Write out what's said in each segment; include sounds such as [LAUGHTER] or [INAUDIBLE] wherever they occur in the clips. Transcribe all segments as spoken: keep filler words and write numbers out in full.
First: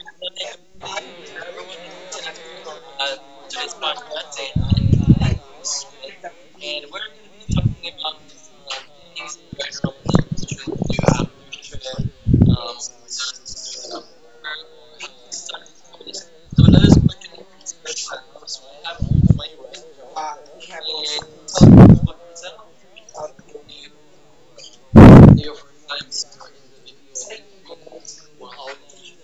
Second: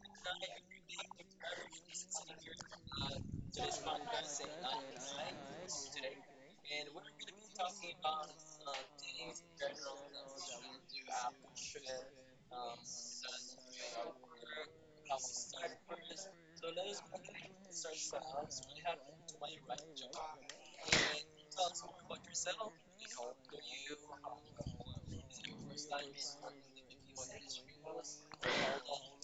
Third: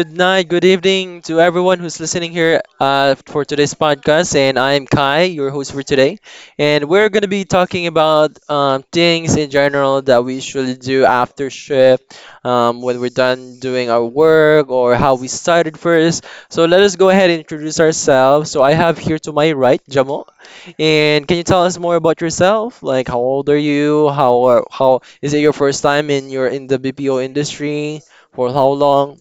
good night, good evening to everyone who's listening here uh, for today's podcast. And I'm Kai, your host for today. And we're going to be talking about um, things in general that we usually do after shift, um, when we're done doing our work, or how we started first. So let us go ahead and introduce ourselves. So I have here to my right, Jamo. And can you tell us more about yourself? Like, how old are you? How are, how is it your first time in your in the B P O industry? For how long?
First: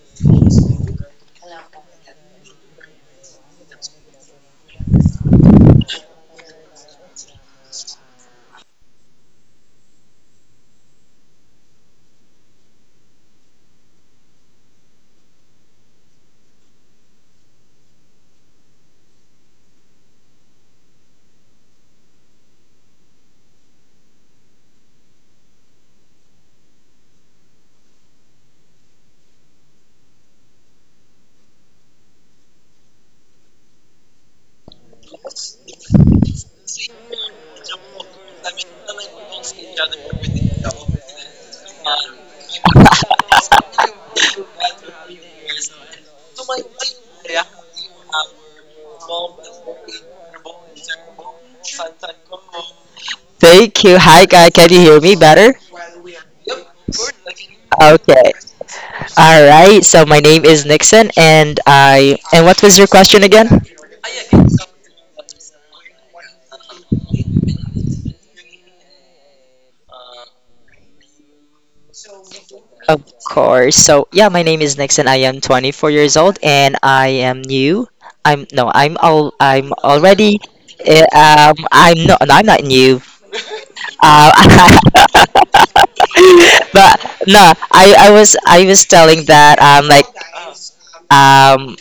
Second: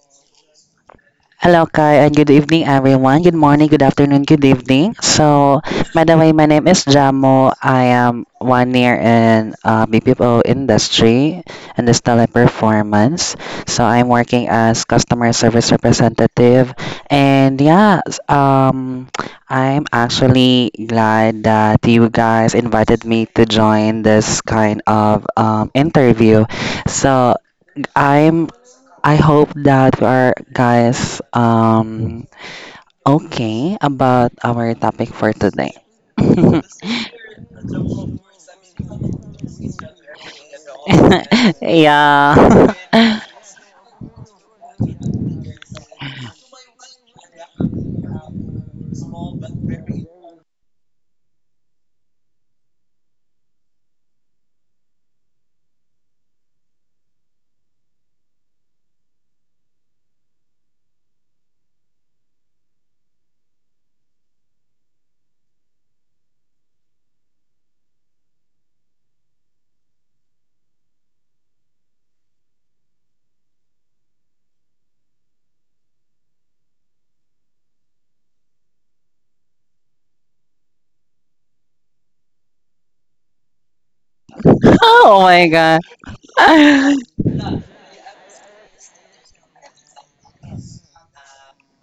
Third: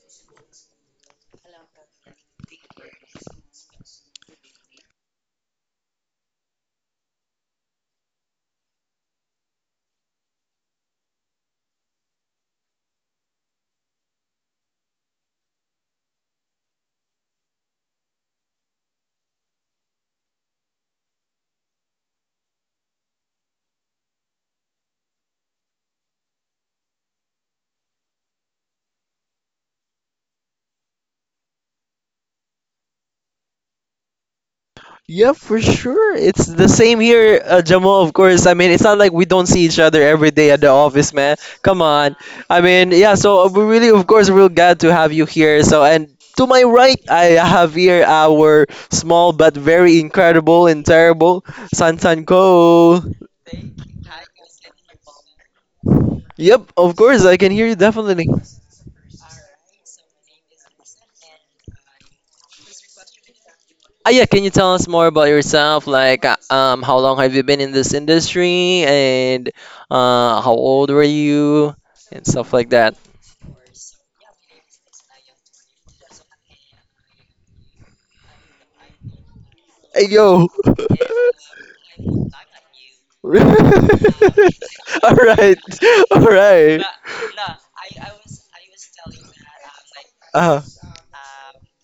Hello, Kai, and good evening, everyone. Good morning, good afternoon, good evening. So, by the way, my name is Jamo. I am one year in uh, B P O industry and the performance. So, I'm working as customer service representative, and yeah, s- um, I'm actually glad that you guys invited me to join this kind of um, interview. So, I'm I hope that you are guys um okay about our topic for Yeah, for today. sure. It's [LAUGHS] the same here, uh, Jamal, of course. I mean, it's not like we don't see each other every day at the office, man. Come on. I Yeah. mean, yeah, [LAUGHS] so uh, we really, of course, we're glad to have you here. So, and to my right, I have here our small but very incredible and terrible Santan Ko. Thank you. Hi, guy. Can you hear me better? Yep, of course, I can hear you definitely. Okay. All right. So my name is Nixon, and I and what was your question again? Uh, yeah, can you tell us more about yourself? Like, uh, um, how long have you been in this industry, and uh, how old were you, and stuff like that. Of course. So yeah, my name is Nixon. I am twenty-four years old, and I am new. I'm no, I'm all I'm Hey, already. yo. eh, [LAUGHS] Um, I'm not. No, I'm not new. Uh, All Oh my right. god. All [LAUGHS] right. but no, I I was I was telling that um like Uh, um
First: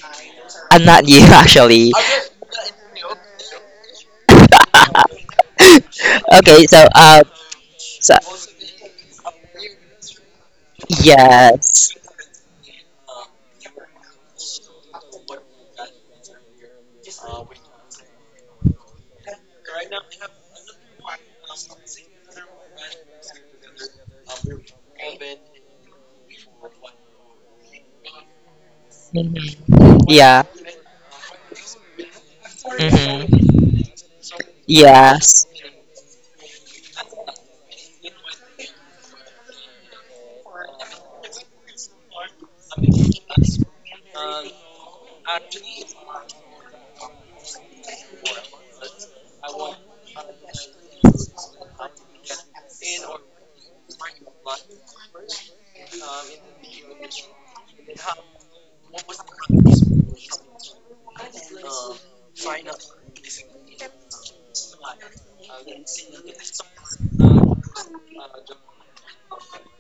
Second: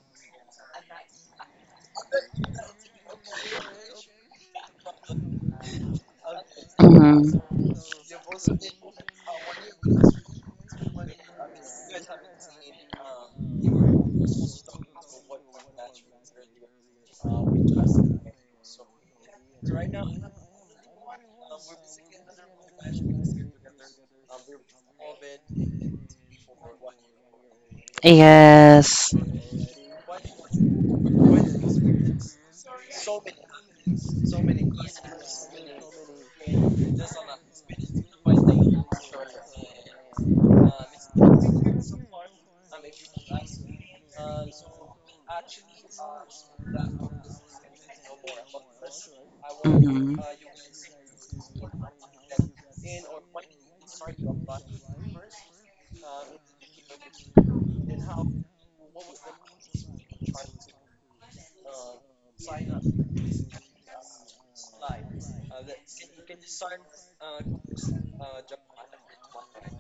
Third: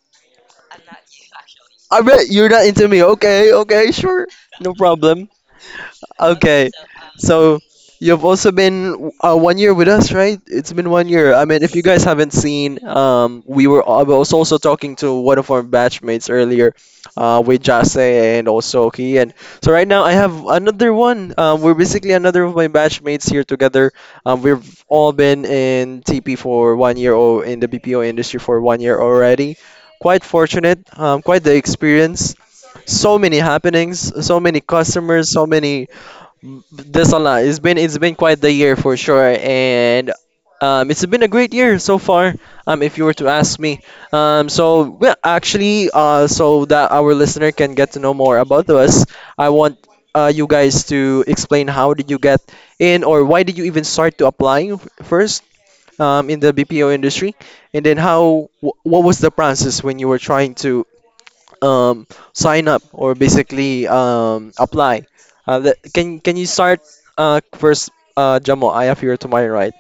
I'm not new [LAUGHS] actually. I bet you're not into me. Okay. Okay. Sure. No [LAUGHS] problem. [LAUGHS] Okay, Okay, so uh, Mhm. so so you've also been uh, one year with us, right? It's been one year. I mean, if you yes, guys haven't seen, um, we were I was also talking to one of our batchmates earlier, uh, with Jase and also Kian. So right now I have another one. Um, we're basically another of my batchmates here together. Um, we've all been in T P for one year or in the B P O industry for one year Yes. already. hmm, Quite yeah, fortunate. Um, quite the experience, so many hmm, happenings, so many customers, yes, so many. M- That's a lot. It's been it's been quite the year for sure, and um, it's been a great year so far. Um, if you were to ask me, um, so well, actually, uh, so that our listener can get to know more about us, I want uh, you guys to explain how did you get Mhm. in, or why did you even start to applying f- first um, in the B P O industry, and then how wh- what was the process when you were trying to um, sign up, or basically um, apply. Uh, that, can can you start uh, first, uh, Jamo? I appear to my right.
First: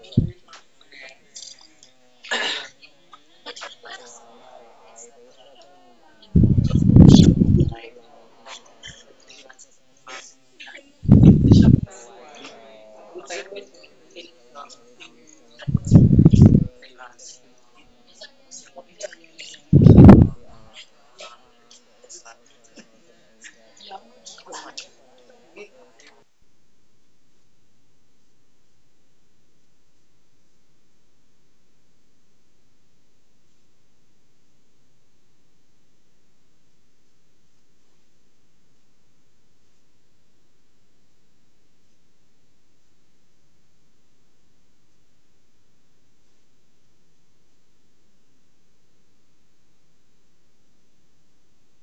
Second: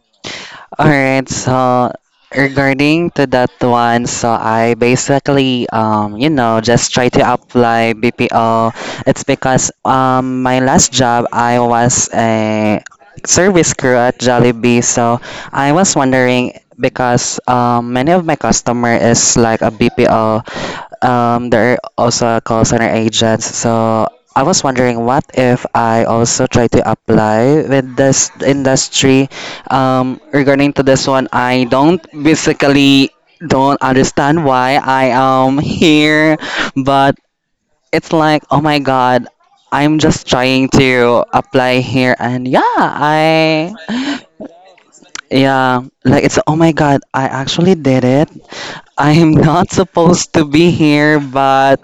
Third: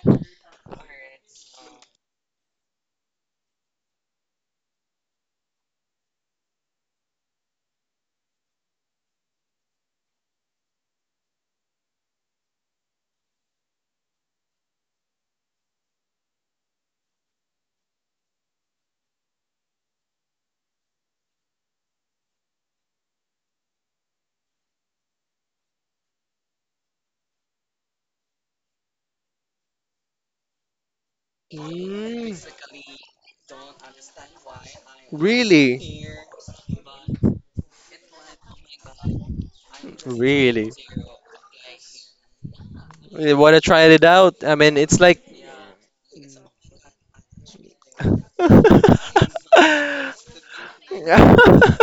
All right, so regarding to that one, so I basically um you know just try to apply B P O. It's because um my last job I was a service crew at Jollibee, so I was wondering because um many of my customer is like a B P O, um, there are also call center agents. So I was wondering, what if I also try to apply with this industry? Um, regarding to this one, I don't Mm, basically don't understand why I am really? here, but it's like, oh my God, I'm just trying Really? to apply here, and yeah, You want to I try it out? I mean, it's like. yeah, like it's oh my god, I actually did it. [LAUGHS] I am [LAUGHS] not supposed to be here, but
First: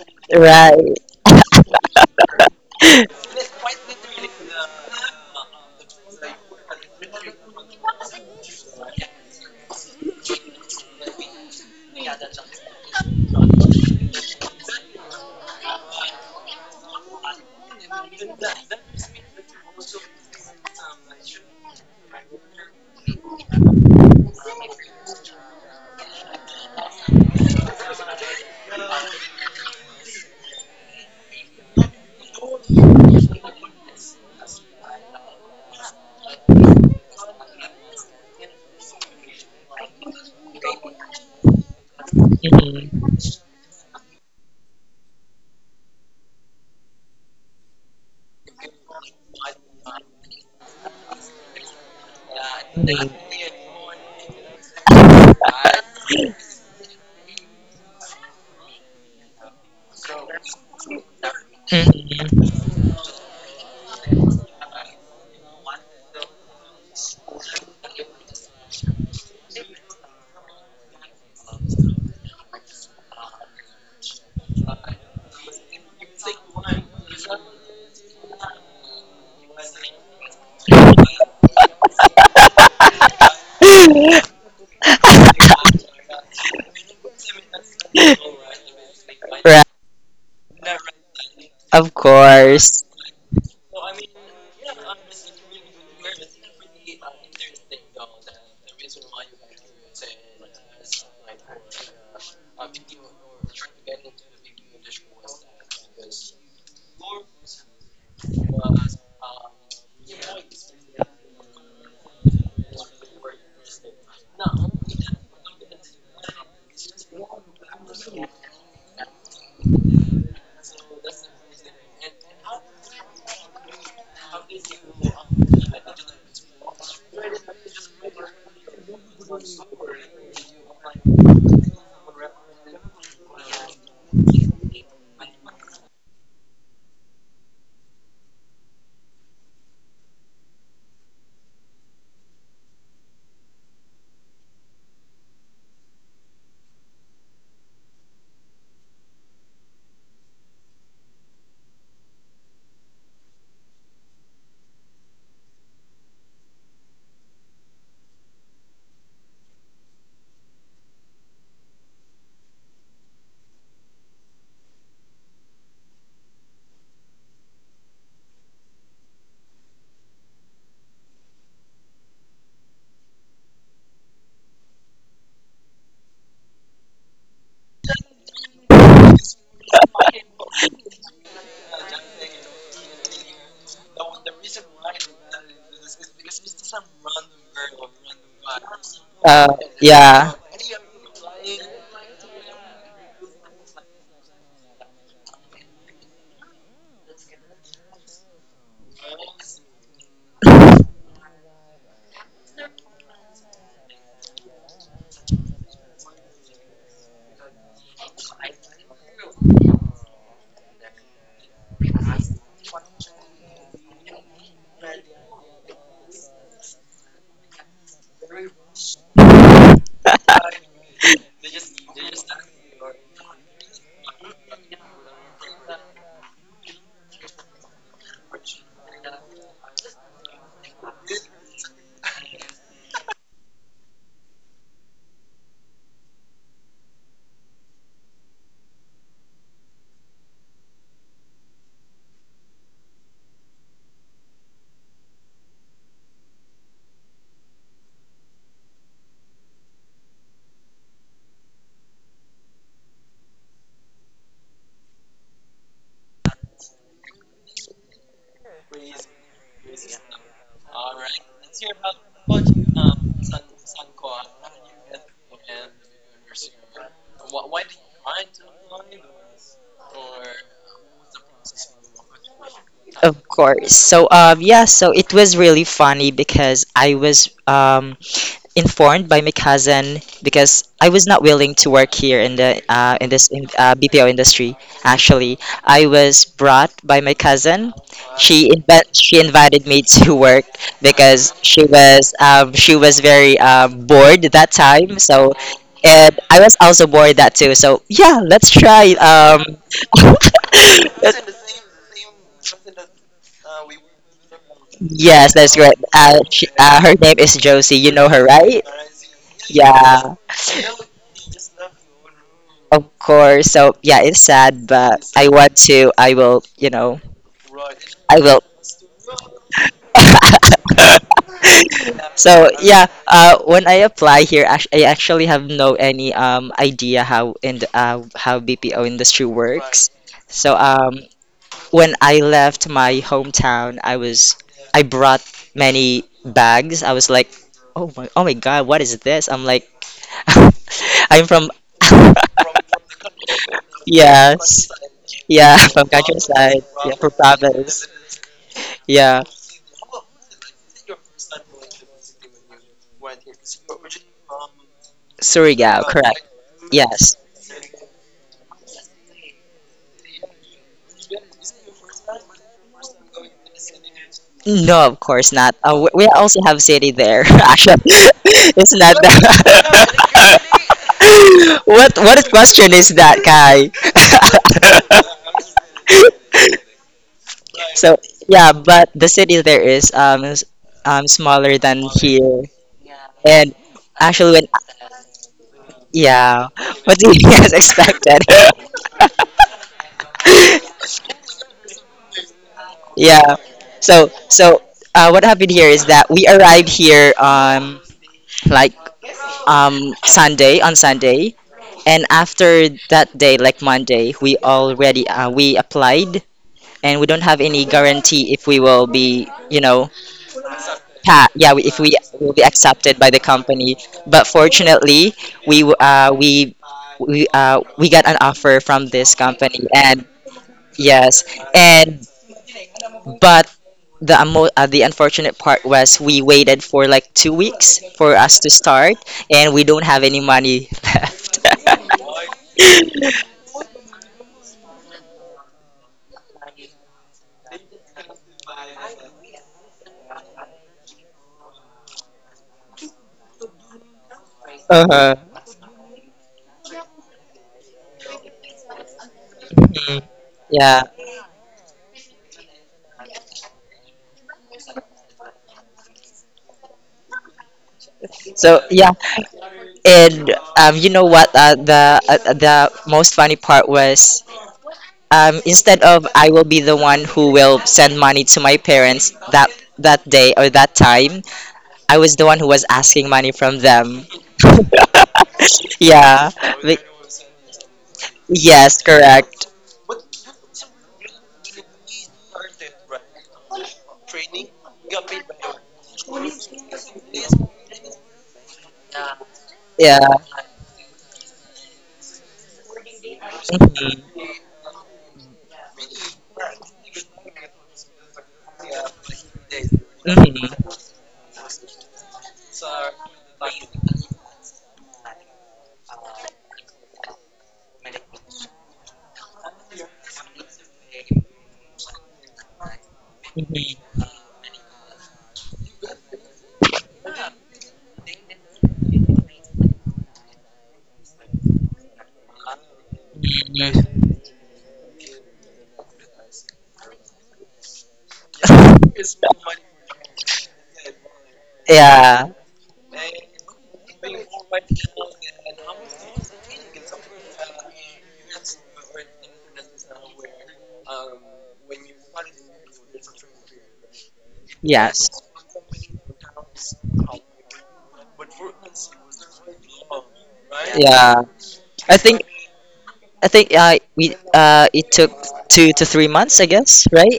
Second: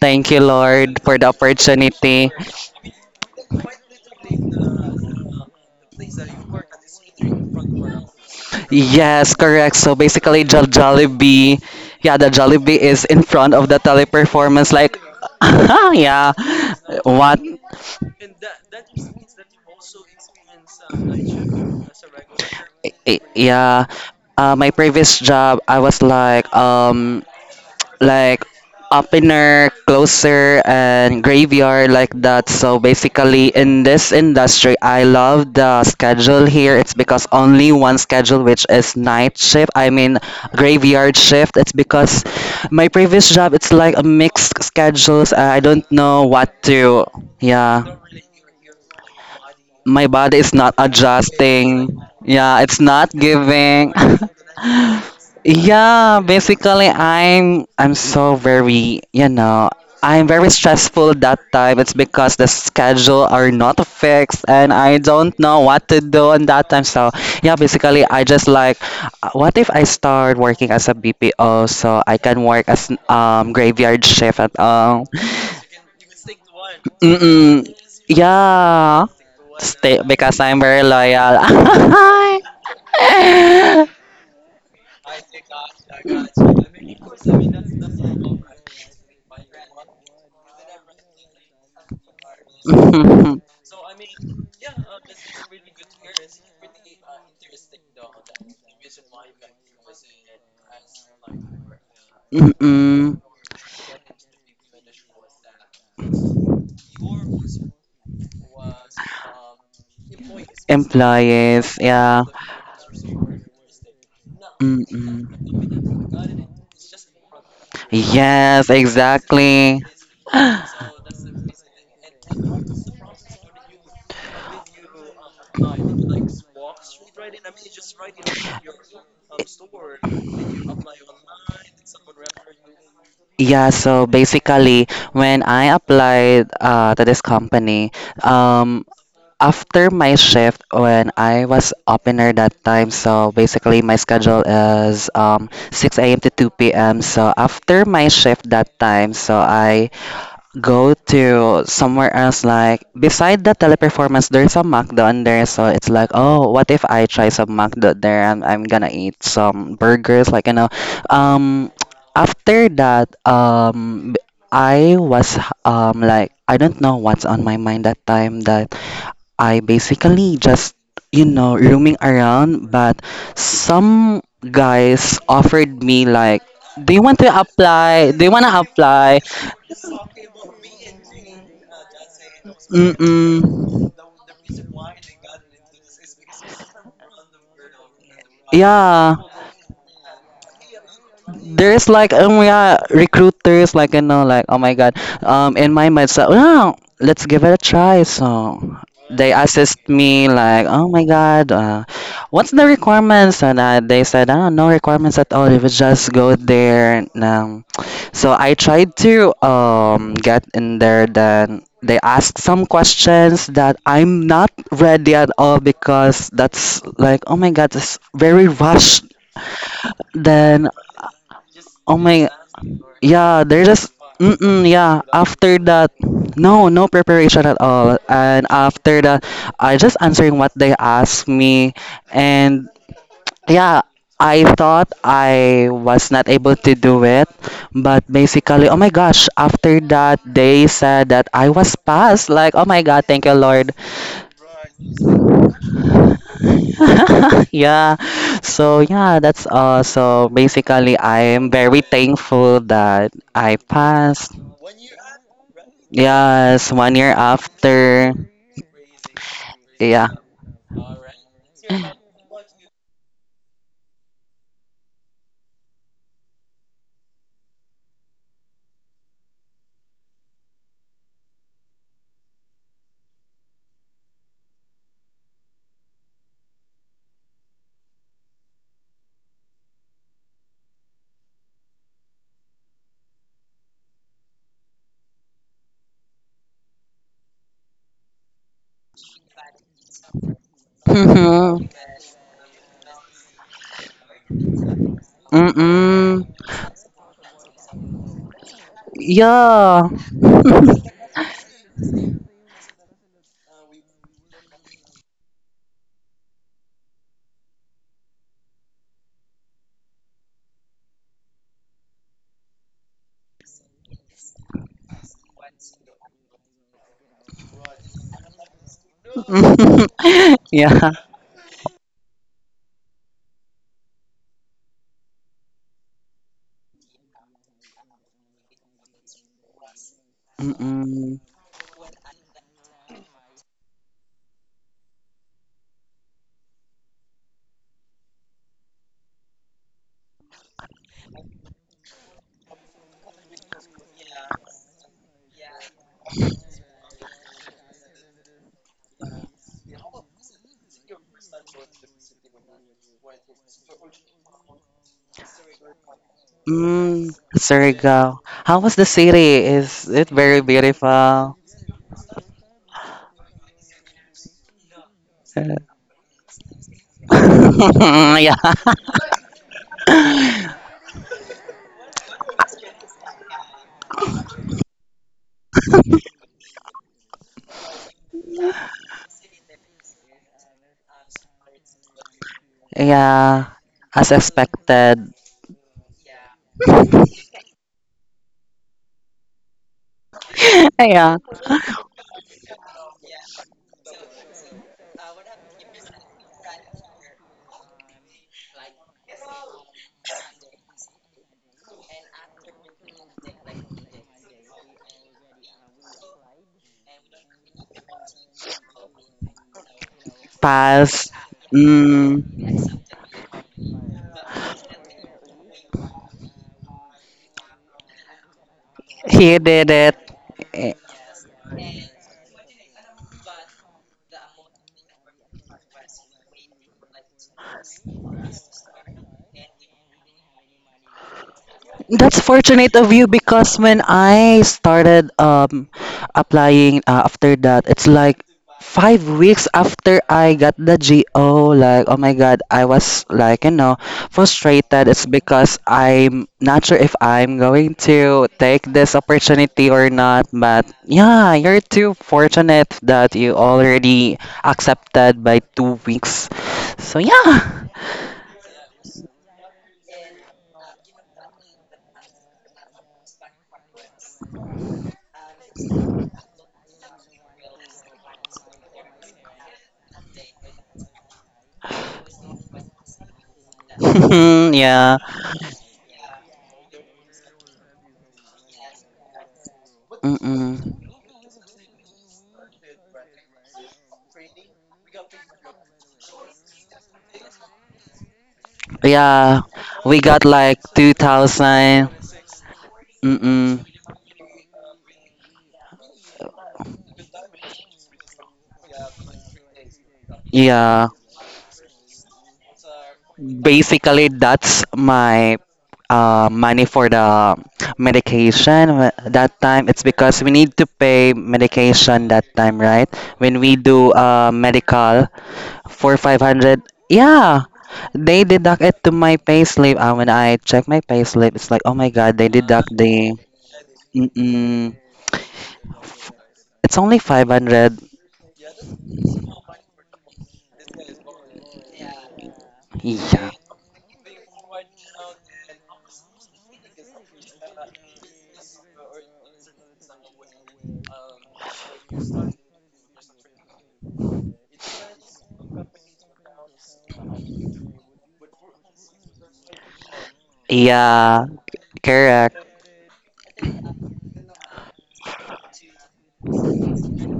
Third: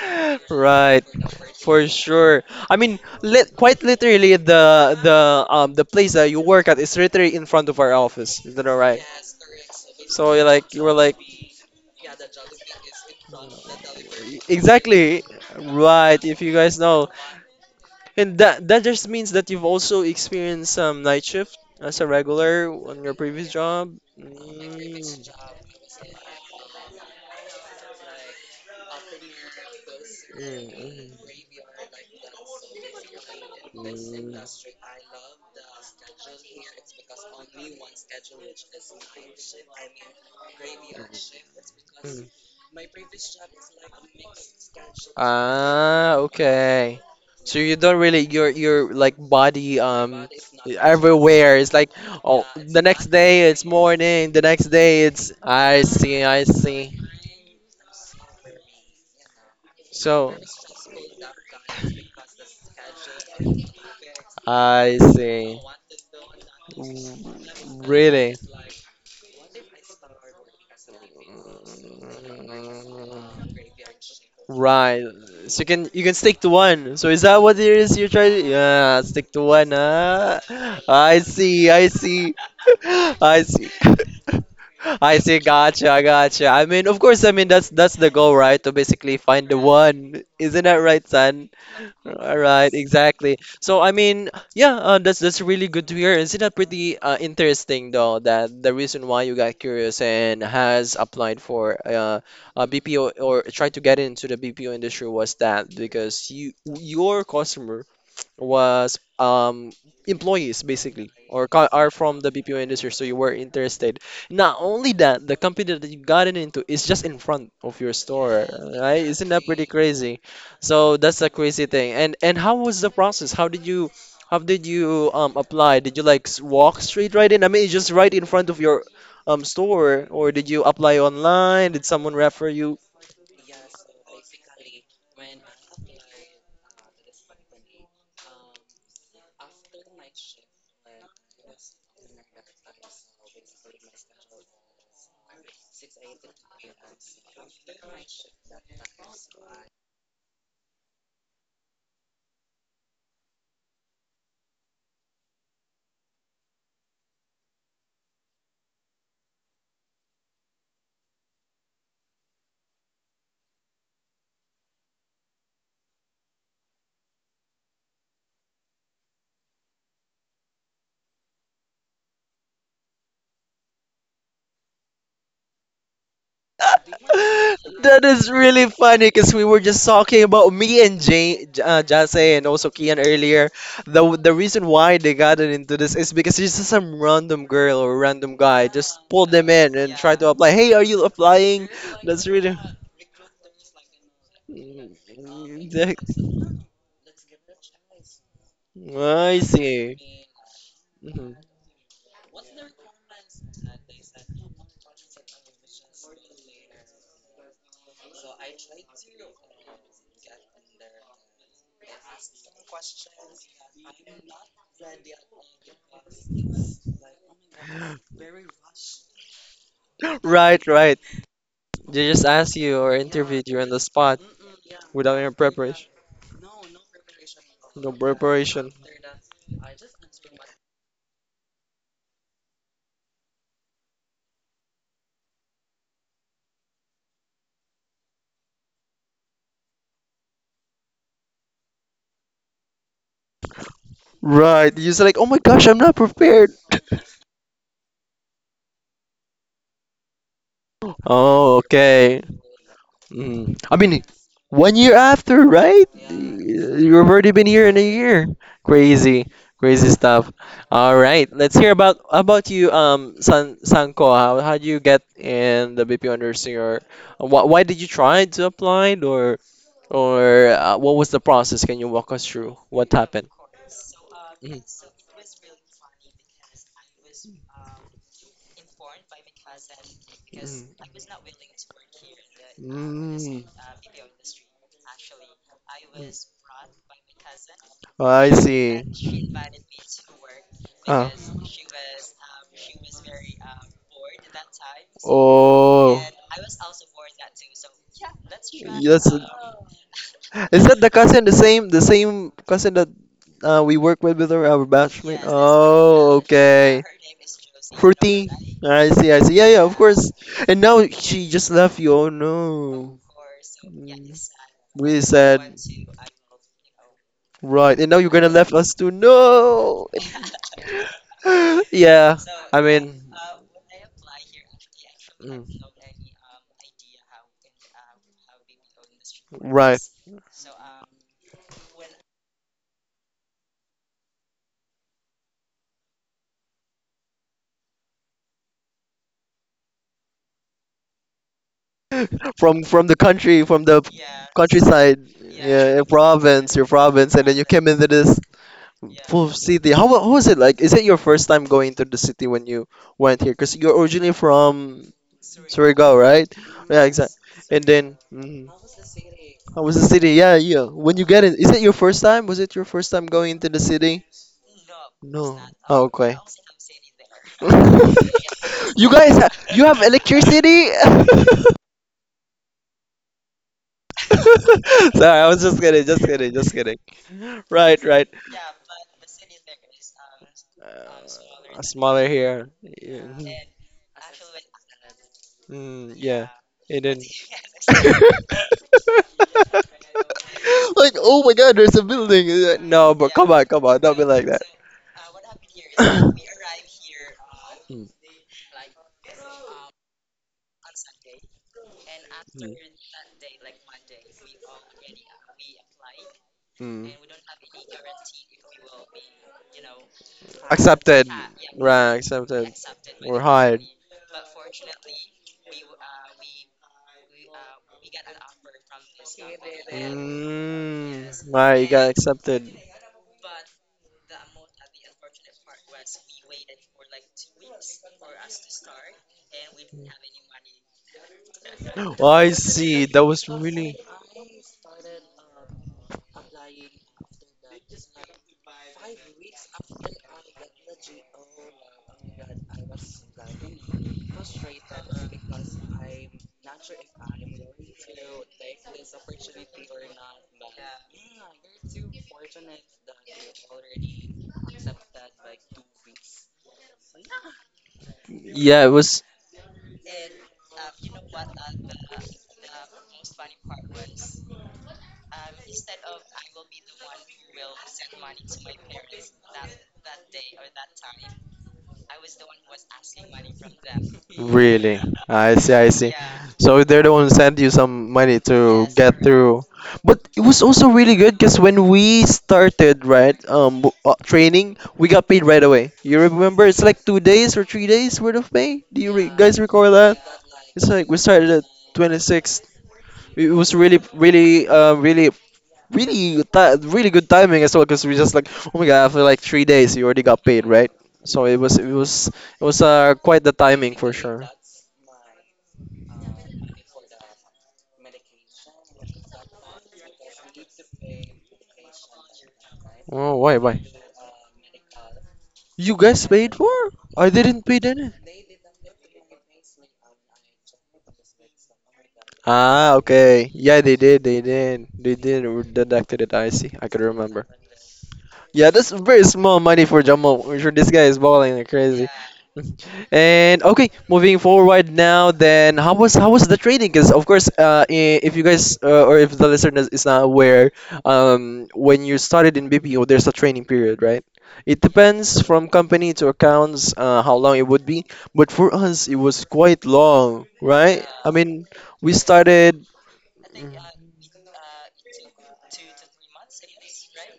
thank you, right, Lord, Right. for the For opportunity. sure. I mean, [LAUGHS] lit quite literally the the um the place that you work at is literally in front of our office. Is that alright? Yes, correct. So So basically, you're Jol- like you were like Jollibee, yeah, the Jollibee is in front of the teleperformance. Like, exactly [LAUGHS] right, yeah, if you guys know. what? And that that just means that you've also experienced some night shift as a regular I- on your I- previous Yeah, job. uh, my previous Mm. job, I was like, um, like opener, closer, Mm-hmm. Mm. and graveyard like that. So basically, in this Mm. industry, I love the schedule here. It's because only one schedule, which is night shift. I mean, graveyard shift. It's because my hmm previous job, it's like a mixed schedules. I don't Ah, know what okay. to. So you don't Yeah, really, your your like body, my um body is not everywhere. It's adjusting. like, oh, Yeah, it's the next not day it's giving. [LAUGHS] morning, the next day it's. I Yeah, see, I basically see. I'm I'm so very, you know, I'm So very stressful that time. It's because the schedule are not fixed and I I don't see. know what to do on that time. So, yeah, W- basically I Really? just like uh, what if I start working as a B P O so I can work as um Mm. graveyard shift at Right. all. So you can you can stick to one. So is that what it Mm-mm. is you're trying to. Yeah, Yeah. stick to one, Stay huh? because I'm very I loyal. [LAUGHS] see, I see. [LAUGHS] [LAUGHS] I see. [LAUGHS] [LAUGHS] I see, [LAUGHS] gotcha, I gotcha. I mean, of course, I mean that's that's the goal, right? To basically find the right, one. Isn't that right, son? of All right, course. exactly. So I mean, yeah, uh, that's that's really good to hear. Isn't that pretty uh, interesting, though, that the reason why you got curious and has applied for uh, a Mm-mm. B P O, or tried to get into the B P O industry was that because you your customer was um, employees basically, or co- Employees, are from yeah. the B P O industry, so you were interested. Not only that, the Mm-mm. company that you gotten into is just in front of your store, Yes, right? Isn't that pretty exactly. crazy? [GASPS] So that's the So crazy thing. And and how was the process? How did you how did you um, apply? Did you like s- walk straight right in? I mean, it's just right in front of your um, store. Or did you apply online? Did someone refer you? yeah, so basically, when I applied uh, to this company, um, after my shift when I was opener that time, so basically my schedule is um, six a m to two p m. So after my shift that time, so I go to somewhere else like beside the teleperformance. There's a McDo in there, so it's like oh what if I try some McDo there and I'm gonna eat some burgers, like, you know um after that, um I was um like I don't know what's on my mind that time, that I basically just, you know, roaming around, but some guys offered me like, do you want to That apply? Do you is want to really funny, apply? because we were just talking about me and Jay, J- uh, Jase and also Kian earlier. Mm-mm. The the reason why they gotten into this is because it's just some random girl or random guy just Yeah. pulled Uh, them in and tried to yeah. apply. Hey, are you applying? There's like That's um really. [LAUGHS] yeah recruiters, like, you know like oh my god, um in my mind, so oh, let's give it a try. So they I assist see. me like oh my Mhm. god, uh, what's the requirements, and uh, they said oh no requirements at all, if you just go there and, um, so I tried to um get in there, then they asked some questions that I'm not ready at all, because that's like oh my god it's very rushed. Then Right, right. oh They my, just asked you, or yeah, interviewed you, there's on the just, spot mm-mm, yeah, without any after preparation. that, [LAUGHS] no, no preparation at No all. And preparation. after that, I just answering what they asked me. And yeah, I thought I was not able to do it. But basically, oh my gosh, after that, they said that I was passed. Like, oh my God, thank you, Lord. Right. You're just like, oh my gosh, I'm not prepared. [LAUGHS] Yeah. So yeah, that's all. So basically, I'm Oh, very okay. thankful that Mm. I I mean, passed. one year after, right? Yes, one You've year already been here in a after. year. Crazy, crazy Yeah. stuff. All right, let's hear about about you, um, San Sanko. How how do you get in the B P O nursing, or why why did you try to apply, or or uh, what was the process? Can you walk us through what happened? Of course. So, um, Hmm. yeah, so it was really funny because I was um, informed by my cousin because I was not willing to work here in the uh, in Hmm. This mm. in, uh, B P O industry. Actually, I was brought by my cousin. Oh, I She see. Inv- she invited me [LAUGHS] to work Ah. because she [LAUGHS] was um, she was very uh, bored that time. So, Mm-hmm. Oh. and I Mm-mm. was also bored that too. So, yeah, let's try. Yes. Um, Yeah. [LAUGHS] Is that the cousin, the same the same cousin that [LAUGHS] [LAUGHS] uh, we work with with our, our batchmate? Yes, that's right. Uh, Oh, she, okay. uh, her name is Josie. You know her, Fruity. right? I see, I see. Yeah, yeah, of course. Yeah, And now she just left you. Oh no. of course. So yeah, Mm. it's sad, Really but I sad. want to. I will. You know, Right, and now you're I gonna will. left us to. No. Yeah. [LAUGHS] Yeah, [LAUGHS] So I yeah, mean, uh, when I apply here, act- I actually mm, have no any um idea how in the, uh, how B P O industry right. works. So um, Mm-mm. when I left my hometown, I was I brought many bags. I was like, oh my, oh my God, what is this? I'm like. [LAUGHS] I'm from [LAUGHS] From from the country, from the yes, countryside, yeah, [LAUGHS] yeah, your from province, countryside, your yeah, from province, and then you came into province, this. yeah, Full city. How wa- how was it like? Is it your first time going to the city when you went here? 'Cause you're originally from Surigao, Surigao, correct. right? Yeah, Mm. exactly. Yes. And then, Surigao. mm, How was the city? how was the Is it city? Yeah, very yeah. When you get in, beautiful? is it your first time? Was it your first time going to the city? No, of course No. not. Uh, Oh, we we okay. also have city there. [LAUGHS] [LAUGHS] Actually, [LAUGHS] [LAUGHS] Yeah. it's You not guys, ha- you have that. [LAUGHS] electricity? [LAUGHS] [LAUGHS] what what question is that, Kai? Sorry, I was just kidding, just kidding, just kidding. Right, [LAUGHS] So right. yeah, but the city there is um is, um smaller Uh, than Smaller here. here. Yeah. Yeah, And as actually, when expected. Mm, yeah. yeah, And then what he has [LAUGHS] expected. [LAUGHS] like, [LAUGHS] [LAUGHS] yeah. oh my god, there's a building. Uh, No, but come yeah. on, come on, don't be So like that. so uh, what happened here is that we [COUGHS] arrived here um like um Sunday on Sunday, and Mm, mm, after that day, like Monday, we already uh, we applied, mm. and we don't have any guarantee if we will be you know Accepted. Pass. pa- yeah, we, if we Right, Mm, will be accepted. accepted by We're the hired. company, but fortunately we uh, we we uh, we got an offer from this he company, did and it. yes, Mm, right, you got and accepted. but the amo- uh, the unfortunate part was we waited for like two weeks for us to start, and we don't have any money [LAUGHS] left [LAUGHS] Oh, That's I fortunate see. of That you, was because really. when I started um applying, uh, after that, it's like five weeks after I got the G O. Like, oh my God, I was like, you know, frustrated. It's uh-huh. because I'm not sure if I'm going to take this opportunity or Mhm. not. But Yeah. yeah, you're too fortunate that you already accepted by two weeks. So yeah, Yeah, So it yeah, was and um, you know what? Uh, the uh, the most funny part was um, instead of I will be the one who will send money to my parents that that day or that time, I was the one who was asking money from them. [LAUGHS] [LAUGHS] really. yeah. I see. I see. Yeah. So they're Be- the ones sent you some money to yes, get through. correct. But it was Mm-mm. also really good because when we started, right, um, w- uh, training, we got paid right away. You remember? It's like two days or three days worth of pay. Do you re guys Yeah, recall we Yeah. that? got like It's like we started at two thousand. twenty-sixth. It was Mm-mm. really, Mhm. really, uh, really really ti really good timing as well, because we just like, oh my god, after like three days you already got Mhm. paid, right? Yeah, So it was it was it was uh quite the timing for basically sure. that's my uh, money for the medication. Wh- That time it's because we need to pay medication that time, right? Oh, why When we why do Mhm. uh, medical you for guys paid for. five hundred. I Yeah, didn't pay any. they deduct it to my payslip. Uh, when I check my payslip, it's like, oh my God, they Ah, deduct the. okay. Yeah, they did Mhm. they did Mm-mm. they did deducted it, I see, I It's could only remember. five hundred. Yeah, that's very small money for Jamal. I'm sure this guy is balling like crazy. [LAUGHS] Yeah. Yeah. And okay, moving forward now. Then how was how was the trading? Because of course, uh, i- if you guys uh, or if the listener is not aware, um, when you started in B P O, there's a training period, right? It Yes. depends from company to accounts uh, how long it would be. But for us, it was quite long, right? I Yeah. Yeah, mean, we I think correct. started. I think uh, we uh, it took two to three months, I guess, right?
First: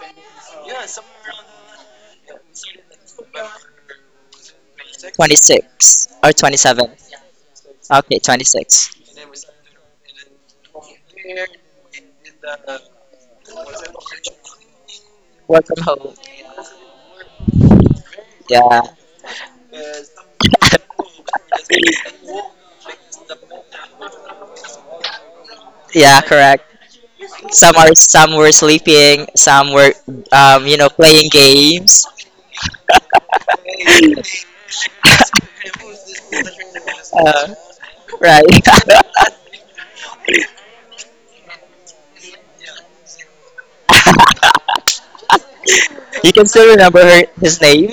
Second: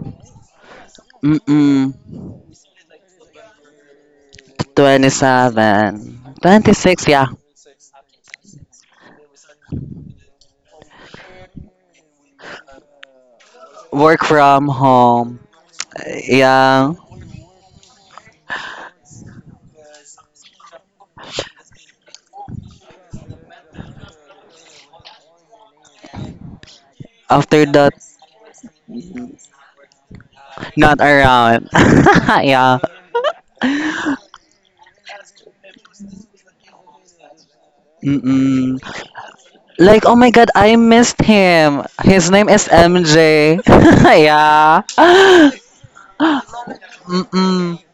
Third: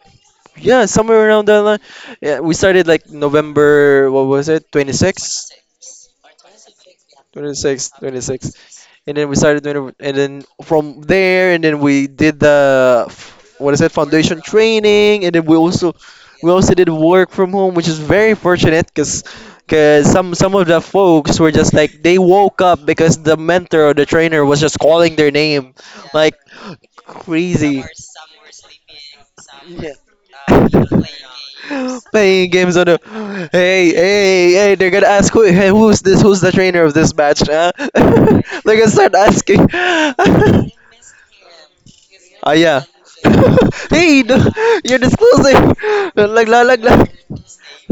Yeah, somewhere around that line. Mm-mm. Yeah, we started like November, what was it, twenty-six? twenty-seven. twenty-six or twenty-seven. twenty-six, yeah. twenty-six, Okay, twenty-six. twenty-six. And then we started doing, and then from there, and then we did the, f- what is it, Work foundation from training, and home. then we Work from also, home. we also did Yeah. work from home, which is very Yeah, fortunate, because, because some, some of the folks were just like, they woke up because the mentor or the trainer was just calling their name. yeah, Like. correct. Some. After Some Crazy. Are, that, are some some were were sleeping, sleeping, some some were. were Yeah. um, you um, know, not Playing playing around. [LAUGHS] games. games. [GASPS] [LAUGHS] Playing yeah. games on the. Hey, hey, hey! They're gonna [LAUGHS] ask, who, hey, who's this? Who's the trainer of this match? Uh, Huh? [LAUGHS] right. Mm-mm. They're gonna start [LAUGHS] asking. Like, oh my god, I [LAUGHS] missed him. His name Ah, is yeah. M J. [LAUGHS] [LAUGHS] Hey, no, yeah. you're [GASPS] disclosing. [LAUGHS] You can Lag, lag, still lag, lag. remember her, his Mm-mm. name.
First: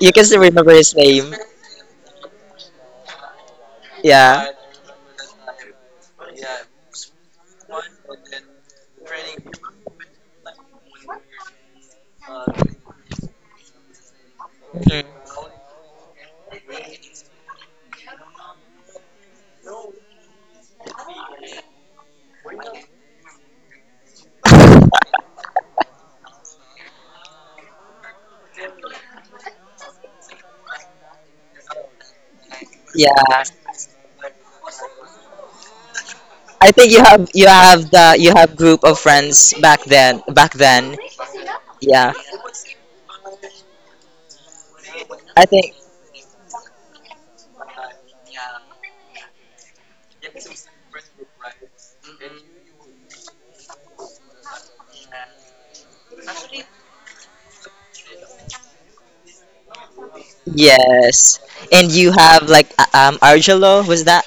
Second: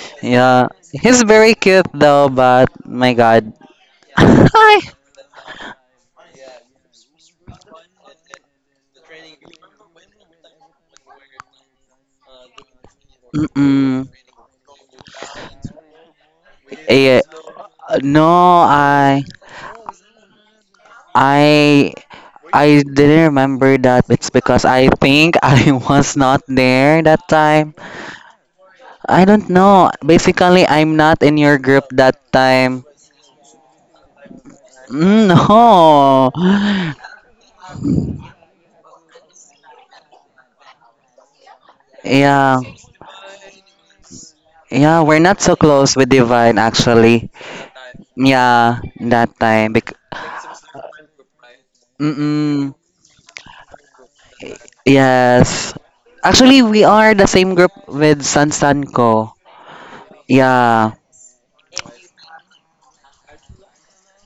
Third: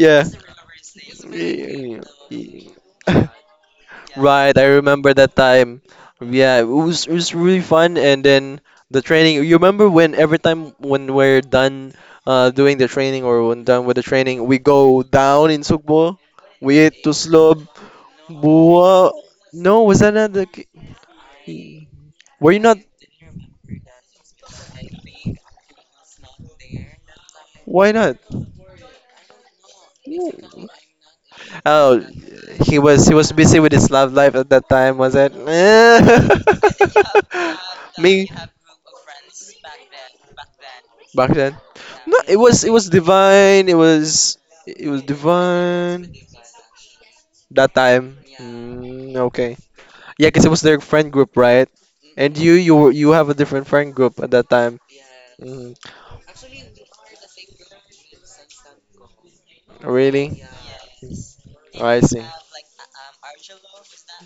You can still Yeah. remember his He's Yeah. name. very cute Yeah. though, but my Yeah. [LAUGHS] god. [LAUGHS] Yeah. Yeah. Right, I Hi. remember that time. Yeah, it was it was really fun. And then the training, you remember when every time when we're done uh doing the training, or when done with the Mm-mm. training, we go Mhm. down in Sugbo, we eat Yeah. tuslob, No, buwa. I. No, was that not the ki- I Were you not? I didn't remember that. It's because I think [LAUGHS] I was not there that time. Why not? I don't know. Basically, I'm not in your group Oh, that he time. was Yeah. he was busy with his love life at that time, was Mm, it? I think [LAUGHS] No. you have you have [LAUGHS] the Me you have group of friends back then back then. back then. Yeah. No, it Yeah. was it was divine. It was it Yeah, was we're not I so think close with divine Divine actually. that time. Yeah, Mm, that okay. time. Bec- Yeah, because it was their friend group, right? And you Mm-mm. you were- you have a different friend group at that time. Mm, Yes. Actually, we are the same group with San Sanco. really? Yeah. yes. Oh, And I you see. have like uh, um Argelo, was that?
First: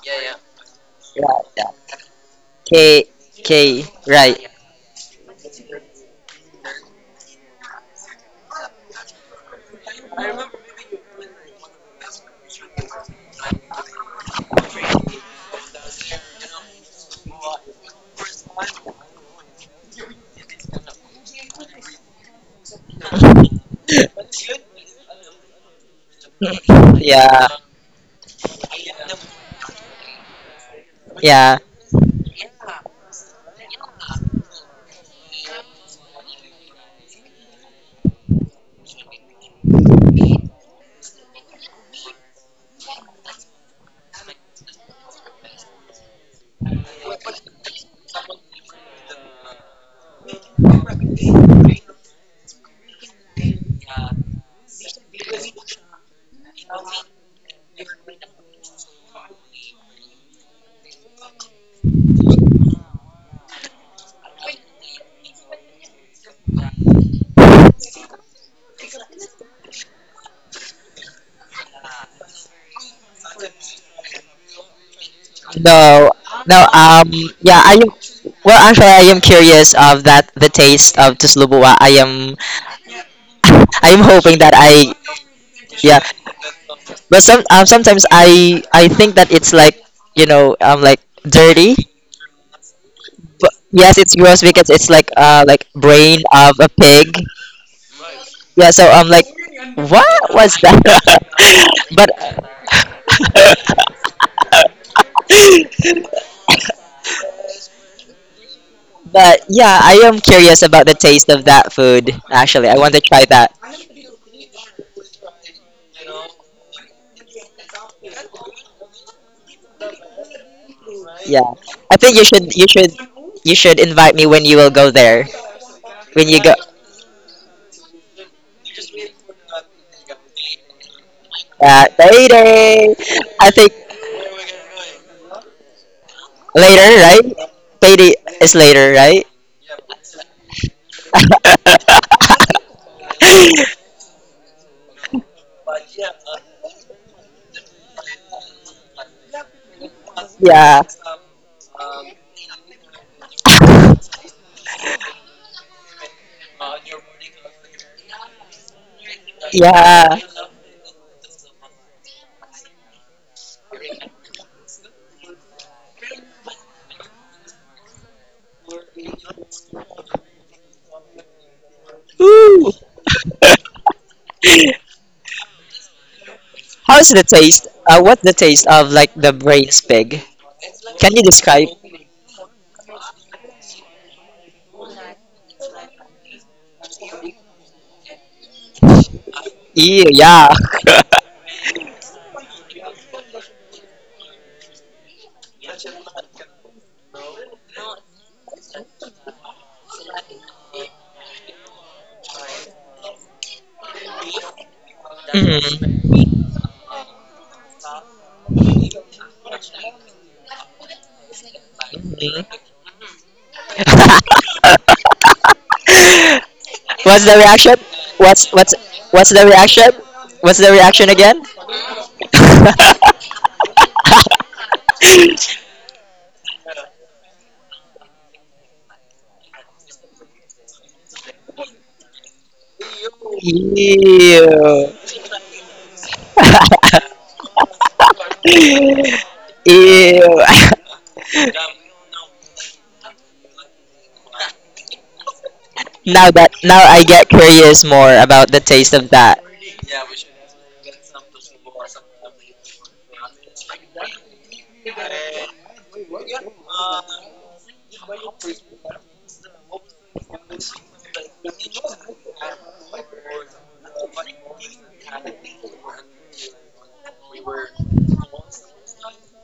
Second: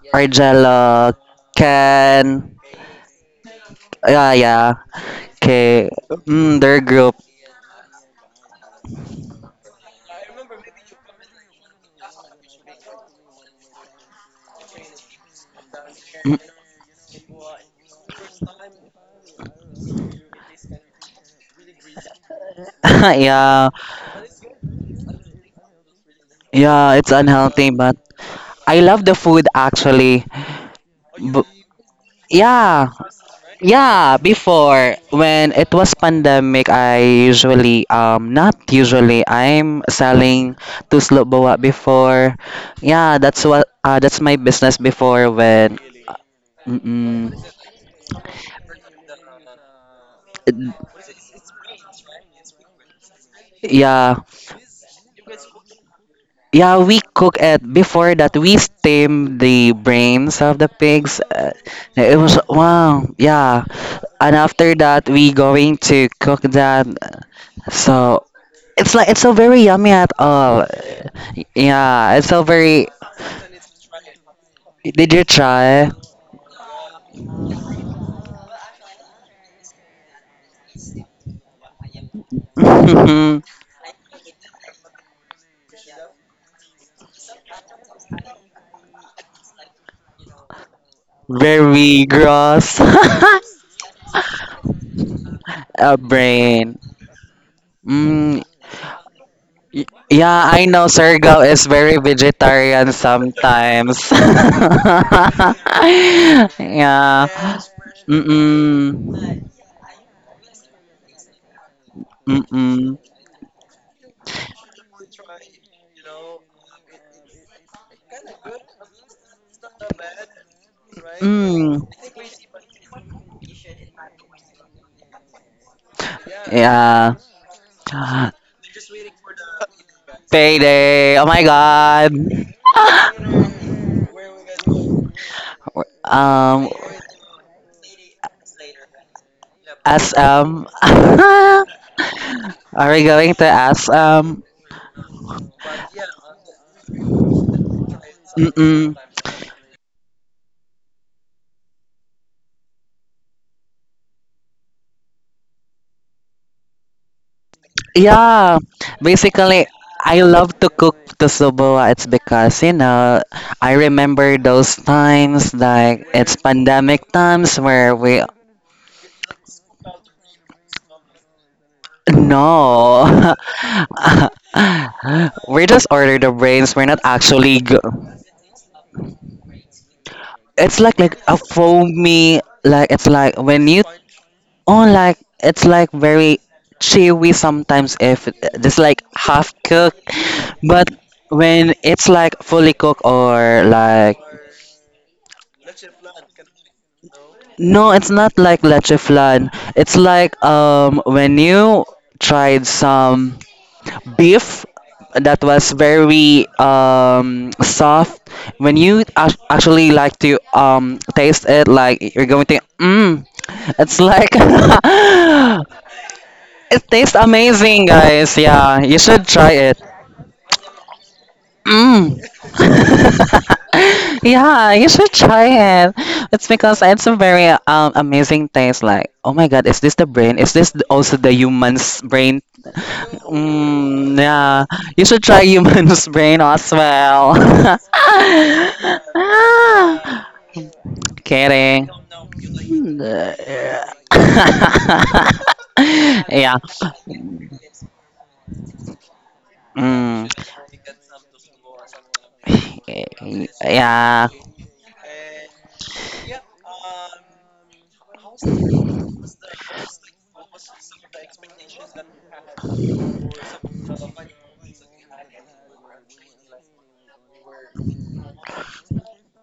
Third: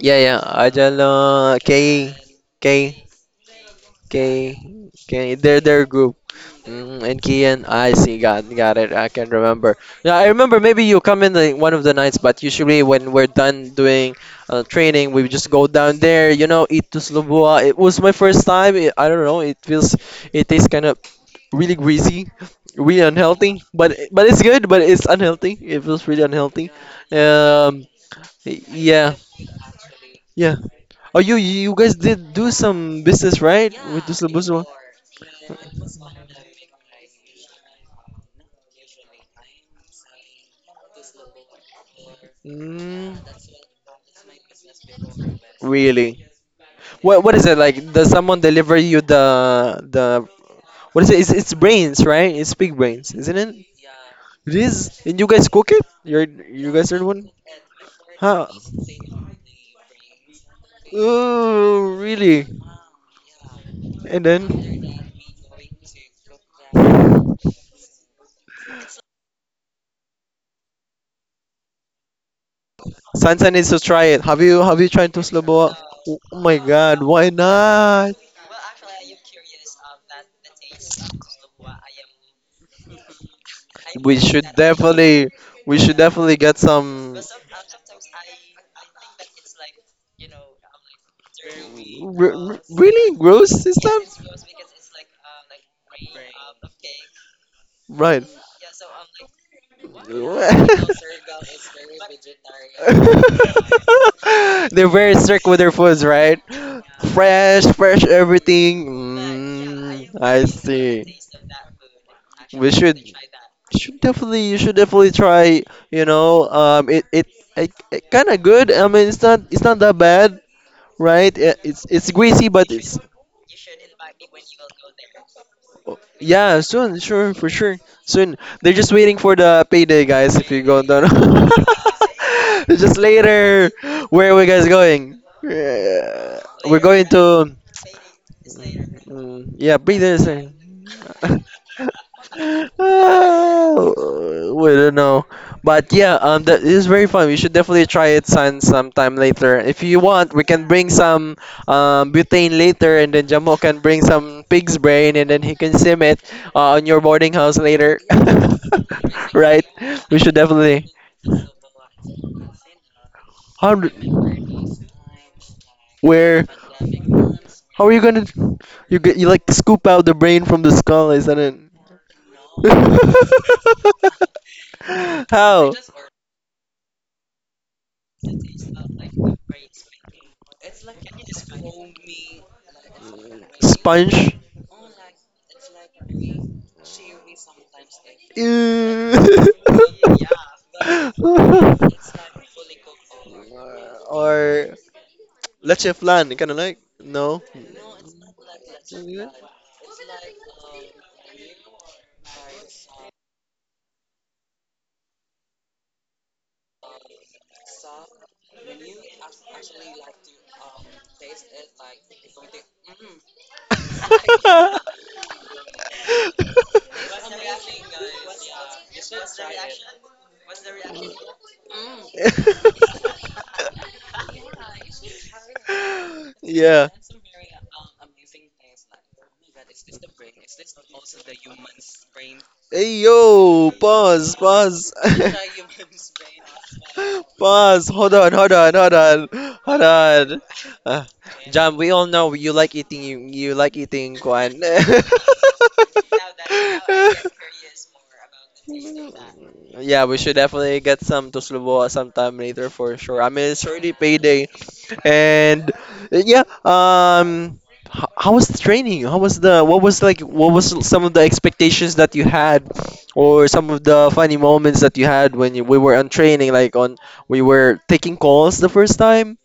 Yeah, yeah. Arjella, Yeah, Ajala, yeah. K, Ken. K, K, K, Yeah, right. K, yeah. K. They're their Okay, group. mm, their Mm, group. and Kian, I see, got got it. I can remember. Yeah, I remember. Maybe you come in the, one of the nights, but usually when we're done doing uh, training, we just go down there. Mm, You know, eat tuslobua. It was my first time. It, I don't know. It feels, it tastes kind of really greasy, really unhealthy. [LAUGHS] [LAUGHS] yeah, But but it's good. But it's unhealthy. It feels really unhealthy. yeah, it's Yeah. unhealthy, Um, but I love yeah, the food actually. yeah. Oh, you B- Yeah. you guys did do yeah, some business, right? With yeah. tuslobua. Before when it was pandemic, I usually um not usually I'm selling to bawa before. Mm, Yeah, that's what uh, that's my business before when. really? What Mm-mm. what is it like? Does someone deliver you the the what is it? It's, it's brains, right? It's pig brains, isn't it? Yeah, It is. And you guys cook it? You're you yeah, guys are we the one? cook it before that Huh? we steam the brains of the pigs. Uh, Oh, it was really? wow, yeah. And And after then that we going to cook that. So it's like it's so very yummy at all. Yeah, it's so very Sansa needs to try it. Have you have you tried did to you slow? try? No. Oh my No, God! um Why yeah, I am not? well actually I am curious of that the taste of Tuslubuwa. I am [LAUGHS] [LAUGHS] I am We hoping should that I definitely we should yeah. definitely get some. But some um, sometimes I I think that it's like, you know, um like dirty. very Re- re- gross. really gross But [LAUGHS] yes, it's systems? gross because it's like uh like A brain of a brain. pig. Right. Mm, Yeah, so I'm like, Y- Yeah, what was I know that? [LAUGHS] Sergio is very [LAUGHS] but vegetarian sometimes. [LAUGHS] [LAUGHS] They're [LAUGHS] very strict with their foods, right? yeah. Fresh, fresh everything. but Mm-mm. yeah, I Mm, am I curious about the see. taste of that food. We Actually, I want should Mm-mm. to try that. should definitely you should definitely try. You know, um, it it, it, it kind of good. I mean, it's not it's not that bad, right? Yeah, It, Mm. it's I it's think you greasy, should but you should it's you should invite me when you will go there. oh, When you go, yeah, soon, Yeah. sure, for sure. Soon. They're just waiting for the payday, guys, if you go down. Payday. Oh my [LAUGHS] uh, god. Just payday. I later. think Where are we guys going? Uh, Um We're later, going right? to Payday is later, right? mm, yeah, payday is, S M. [LAUGHS] uh, [LAUGHS] Are we [LAUGHS] [LAUGHS] going to S M? Uh, we don't know, but yeah, um, that is very fun. We should definitely try it some Mm-mm. sometime later. If you want, we can Yeah, bring some um, butane later, and then Jamo can bring some pig's brain, and then he can sim it uh, on your boarding house later. [LAUGHS] Yeah, Right? basically, We yeah. I should love to definitely. cook the subawa. It's because, you know, I How? d- remember those times, like it's Where? pandemic times How are where you we gonna? You g- you like scoop out the brain from the skull, isn't it? Woo. no, [LAUGHS] [LAUGHS] [LAUGHS] we How? just order the brains. We're not How's the actually. taste? Go- Uh, what's the taste of like the braised pig? it's like Can like you a describe? foamy, like it's like when you Sponge. oh, like it's like very chewy sometimes if it- it's like half Ew. cooked, Ew, yeah. but [LAUGHS] when it's like fully cooked or [LAUGHS] like Or let's say flan, kind of like no. no, it's not like leche [LAUGHS] flan. It's like um when you tried some beef that was very Mhm. um soft. When you ac- actually like to um taste it, like you're going Mhm. to mm, it's like [LAUGHS] [LAUGHS] it tastes What's the reaction? amazing, guys. What's what's Yeah, you should what's the try it. reaction? What's the reaction again? Mm. [LAUGHS] [LAUGHS] yeah, you should try it. It's because Yeah. it's a very um, amazing taste. Like, oh my god, is this the brain? Is this also the human's brain? Hey yo, Mm, pause, yeah, Ew. pause. you should try human's [LAUGHS] brain [LAUGHS] as well. [LAUGHS] Pause. Hold on. Hold on. Hold [LAUGHS] on. Hold Ah, on. Ew. Uh, John, we kidding. all know you like [LAUGHS] eating. You, [LAUGHS] you like eating Kwan. [LAUGHS] Now that yeah. now I get curious more about the taste of that. Yeah, we Mm. should definitely get some to Sloboa sometime later for sure. I [LAUGHS] mean, it's already Yeah. payday, and yeah. Um, h- how was the training? How was the what was like what was some of the expectations that you had, or some of the funny moments that you had when you, we were on training? Like on we were taking calls the first time.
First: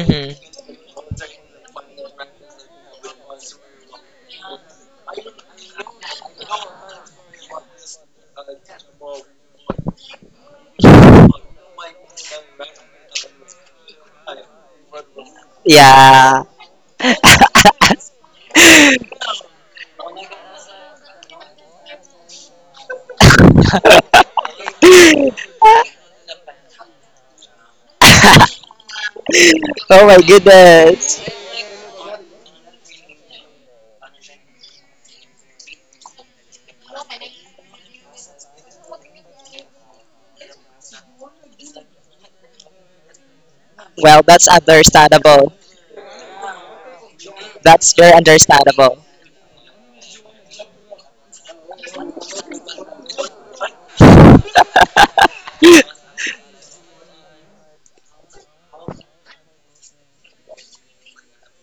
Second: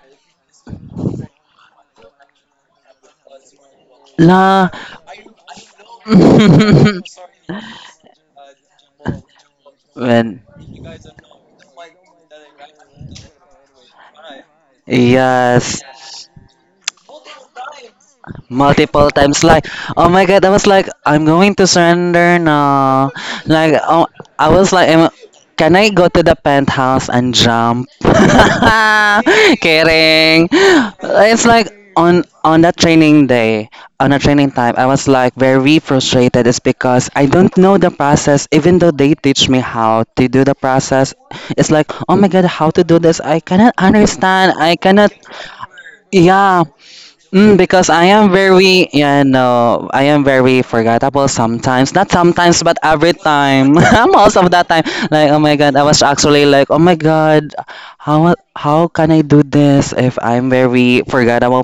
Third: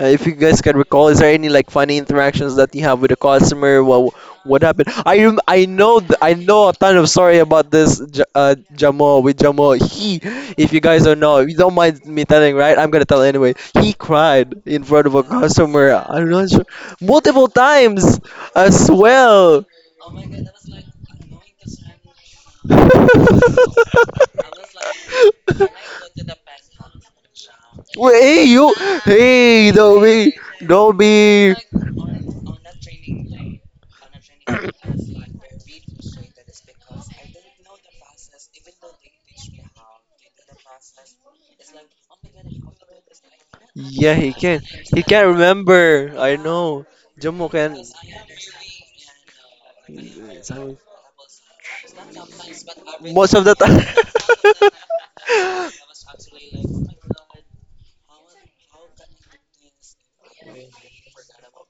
Uh, if you guys can recall, is there any like funny interactions that you have with a customer? What what La. happened? I rem- I know th- I know a ton of story about this. [LAUGHS] J- uh, Jamo with Jamo, he When. if you guys don't know, if you don't mind me telling, right? I'm gonna tell anyway. He cried in front of a Yes. customer. I'm Yeah. not sure [LAUGHS] multiple times as Multiple times, like well. oh my god I was like I'm going to surrender now, like [LAUGHS] oh, I was like am- can I go to the penthouse and jump? [LAUGHS] Wait, hey, you, hey, the Oh my way, Kidding. goodness. It's Gobi. like on on that training day, on a training time I was like very frustrated. It's because I don't know the process, even though they teach me how to do the process. It's like oh my god how to do this, I cannot Yeah, Well, he that's can. understand, I He cannot can not understandable. remember. I yeah. know. Jumbo Mm, can. because That's I very am very, understandable. you know, I am very forgettable sometimes. Not sometimes, but every Most of the time. time. [LAUGHS] Most of that time, like, oh [LAUGHS] my god, [LAUGHS] I was actually like, oh my god, how how can I do this if I'm very forgettable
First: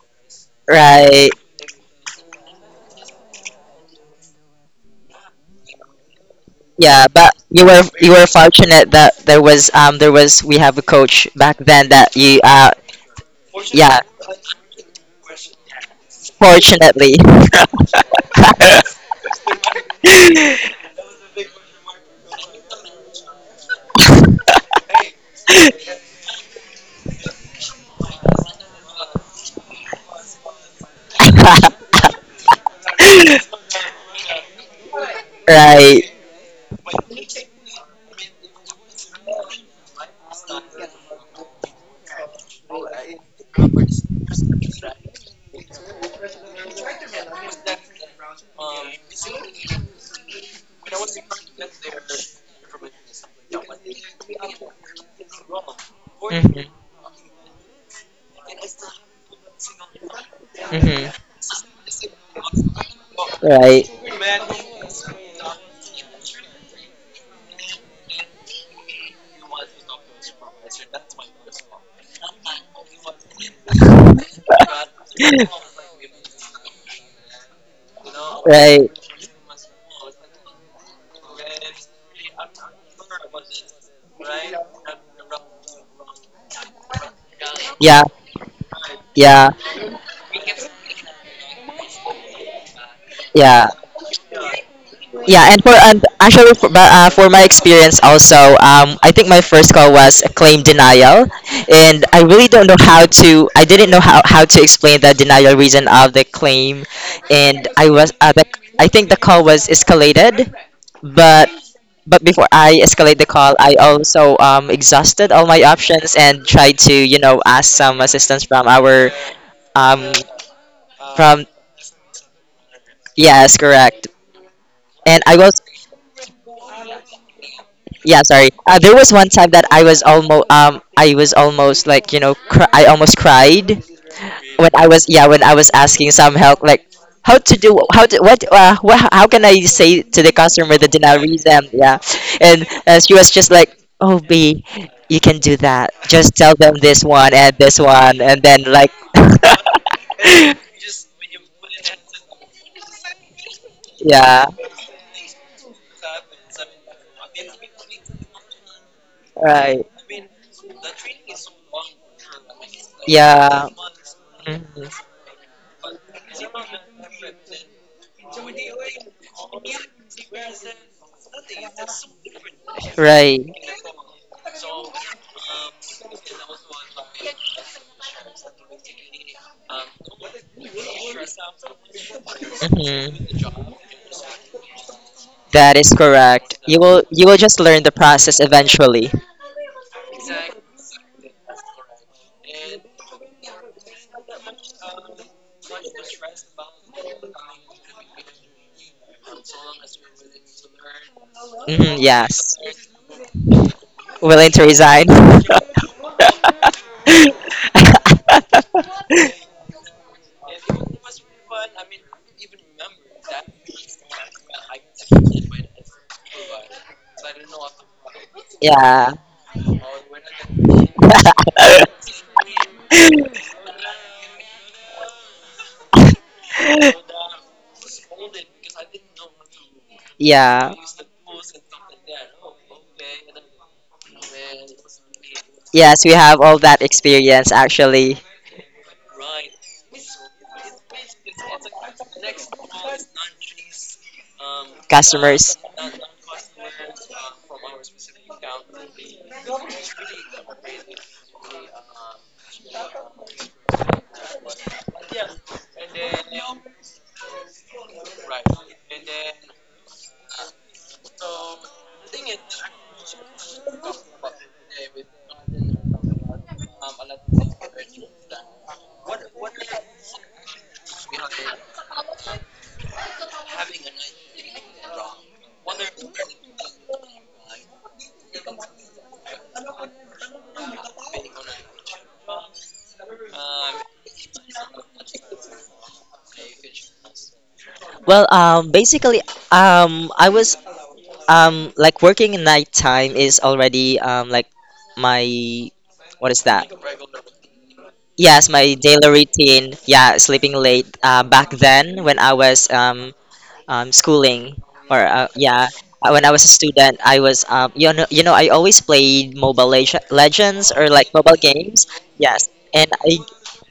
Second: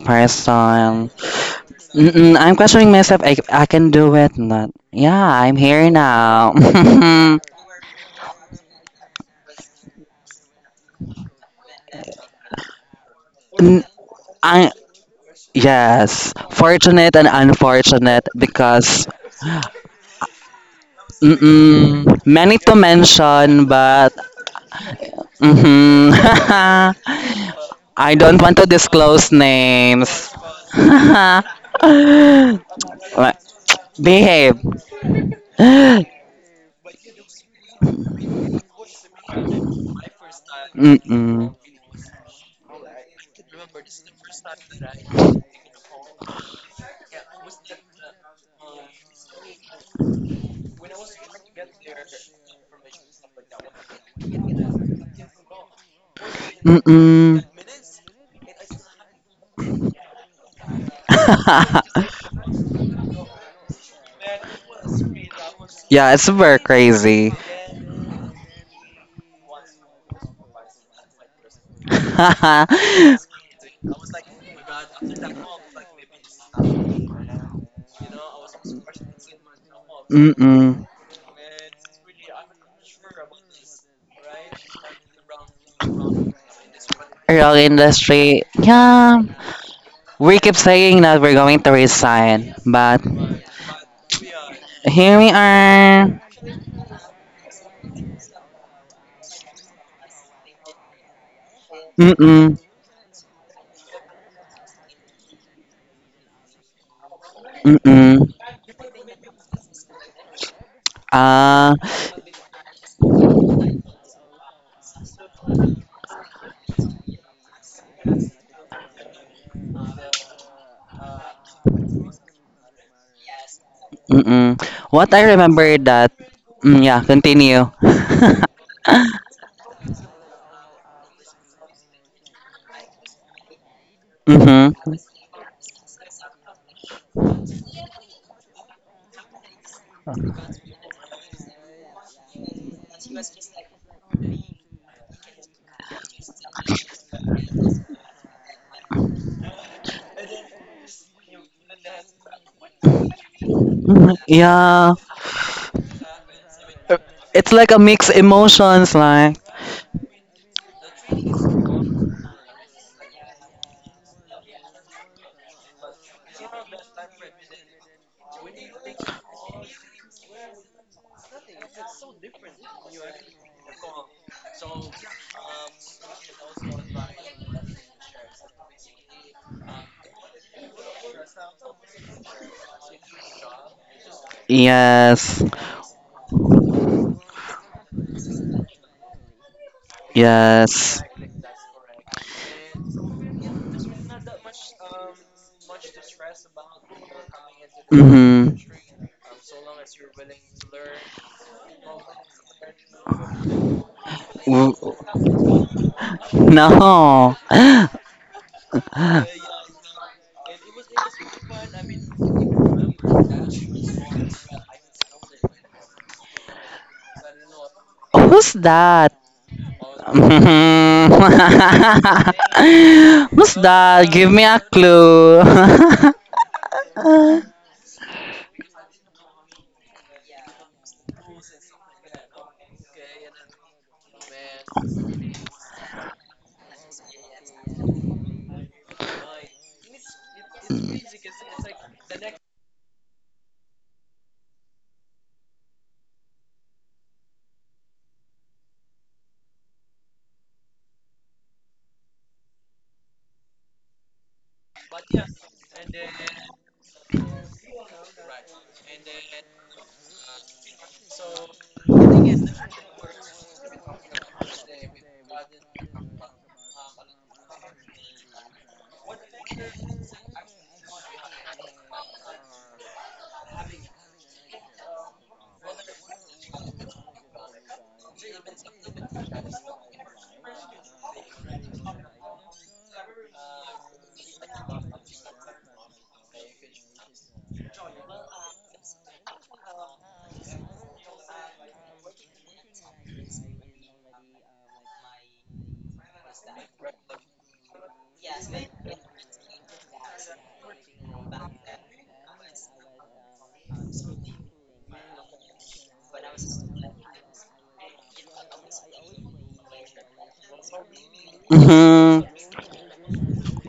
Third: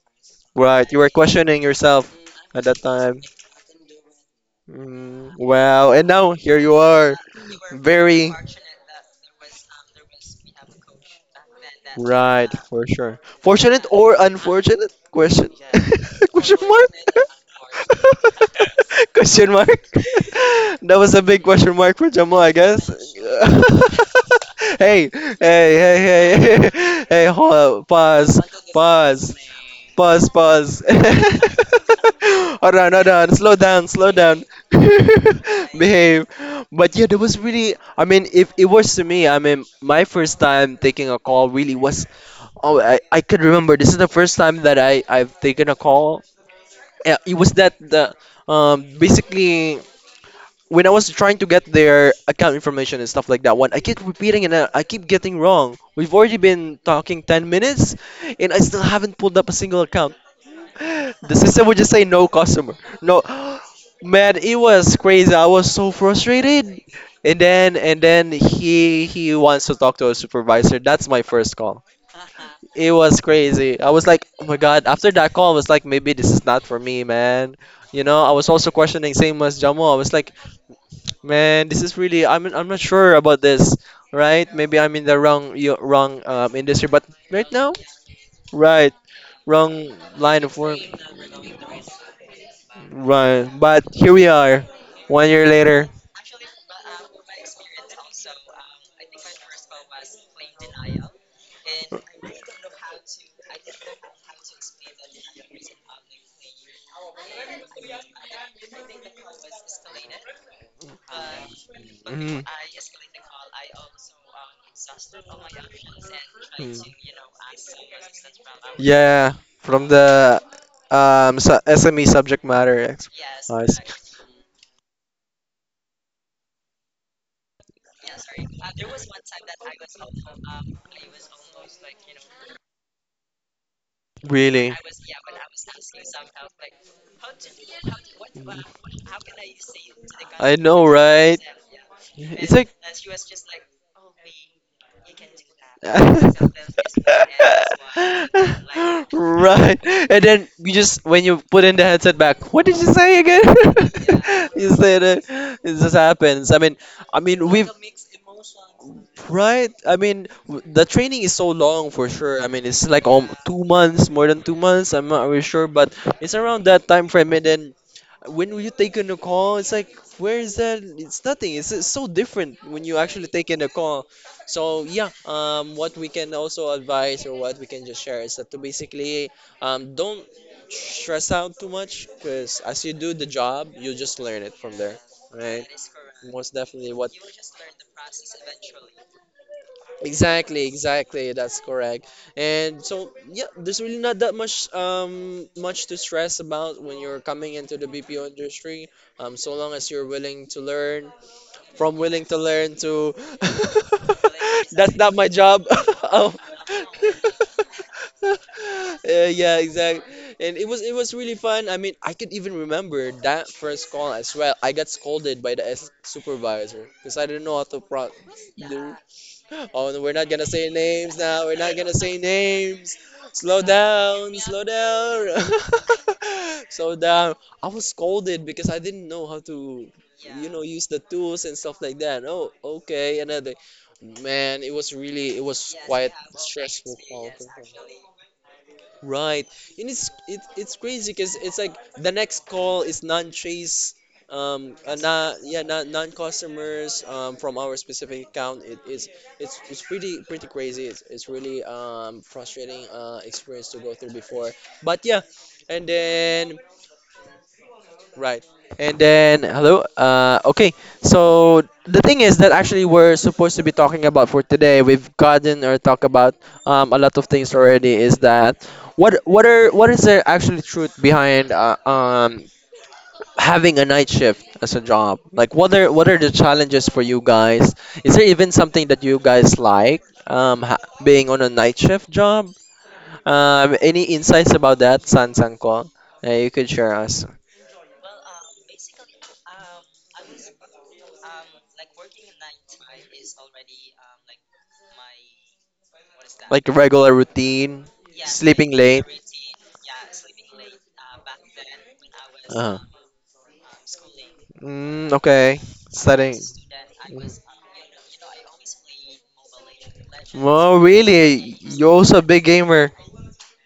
Right, you were person? Right. questioning yourself Mm-mm, I'm at that questioning time. myself. I, I can do it. Not. Yeah, Mm, I'm here wow, and now now. here you Yeah, are. but [LAUGHS] you were you were Very fortunate that there was um there was we have a coach back then that you right, uh for sure. N- Fortunate yeah or I unfortunate? Question. yes, [LAUGHS] Question mark? fortunately fortunate and unfortunate, because [LAUGHS] Question mark? [LAUGHS] [LAUGHS] That was a big question mark for Mm-mm. Jamal, I Many to guess. [LAUGHS] mention, but [LAUGHS] Hey, hey, hey, mhm. hey, [LAUGHS] hey, hold up. [LAUGHS] I don't Pause, want to disclose pause, pause, names. pause. [LAUGHS] [LAUGHS] Hold on, hold on. Like, Slow down, slow down. behave. [LAUGHS] right, Behave. But yeah, that was really, I mean, if it was to me, I mean, my first time taking a call Mm-mm. really was oh, I, I could remember. This is the first time that I, I've taken a call. Yeah, it was that the um basically when I was trying to get their account information and stuff like that one, I keep repeating and I, I keep getting wrong. We've already Mhm. been talking Mm-mm. ten minutes and I still haven't pulled up a single account. Mhm. The system would just say no [LAUGHS] customer. No. [GASPS] right, Man, it was crazy. I was so yeah, it's very frustrated. crazy. And then and then he he wants to talk to a supervisor. That's my first call. [LAUGHS] It was crazy. I was like, oh my god. After that call, I was like, [LAUGHS] maybe this is not for me, man. You know, I was also right. questioning same as Jamo. I was like, Mm-mm. man, this is really. I'm I'm not sure about this, right? Maybe I'm in the wrong yo- wrong um, industry, but Real right now, Yeah, industry. right, Yeah. yeah, wrong We line keep of work, saying that we're going to resign, but right. yeah. But here we are, here we one Yeah, year and for later. and are. actually for, but, uh, for my experience also, um, I think my first call was a claim denial, and I really Mm-mm. don't know how to. I didn't know how, how to explain the denial reason of the claim, and I was Mm-mm. uh, the, I think the call was escalated, but Ah, but before Mhm. I escalate the call, I also um, exhausted all my options and tried to Mm. you know ask some assistance from our Yeah, from um, the um from su- S M E subject matter. ex- yes, Nice. correct, mm-mm. What and I I was remember that, mm, yeah, continue. yeah, [LAUGHS] sorry, uh, there was one time that i was almost um I was almost like, you know, cr- I almost cried when Really? I mm-hmm. was yeah, when I was asking some help like how to do how to what uh what, how can I say to the I customer the know, right? denarism, yeah. It's And like uh, she was just like, oh, b you can do [LAUGHS] that, just tell them this right. one and this one and then like And then you just [LAUGHS] when you put in the headset back, what did you say again? [LAUGHS] yeah, You Yeah, said it. It just happens. I mean, I it's mean like we've a mixed emotions, like, right? right, I mean, w- the training is so long for sure. I mean, it's like um, yeah. two months, more than two Mhm. months. I'm not really sure, but it's around that time frame. And then when you take in a call, it's like, where is that? It's nothing. It's, it's so different when you actually Right. take in a call. So yeah, um, what we can also advise or what we can just share is that to basically um, don't stress out too much because as you do the Mhm. job, you just learn it from there. yes, Right? That is correct. Most You definitely will what. you will just learn the process eventually. Exactly, yes. exactly. That's correct. And so, yeah, there's really not that much um much to stress about when you're coming into the B P O Mm-hmm. industry. Um, so long as you're willing to learn, Hmm, from willing to yes. learn to Willing to [LAUGHS] that's resign. not my job. [LAUGHS] [LAUGHS] um, No. [LAUGHS] yeah, yeah, exactly. And it was it was really fun. I mean, I could even remember that first call as well. I got scolded by the S supervisor because I didn't know how to pro Who's Yeah. that? [LAUGHS] [LAUGHS] oh, no, we're not gonna say names now. We're not Mhm. gonna say names. Who's Slow that? Give down, me a slow down. clue. [LAUGHS] [LAUGHS] Slow down. I was scolded because I didn't know how to, you know, Yeah. use the tools and stuff like that. Oh, okay. Another man, it was really, it was Yes, we quite have all that stressful. experience actually. Right. And it's it, it's crazy because it's like the next call is non-chase um uh, na Customers. yeah na, non-customers um from our specific account it is it's it's pretty pretty crazy it's, it's really um frustrating uh experience to go through before but yeah and then right. And then hello. Uh okay. So the thing is that actually we're supposed to be talking about for today. We've gotten or talk about um a lot of things already is that what what are what is the actually truth behind uh, um having a night shift as a job? Like what are what are the challenges for you guys? Is there even something that you guys like um ha- being on a night shift job? Um any insights about that, San Sanko? Uh, you could share us. Well, um, basically, um, I was um, like working in night time is already um, like my what is that? Like regular routine, Yes, my sleeping daily late. routine. Yeah, sleeping late. Uh, back then, when I was Uh-huh. um, um, schooling or Mm, uh, okay. yeah uh, when I Studying. was a student I Mhm. was um, you know you know I always played mobile Leg- legends Oh, or like mobile really? games, You're also Mhm. a big yes, and gamer. I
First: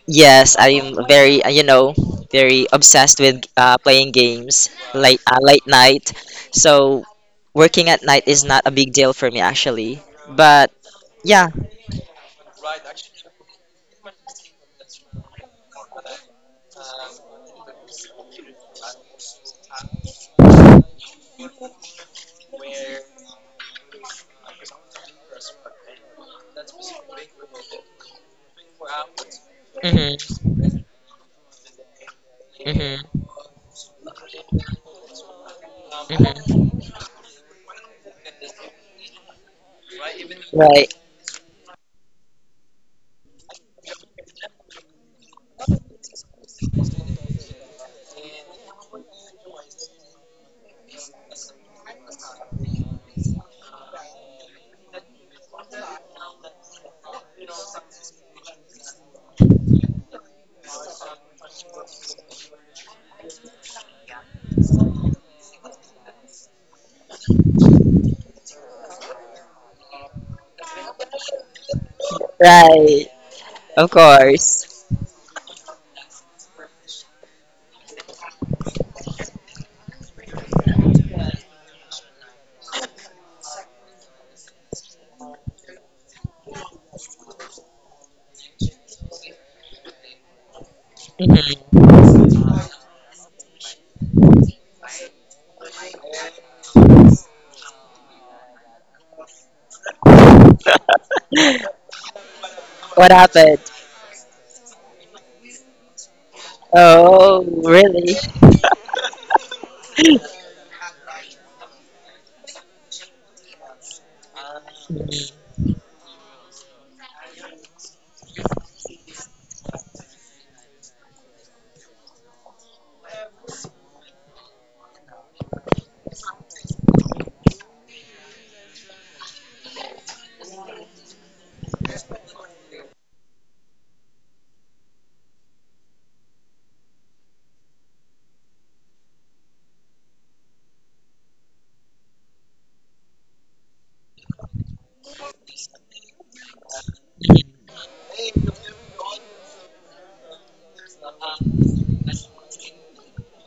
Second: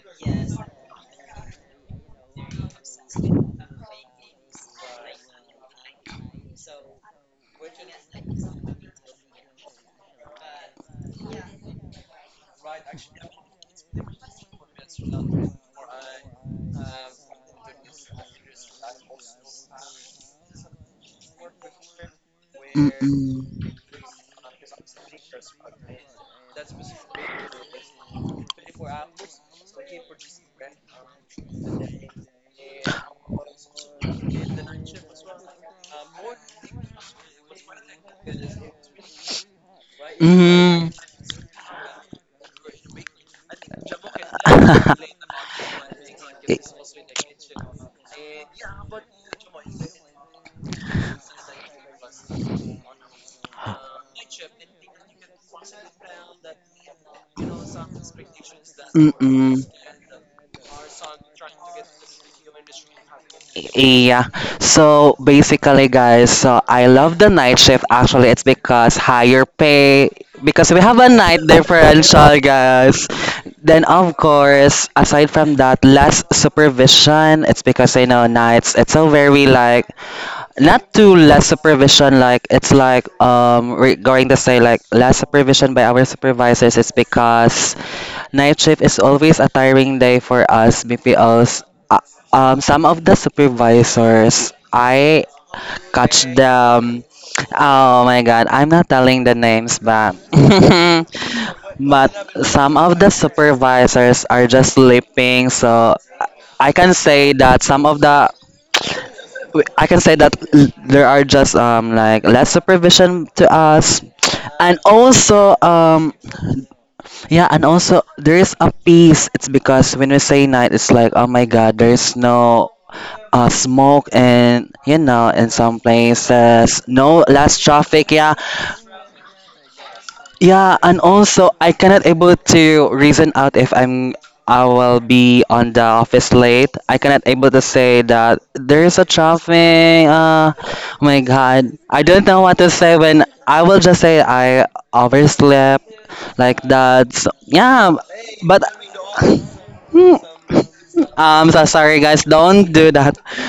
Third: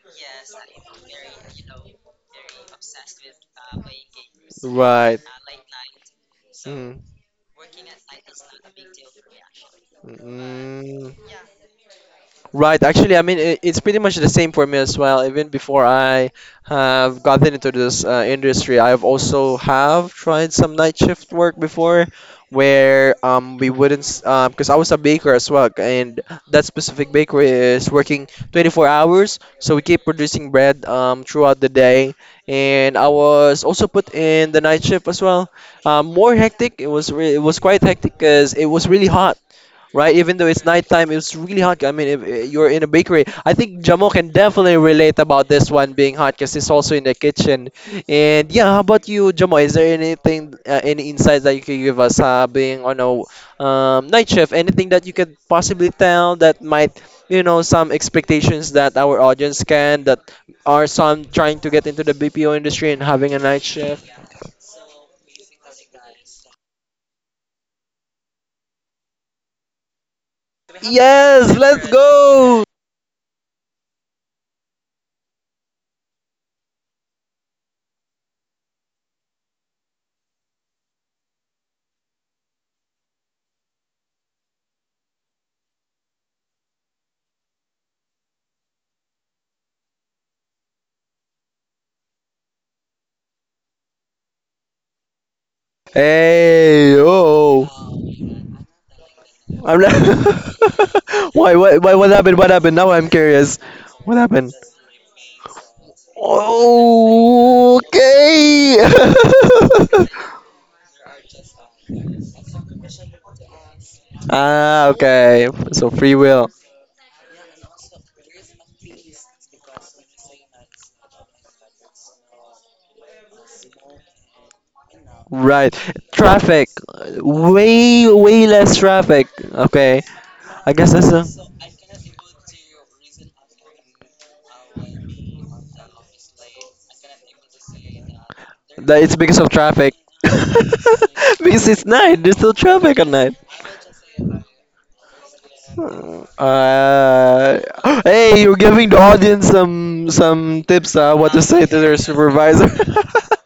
yes I'm very uh, you know very obsessed with uh, playing games late Right. uh, late night, Mm. so working at night is not a big deal for me actually, Mm, but mm. yeah, Right. Actually, I mean, I it's pretty much the same for me as well. Even before I have gotten into this uh, industry, I've also have tried some night shift work before, where Mm-mm. um we wouldn't because I was a baker as well, and that specific bakery is working twenty-four hours, so we keep mm-hmm, producing bread um throughout the day, and I mm-hmm, was also put in the night shift as well. Um, more hmm, hectic. It was re- it was quite hectic because it was really hot, right? Even though it's Mhm. right, nighttime, it's really hot. I mean, if uh, you're in a bakery, I think Jamo can definitely relate about [LAUGHS] this one being hot because it's also in the kitchen. And yeah, how about you, Jamo? Is there anything, uh, any insights that you could give us uh, being on a um, night shift? Anything that you could possibly tell that might, you know, some expectations that Eh, our Mm-mm. audience can, that are some trying to get into the B P O industry and having a night shift? Yeah. So basically, guys, so I love the night shift. Actually, it's because higher pay, because we have a night Yes, let's differential, go! guys. right, Then of of course, course, aside from that, less supervision. It's because you know nights. It's so very like not too less supervision. Like it's like um we're going to say like less supervision by our supervisors. It's because night shift is always a tiring day for us B P Ls. hmm, Um, some of the supervisors, I catch Hey, them. oh. Oh my god, I'm not telling the names, I'm like, but [LAUGHS] [LAUGHS] [LAUGHS] why, what, why, but what happened? What some happened? Now of the I'm what curious. happened. What supervisors are happened? just sleeping. So I Okay. can say Oh, that some of really? the [LAUGHS] I can say that l- there are just um like less supervision to us, and Ah, [LAUGHS] okay. also So um free will. yeah, and also there is a peace. It's because when we say night, it's like, oh my God, there's no uh, smoke and you know in Right. some Traffic. places no less traffic, Way, yeah, way less traffic. Okay. I yeah, guess and that's a, also I cannot able to reason out if I'm I will be on the office late. I cannot able to say that there is a that it's because of traffic. traffic. [LAUGHS] Uh, oh my Because God, it's I don't night. There's know still what to say, traffic at when night. I will just say I overslept like that. So, Uh, yeah, [GASPS] hey, you're but giving the audience some mm, some tips, uh, what to I'm say so to their sorry, guys. supervisor. Don't do that. [LAUGHS]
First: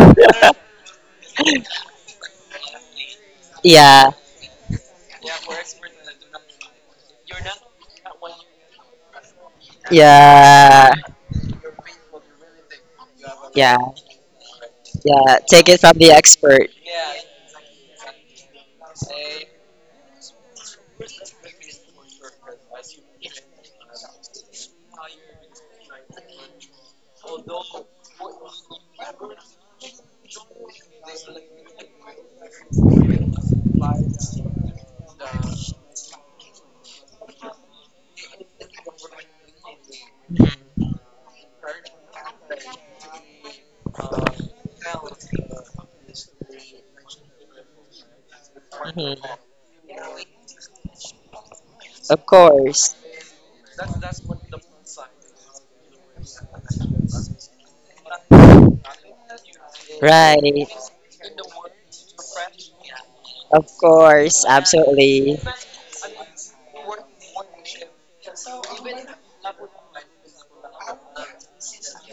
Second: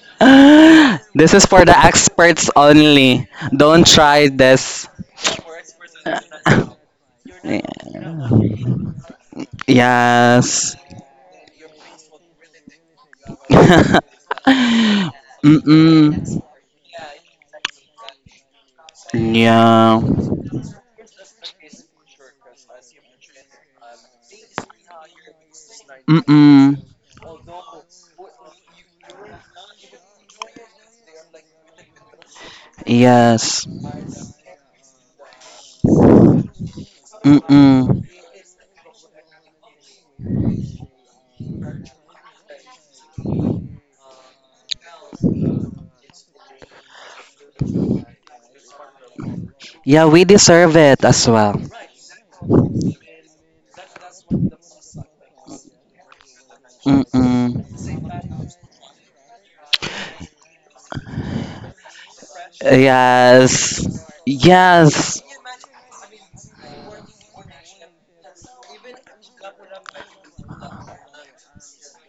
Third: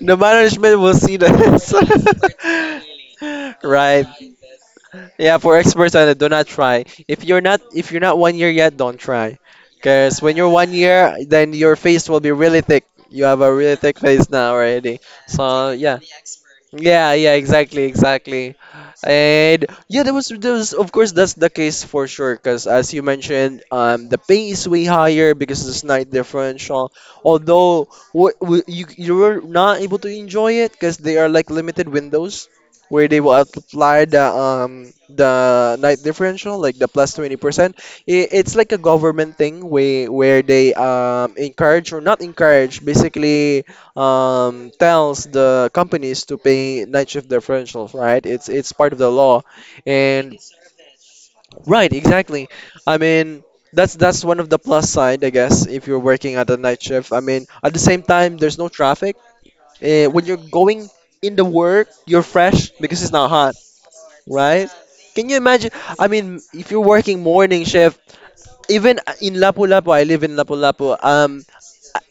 The management will see This is for this. the experts only. [LAUGHS] Don't Right. Yeah, try this. Yeah, for experts on it, do not [LAUGHS] try. If you're not if you're not one year Yeah. yet, don't try. Because when you're one Yes. yeah, year, then your face will be really thick. You have a [LAUGHS] really yeah, thick Mm-mm. face now already. yeah. Take So it from yeah. the expert. Yeah, yeah, exactly, exactly. And Yeah. yeah, there was there was of course that's the case for sure because as you mentioned, um, the pay is way higher because of this night Mm-mm. differential. Although what w- you you were not able to enjoy it because they are like limited windows where they will Yes. apply the um the night differential like the twenty percent. Mm-mm. It, it's like a government thing where where they um encourage or not encourage basically um, tells the companies to pay night shift differentials, right? It's it's part of the Mhm. law, Yeah, we and deserve it as well. right, Of exactly. course. I mean, that's that's one of the plus side, I guess, if you're working at a night shift. I mean, Mm-mm. at the same time, there's no traffic. Uh, when you're Right. going in the work, you're fresh because it's not hot, Yes. Of course. right? Yes. Can you Absolutely. imagine? I mean, if you're working morning shift, even in Lapu-Lapu, I live in Lapu-Lapu. Um,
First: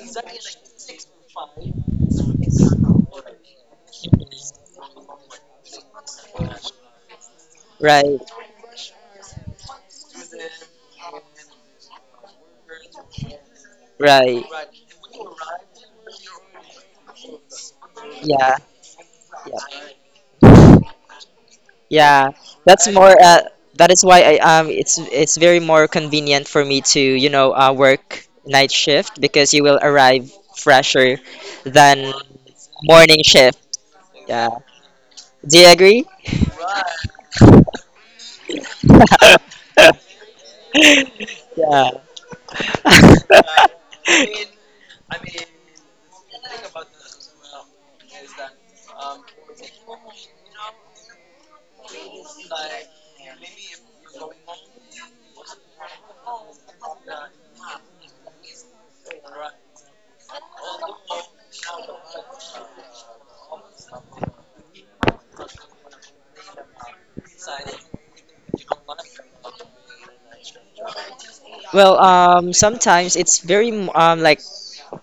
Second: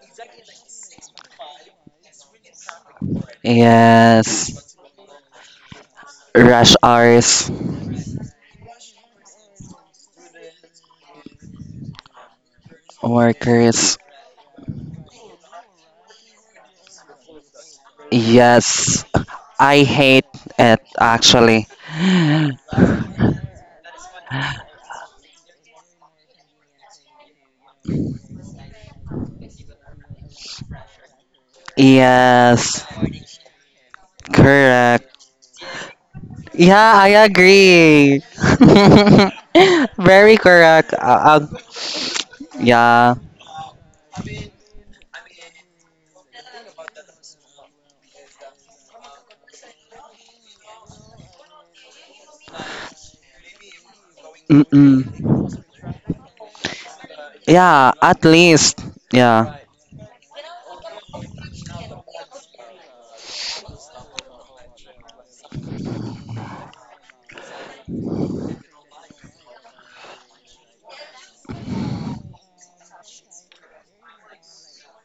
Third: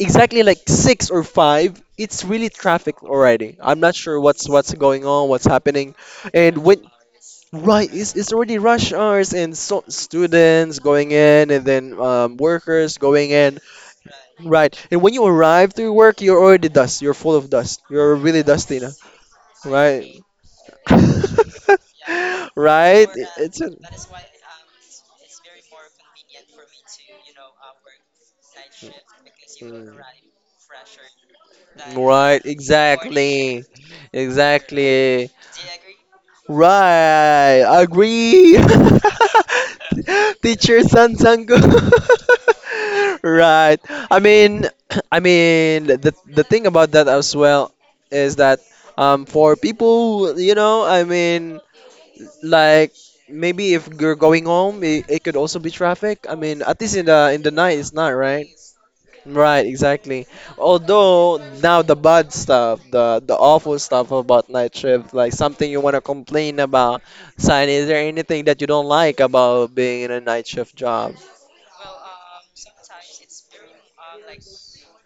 exactly like six or five, it's really traffic already. I'm not sure what's what's Yes. going on, what's happening, and Rush when hours. right, it's, Right, it's already rush hours and so students going in and then um, workers going in. Workers. right. Right, and when you arrive to work, you're already dust. You're full of dust. You're really Yeah, dusty now. Yes. I yeah. Right. hate it actually. Yeah, [SIGHS] [LAUGHS] that's right. more. It- Uh, It's that is why I um, it's it's very more convenient for me to you know uh, a, work night shift because you will Mm. arrive fresher than Right, Yes. morning shift. exactly. Yeah, Correct. Exactly. do you agree? Yeah, I Right, agree. agree. [LAUGHS] [LAUGHS] Very [LAUGHS] Teacher correct. San Uh, uh, Sango. [LAUGHS] Yeah. yeah. [LAUGHS] Right. I mean, [CLEARS THROAT] I mean the the thing about that as well is that um for people, you know, I mean like maybe if you're going home, Mm-mm. it, it could also be traffic. I mean, at least in the in the night Yeah, it's not, at right? least. Yeah. Right, exactly. Although now the bad stuff, the the awful stuff about night shift, like something you want to complain about. Sign, is there anything that you don't like about being in a night shift job? Well, um, sometimes it's very um like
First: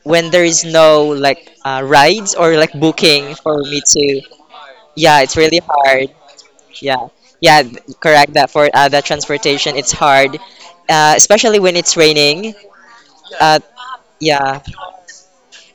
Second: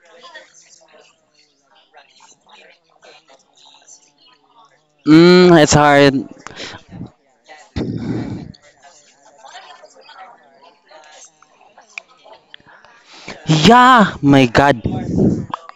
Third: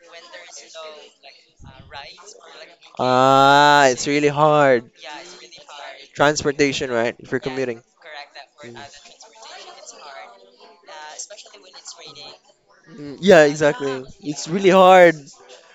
when there is no like uh, rides or like booking for me Ah, it's to. really hard. Yeah, it's Mm, really it's hard. hard. Transportation, Yeah, right? If you're yeah, th- commuting. correct. That for Mm, uh, the transportation, it's hard, uh, especially when it's raining. Mm, Yeah, Uh, exactly. Yeah, my It's yeah, really God. hard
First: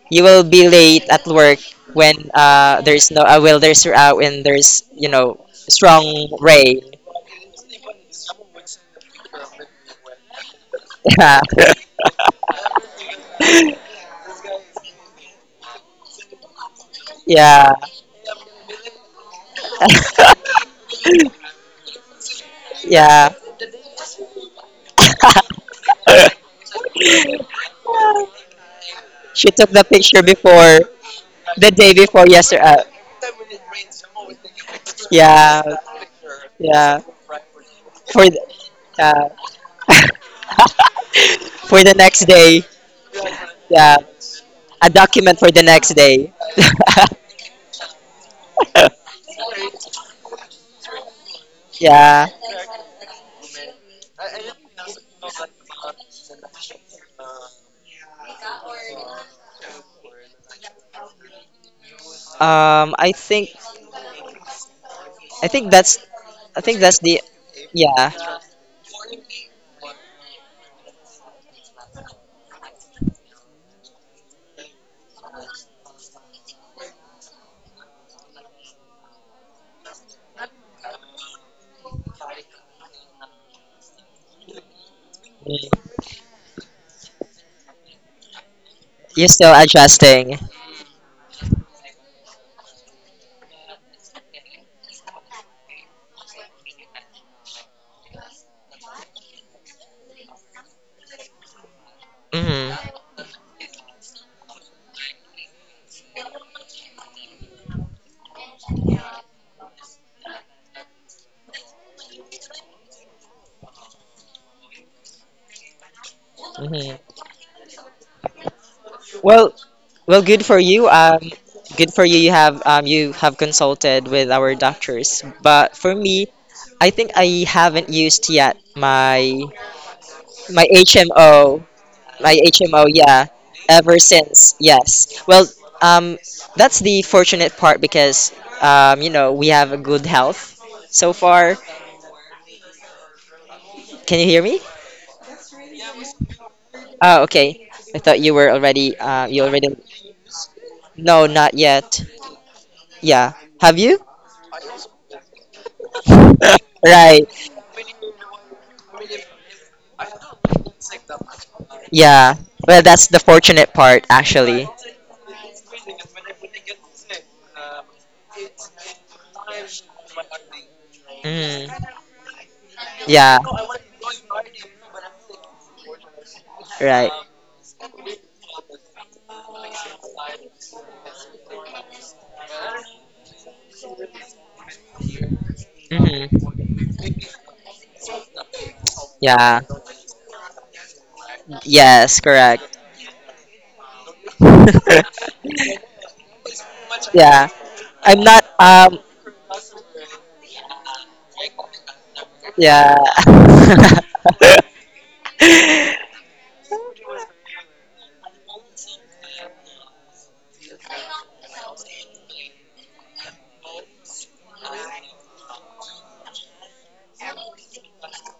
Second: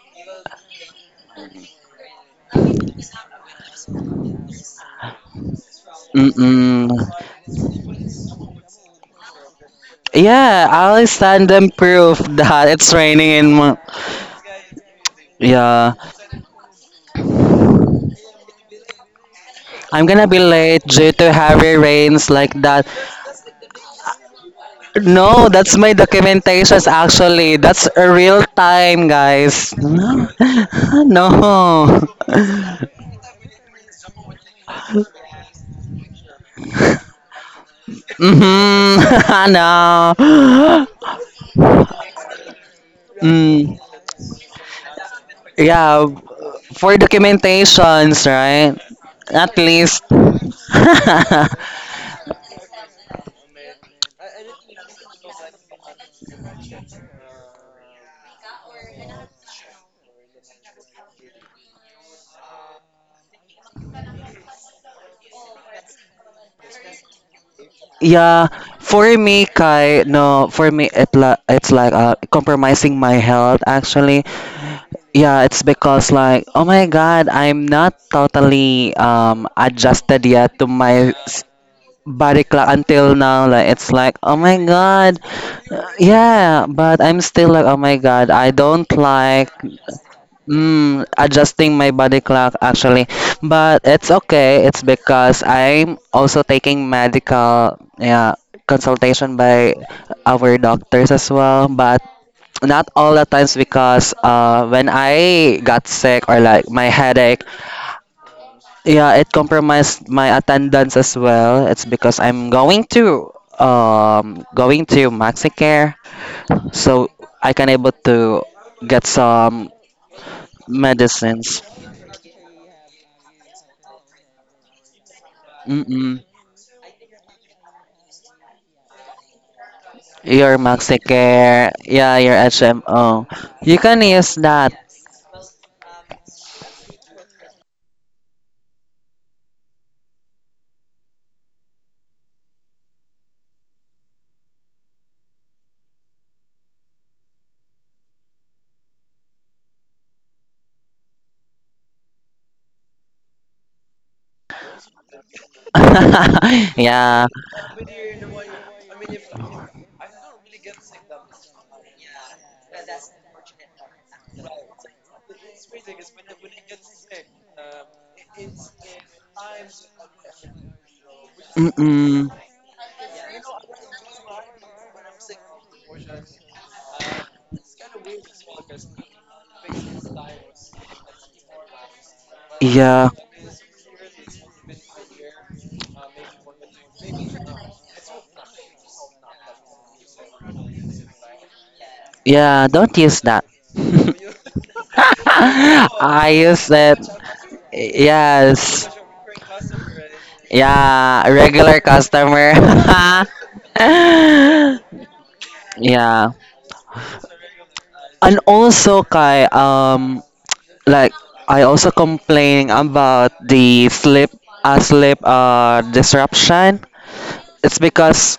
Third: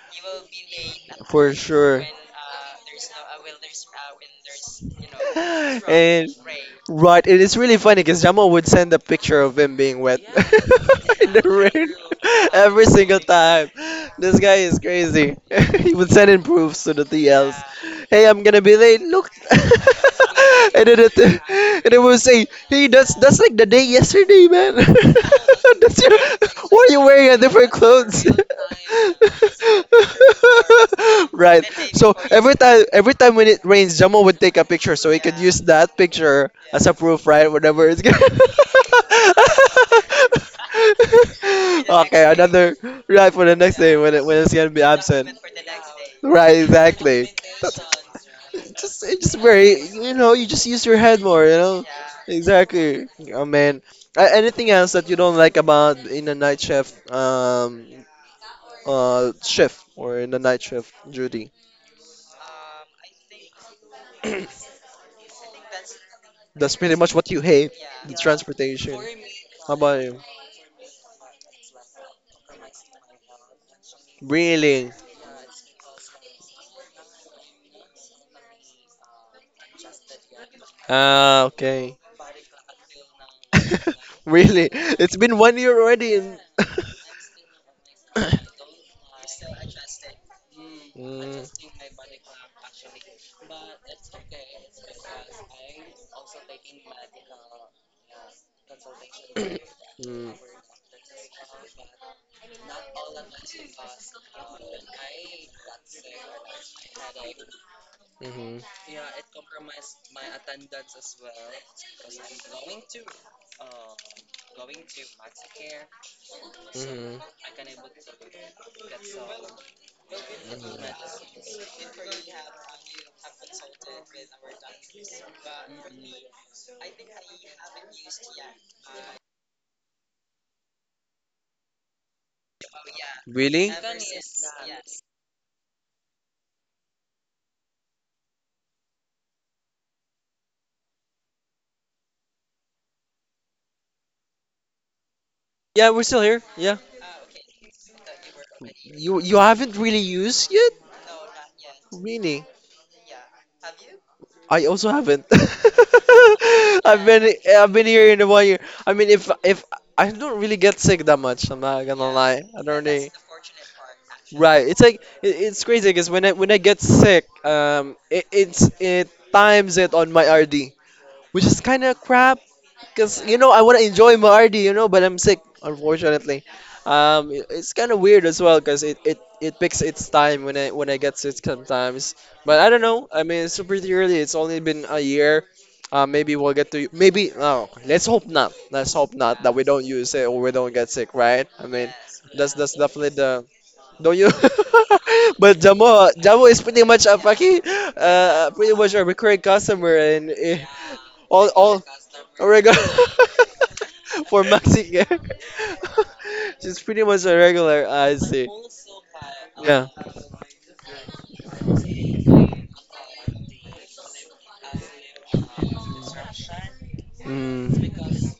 you will be late at for work sure. when uh, there's no uh, well, there's uh, when there's you know [LAUGHS] strong and rain. Mm-mm. right, it is really funny because Jamal would send a picture of him being wet [LAUGHS] Yeah, I'll in the stand and [LAUGHS] rain prove [LAUGHS] [LAUGHS] that every it's single raining in. time. Mo- This guy is crazy. [LAUGHS] yeah, he would send in proofs to the T Ls. Yeah, Hey, I'm gonna be late. Look, [LAUGHS] I'm gonna yeah, be [LAUGHS] late and then due it, to heavy and it would rains say, like that. Hey, that's yeah. that's like the day yesterday, man. No, that's [LAUGHS] my that's your. [LAUGHS] Why documentations are you wearing a actually. different That's a clothes? [LAUGHS] real [LAUGHS] time, She took guys. the picture No. before [LAUGHS] Right. the day No. So before every yesterday. Uh, time every time when it rains, Jamo would take a picture so he could yeah, use that picture as a yeah. yeah. proof, right? Whenever it's gonna For [LAUGHS] the, yeah. Mm-hmm. [LAUGHS] No. [LAUGHS] For the next Okay, day. another right for the next Mm, day Yeah, when it when it's gonna be a absent. document for the next yeah, day. Right, for [LAUGHS] exactly. [LAUGHS] That's documentations, right? it's just it's just At very least. you know, you just use your head more, you know? [LAUGHS] Yeah. Exactly. Oh man. A- Anything else that you don't like about in a night shift? Um, uh shift or in the night shift duty. Um, I think I think that's I That's think pretty that's much the what you hate, yeah. the Yeah, transportation. for me, How about Kai, you? no, for me, it li- it's like uh, compromising my health actually. Really? Yeah, it's because like, oh my God, I'm not totally um adjusted yet to my s- Ah, okay. body clock until now. Like, it's [LAUGHS] like, oh my Really? It's God, been one year Uh, Mm. already and [COUGHS] yeah, but I'm still like, oh my God, I don't You're still like. adjusting. Mm, Mm, adjusting my body [LAUGHS] clock actually, but it's okay. It's because I'm also taking medical, yeah, consultation by mm, our doctors as well, but not Hmm. all the times, because uh when I got sick or like my headache, mhm, yeah, it compromised my attendance as well. It's because I'm going to um going to Maxicare, so Hmm. mhm, I can able to get Well, some well, good for you. mhm. Um, medicines. good for you. You have um, you have consulted with our doctors. But for Mm-mm. me, I think I haven't used yet my Your my H M O. MaxiCare, yeah, your my H M O, yeah, H M O. Really? You ever can use since, that. yes. Well, um, that's the fortunate part because, um, you know, we have a good health so far. Can you hear me? Yeah, we're still here. Yeah. Oh, okay. I thought you were already, You uh, you you already, haven't really used yet? no, not yet. Really? Yeah. Have you? I also haven't. [LAUGHS] [LAUGHS] I've been [LAUGHS] Right. I've been here in one year. I mean, if if I don't really get sick that much, I'm not gonna Yeah. lie. I Well, don't that's really. the fortunate part, Right. actually. It's like it, it's crazy because when I when I get sick, um, it, it's it times it on my R D, which is Mm. kind of crap. Because, you Yeah. know, I want to enjoy my R D, you know, but I'm sick, unfortunately. Right. Um, i- it's kind of weird as well because it, it, it picks its time when I when I get sick sometimes. But I don't know. Yeah. I mean, it's super early. It's only Mm-mm. been a Yeah. year. Uh, maybe Hmm. we'll get to maybe no. Let's hope not. Let's hope not that Yeah. we don't use it or we don't get sick, right? I mean, Yes, that's Yeah, that's correct. don't definitely use that. the don't you. [LAUGHS] [LAUGHS] [LAUGHS] but Jamo I Jamo is use pretty much it. a Yeah, fucking I'm not. uh pretty Yes. much Um, a recurring customer and eh, Yeah, all regular all oh customer. my God. [LAUGHS] yeah. [LAUGHS] [LAUGHS] [LAUGHS] for Mexican. Yeah. [LAUGHS] She's pretty much a regular. I And see. also Kai, Yeah. um like I also complain about the sleep uh sleep uh disruption. It's Mm. because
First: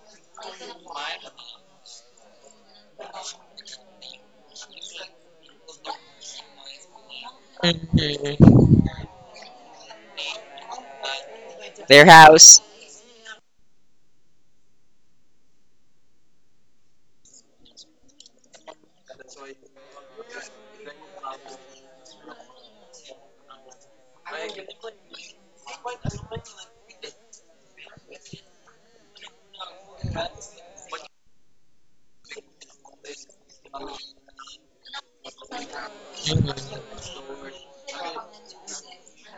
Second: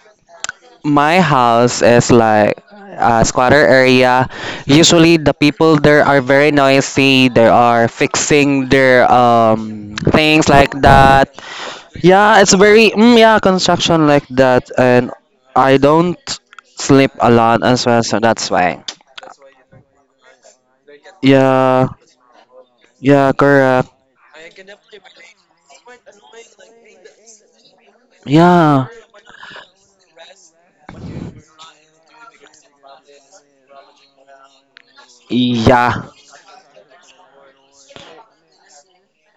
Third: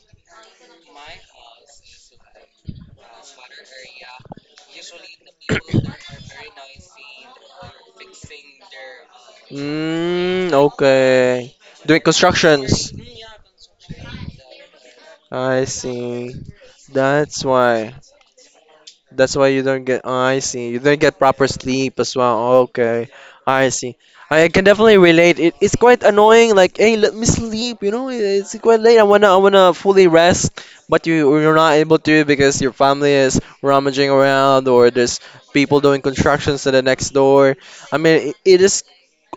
my house is like a squatter area. Usually the people there are very noisy. They are fixing Mhm. their um things Mm, like that. okay. Doing Their Yeah, it's house. constructions. very mm, yeah, construction like that, and I I don't see. sleep a That's lot as why. well, so that's why. That's why you don't get. Oh, I see. You don't get proper Yeah, sleep as well. Okay, yeah, I correct. see. I can definitely relate. It, it's quite annoying. Like, hey, let me sleep. You know, it's quite Yeah, late. I wanna, I wanna fully rest, but you, you're not able to because your family is rummaging around or there's people doing yeah. constructions to Mhm. the next door. I mean, it, it is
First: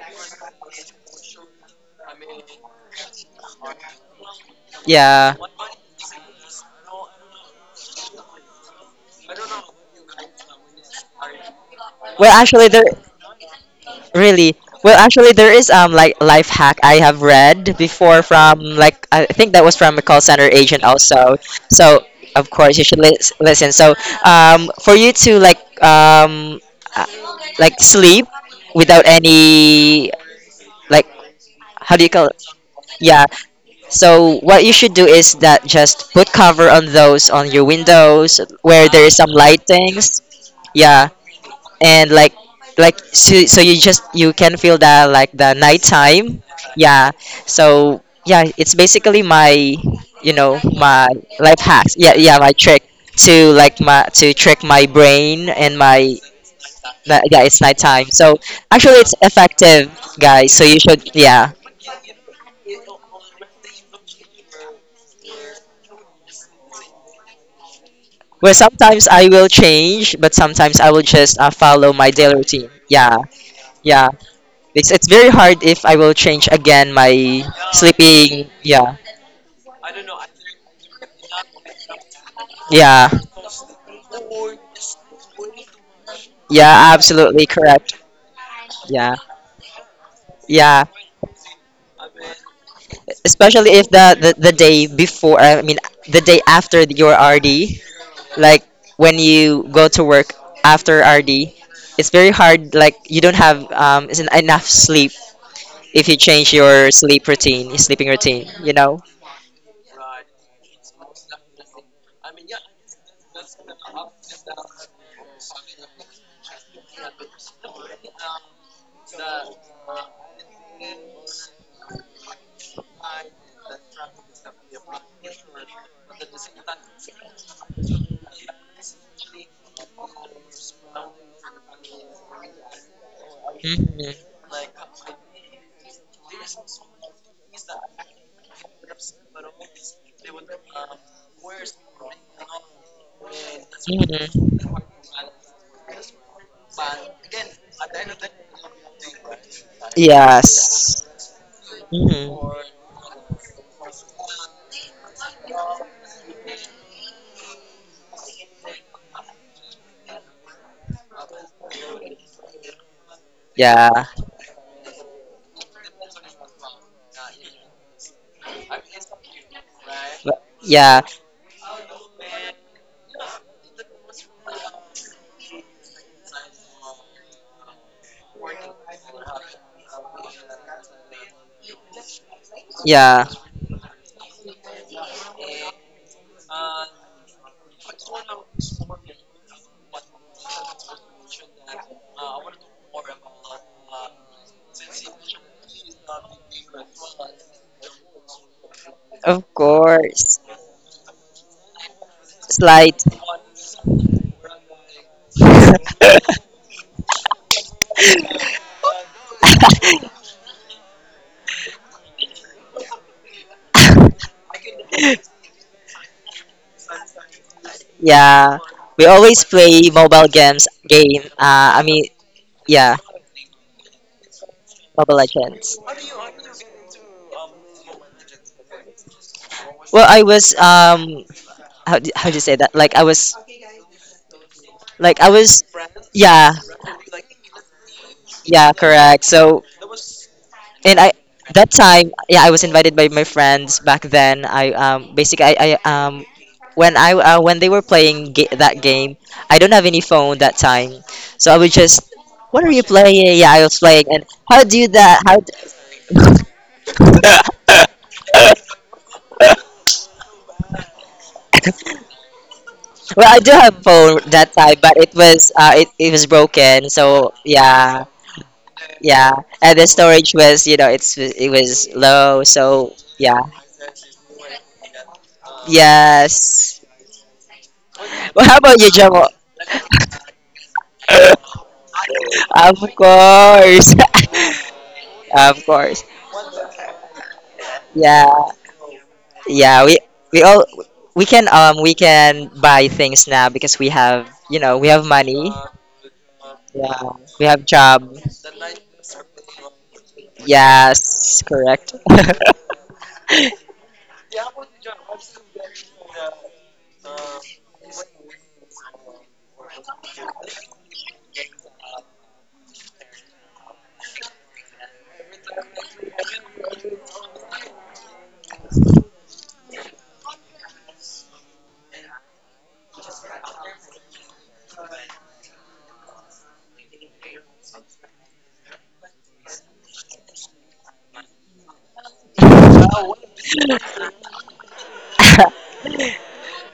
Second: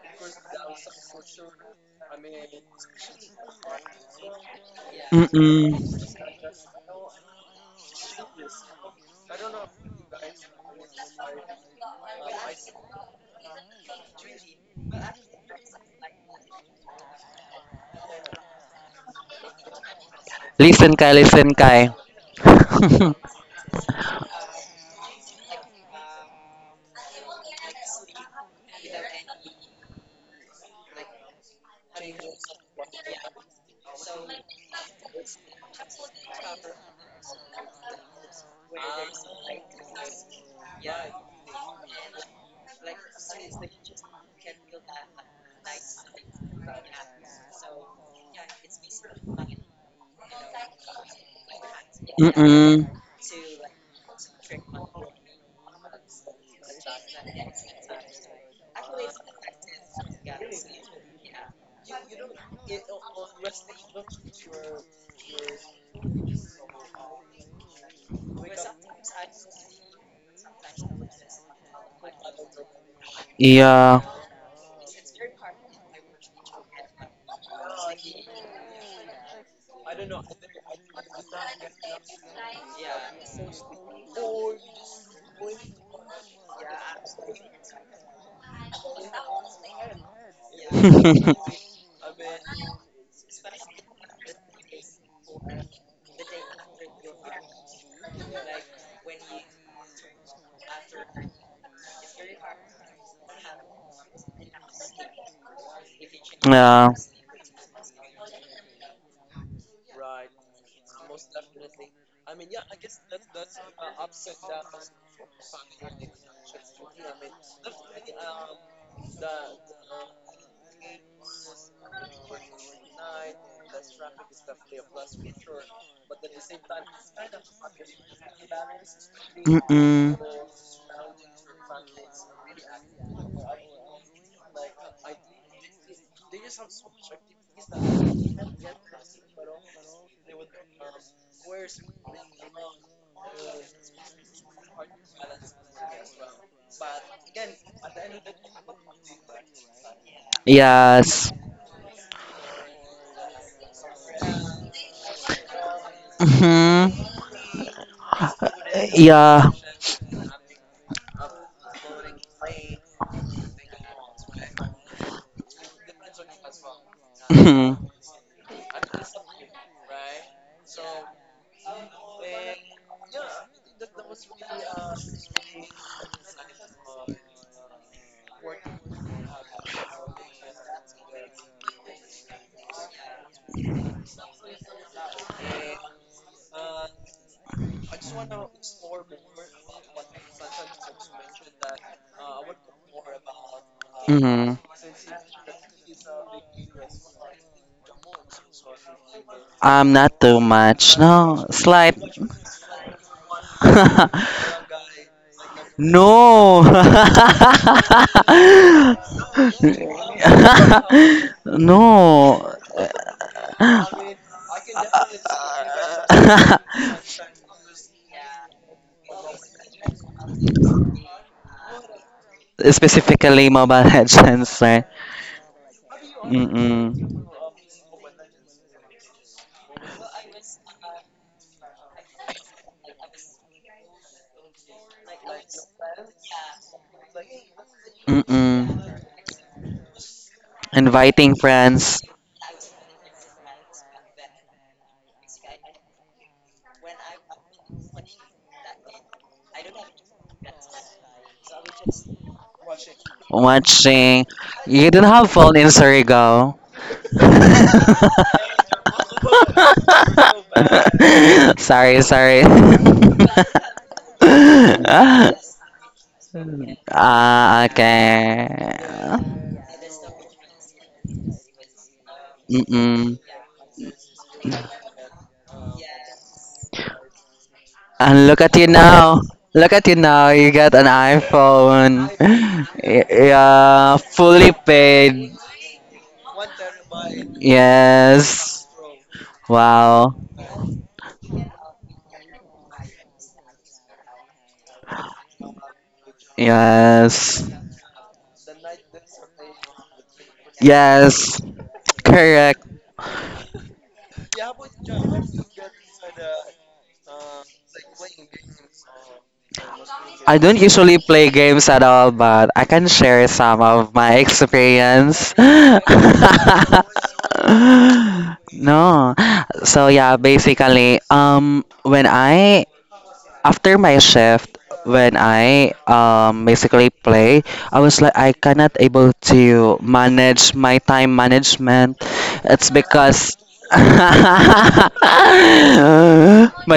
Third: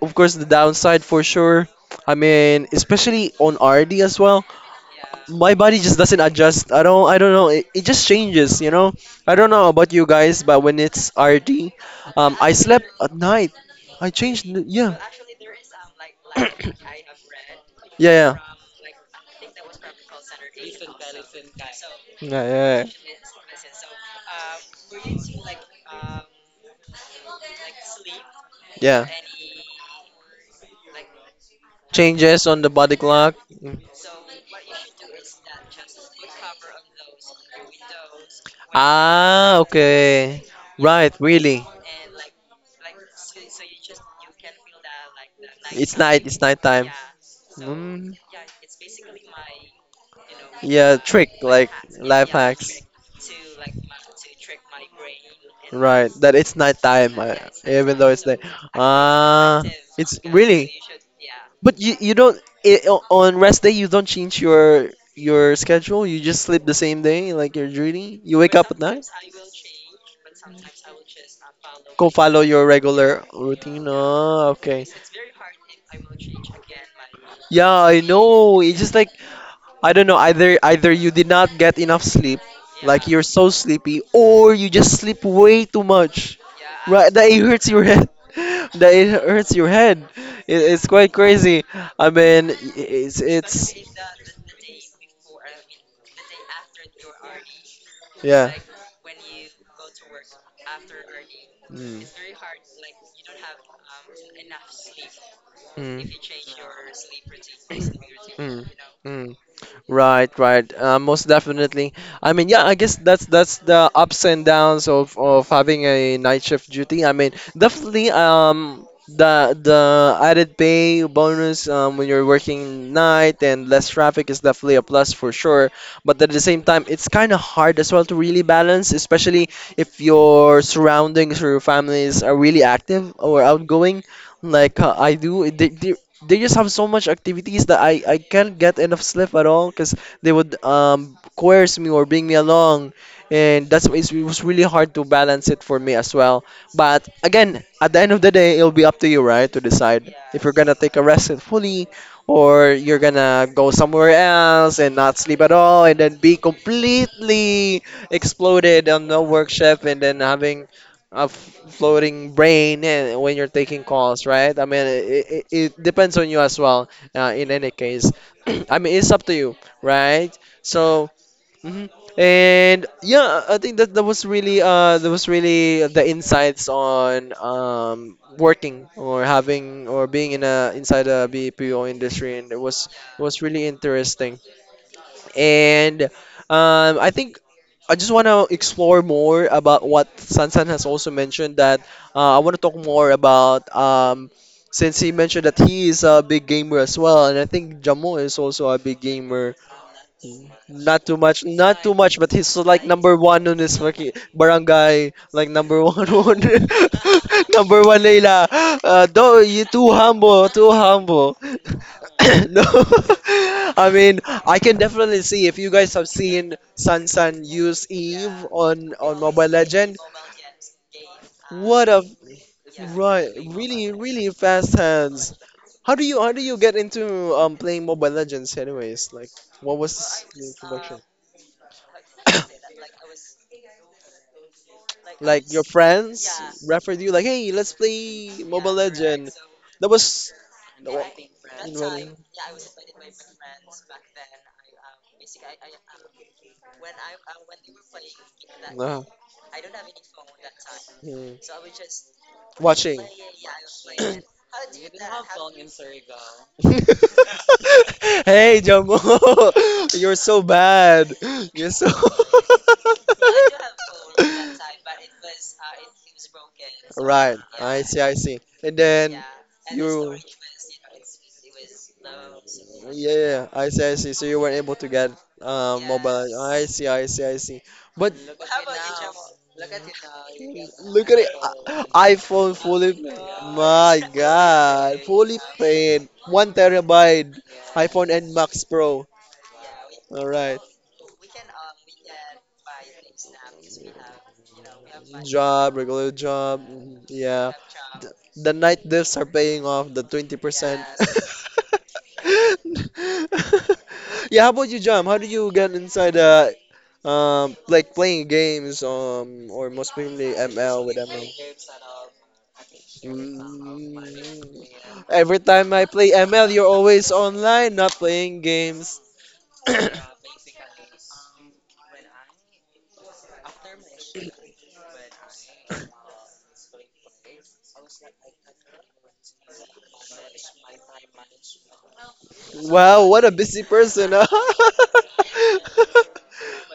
of course the downside for sure. I mean, especially on R D as well. Yeah. My Mm-mm. body just doesn't adjust. I don't I don't know. It, it just changes, you know. I don't know about you guys, but when it's R D, Well, um I actually, slept there at night. I changed really. n- yeah. Well, actually, there is um like life hack I [COUGHS] have read Yeah, before yeah. from like I think that was from a call center agent Listen, Kai. also. Listen, Kai. So Yeah, of course you yeah. should lis- listen. So um for you to like um uh, like sleep Yeah. without any like how do you call it? Changes on the body Yeah, clock. Mm. so what you should do is that just put cover on those on your windows where there is [LAUGHS] some Ah, lightings. okay. Right, Yeah, really. and like like so, so you just you can feel that like the It's night, it's nighttime. night time. Yeah. So yeah, it's basically my you know Yeah, my trick, life like hacks. Yeah, life yeah, my hacks. Mm-mm. trick to like my to trick my brain and Right, my that it's nighttime, uh, yeah it's even though nighttime. it's day. So actually it's Ah, effective, it's guys. So really. you should yeah. But you you don't I o on rest day you don't change your your schedule. You just sleep the same day, like your duty. You wake Where up at night. sometimes I will change, but sometimes I will just uh, follow Go my follow daily your routine. Yeah, regular routine. Yeah. yeah. Ah, okay. It's it's very hard if I will change again my Yeah, I sleeping. know. It's just Yeah, like I don't know, either either you did not get enough sleep, like yeah, you're so sleepy, or you just sleep way too much. yeah. Right, that it Absolutely hurts your correct. head. [LAUGHS] That it Yeah, hurts your head. It, [LAUGHS] yeah. it's quite Yeah, crazy. I mean, it's it's Especially if the the, the day before, I mean, the day after your R D, yeah. like when you go to work after R D, Mm. it's very hard. Like you don't have um isn't enough sleep if you change your sleep routine, sleeping Mm. routine. Mm. You know. Mm. Right, right. Uh, most definitely. I mean, yeah, I guess that's that's the ups and downs of of having a night shift duty. I mean, definitely um the the added pay bonus um when you're working yeah. night and less traffic is definitely a plus for sure. But at the same time, it's kind of hard as well to really balance, especially if Mm-mm. your surroundings or your families are really active or outgoing, Mhm. like uh, I do. They, they, they just have so much activities that I, I can't get enough sleep at all because they would um coerce me or bring me along and that's why it's- it was really hard to balance it for me as well, but again at the end of the day it'll be up to you right to decide if you're gonna take a Yes. Yes. rest fully or you're gonna go somewhere else and not sleep at all and then be Mm-hmm. completely exploded on no Yeah. work shift and then [LAUGHS] having a f- floating brain eh, when you're taking Yeah. calls, right? I mean, it, it, it depends on you as well. Uh, in any Mhm. case, [CLEARS THROAT] I mean, it's up to you, right? But- Yeah. So, mhm. And yeah, I think that that was really uh that was really the insights on um working or having or being in a inside a B P O industry, and it was it Yeah. was really interesting. And um, I think I just want to explore more about what Sansan has also mentioned that uh, I want to talk more about um, Mhm. since he mentioned that he is a big gamer as well, and I think Jamo is also a big gamer. Of I'm not too course. much. Not too No, much, not slight. too much, but he's like Slight. number one on his fucking [LAUGHS] barangay, like [LAUGHS] number one [LAUGHS] on No. [LAUGHS] number one Layla. Uh, though you too humble, too humble. [LAUGHS] [LAUGHS] No. No, [LAUGHS] I mean, I can definitely see if you guys have seen Sun [LAUGHS] Sun use Eve yeah. on We on always Mobile play Legend. mobile games game. Uh I What a mean yeah, right, Specifically, Mobile really, really Legends, fast right? Mobile hands. Legends. How do you how do you get Mm-mm. into um playing Mobile Legends anyways? Like, what Well I was your was introduction? um how do, how do you say that? [COUGHS] Like I was like I Like your was friends yeah, referred you like, hey, let's play yeah, Mobile Mm-mm. correct. Legend. So That was. that and wa- I Inviting that friends, time, yeah, I was invited by my friends back then. I um basically I, I um when I uh, when they were playing ga- that no. game, I don't have any phone that time, Hmm. so I would just, what are you Watching. playing? Yeah, I was [LAUGHS] playing hey, watching. and how do You you didn't that have how d- phone in Surigao. [LAUGHS] Jomo, [LAUGHS] you're so bad. [LAUGHS] You're so. Sorry, sorry. [LAUGHS] [LAUGHS] Well, I do have phone that time, but it was uh it, it was broken, so right. Ah, I see. yeah, I see. okay. And then yeah. And the you. storage was, you know, it's, it was low, Yeah, so Mm-mm. yeah. yeah, yeah. I see. I see. So you weren't able to get um mobile. I yes. see. I see. I see. But And look Well, at how you about you, now. Jamo? Look at you now. You got an Look at it. [LAUGHS] iPhone. i- iPhone Of fully. Y- course. Yeah, My fully God, paid. [LAUGHS] fully Of course. paid. One terabyte. iPhone and Yeah, Max Yes. Pro. yeah. We Wow. All we right. all we can um we can buy things now because we have, you know, we have money. Job, regular job. Mhm, Yeah, Yes. we Yeah. have The, job. the night diffs are paying off the twenty percent. Yes. Yes, [LAUGHS] correct. Correct. [LAUGHS] Yeah, how about you, Jam? How do you get inside uh um like playing games um or most mainly I don't M L usually with M L? play games at all, but I can share some of my Mm. experience. [LAUGHS] Every time I play M L, you're always online, not playing games. [CLEARS THROAT] No. So yeah, basically, um, when I after my shift, when I um basically play, I was like I cannot able to manage my time management. [COUGHS] It's wow, what a because busy [LAUGHS] person. Huh? but [LAUGHS]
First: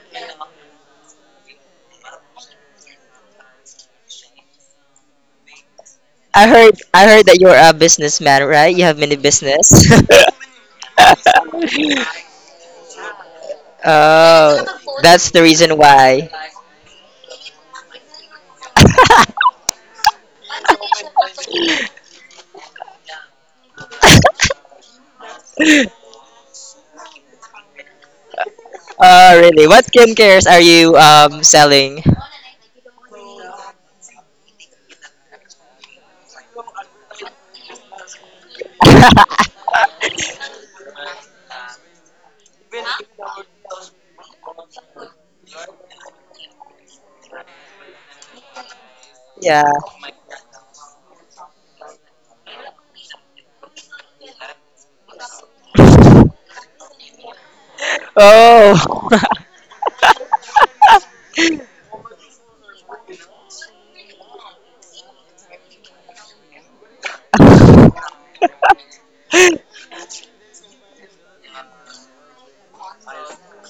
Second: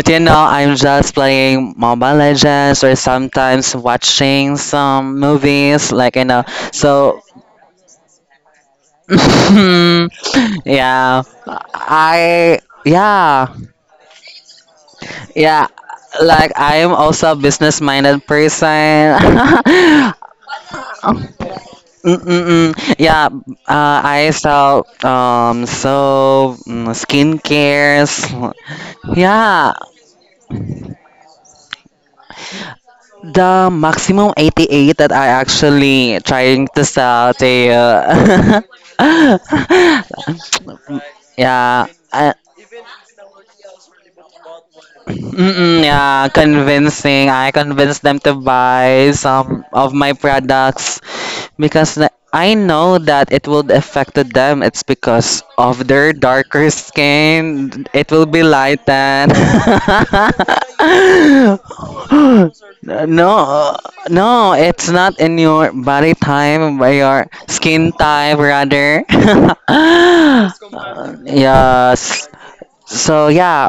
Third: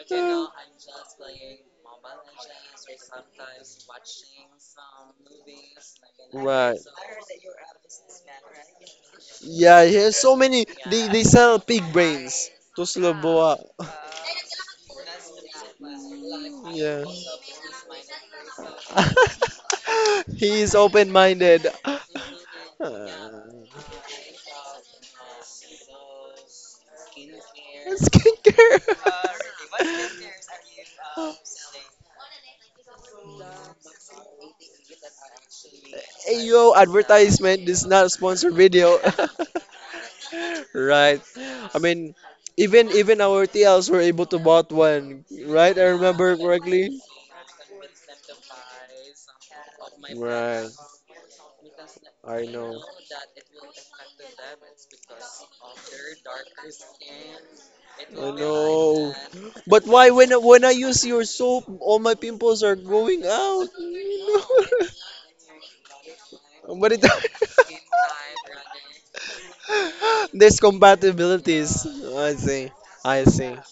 you know I'm just playing Mobile Legends or sometimes watching some movies, like, you know, I Right. heard I so heard that you're a businessman, right? You have many business. Yeah, yeah, [LAUGHS] so [LAUGHS] many. They, they yeah, sell pig brains I, to yeah. Sloboa. [LAUGHS] Oh, that's the Yeah, reason why. like I am Yeah. also a business-minded person. [LAUGHS] [LAUGHS] he is open minded. Mm-mm-mm. Yeah, Uh, uh, I sell um [LAUGHS] soap, mm, skincares. Skincare. [LAUGHS] Uh, really? Yeah, What skincares are you um selling? the maximum eighty-eight that I actually Hey trying yo, to sell to advertisement this is not a sponsored you. video. [LAUGHS] [LAUGHS] right. [LAUGHS] I Yeah, mean, I, even even our T Ls were able to bought one, right? mm-mm, I yeah, remember correctly. convincing. I convinced them to buy yeah. some of my Right. products because na- I I know. know that it will affect them. It's because of their darker skin. It will Oh be Oh. lightened. [LAUGHS] [LAUGHS] no. But why when when I use your soap, all my pimples are going No, out? no, [LAUGHS] it's not in your body type, But but it your [LAUGHS] skin type rather. [LAUGHS] there's Uh, compatibilities. yes. I see. I So see. yeah,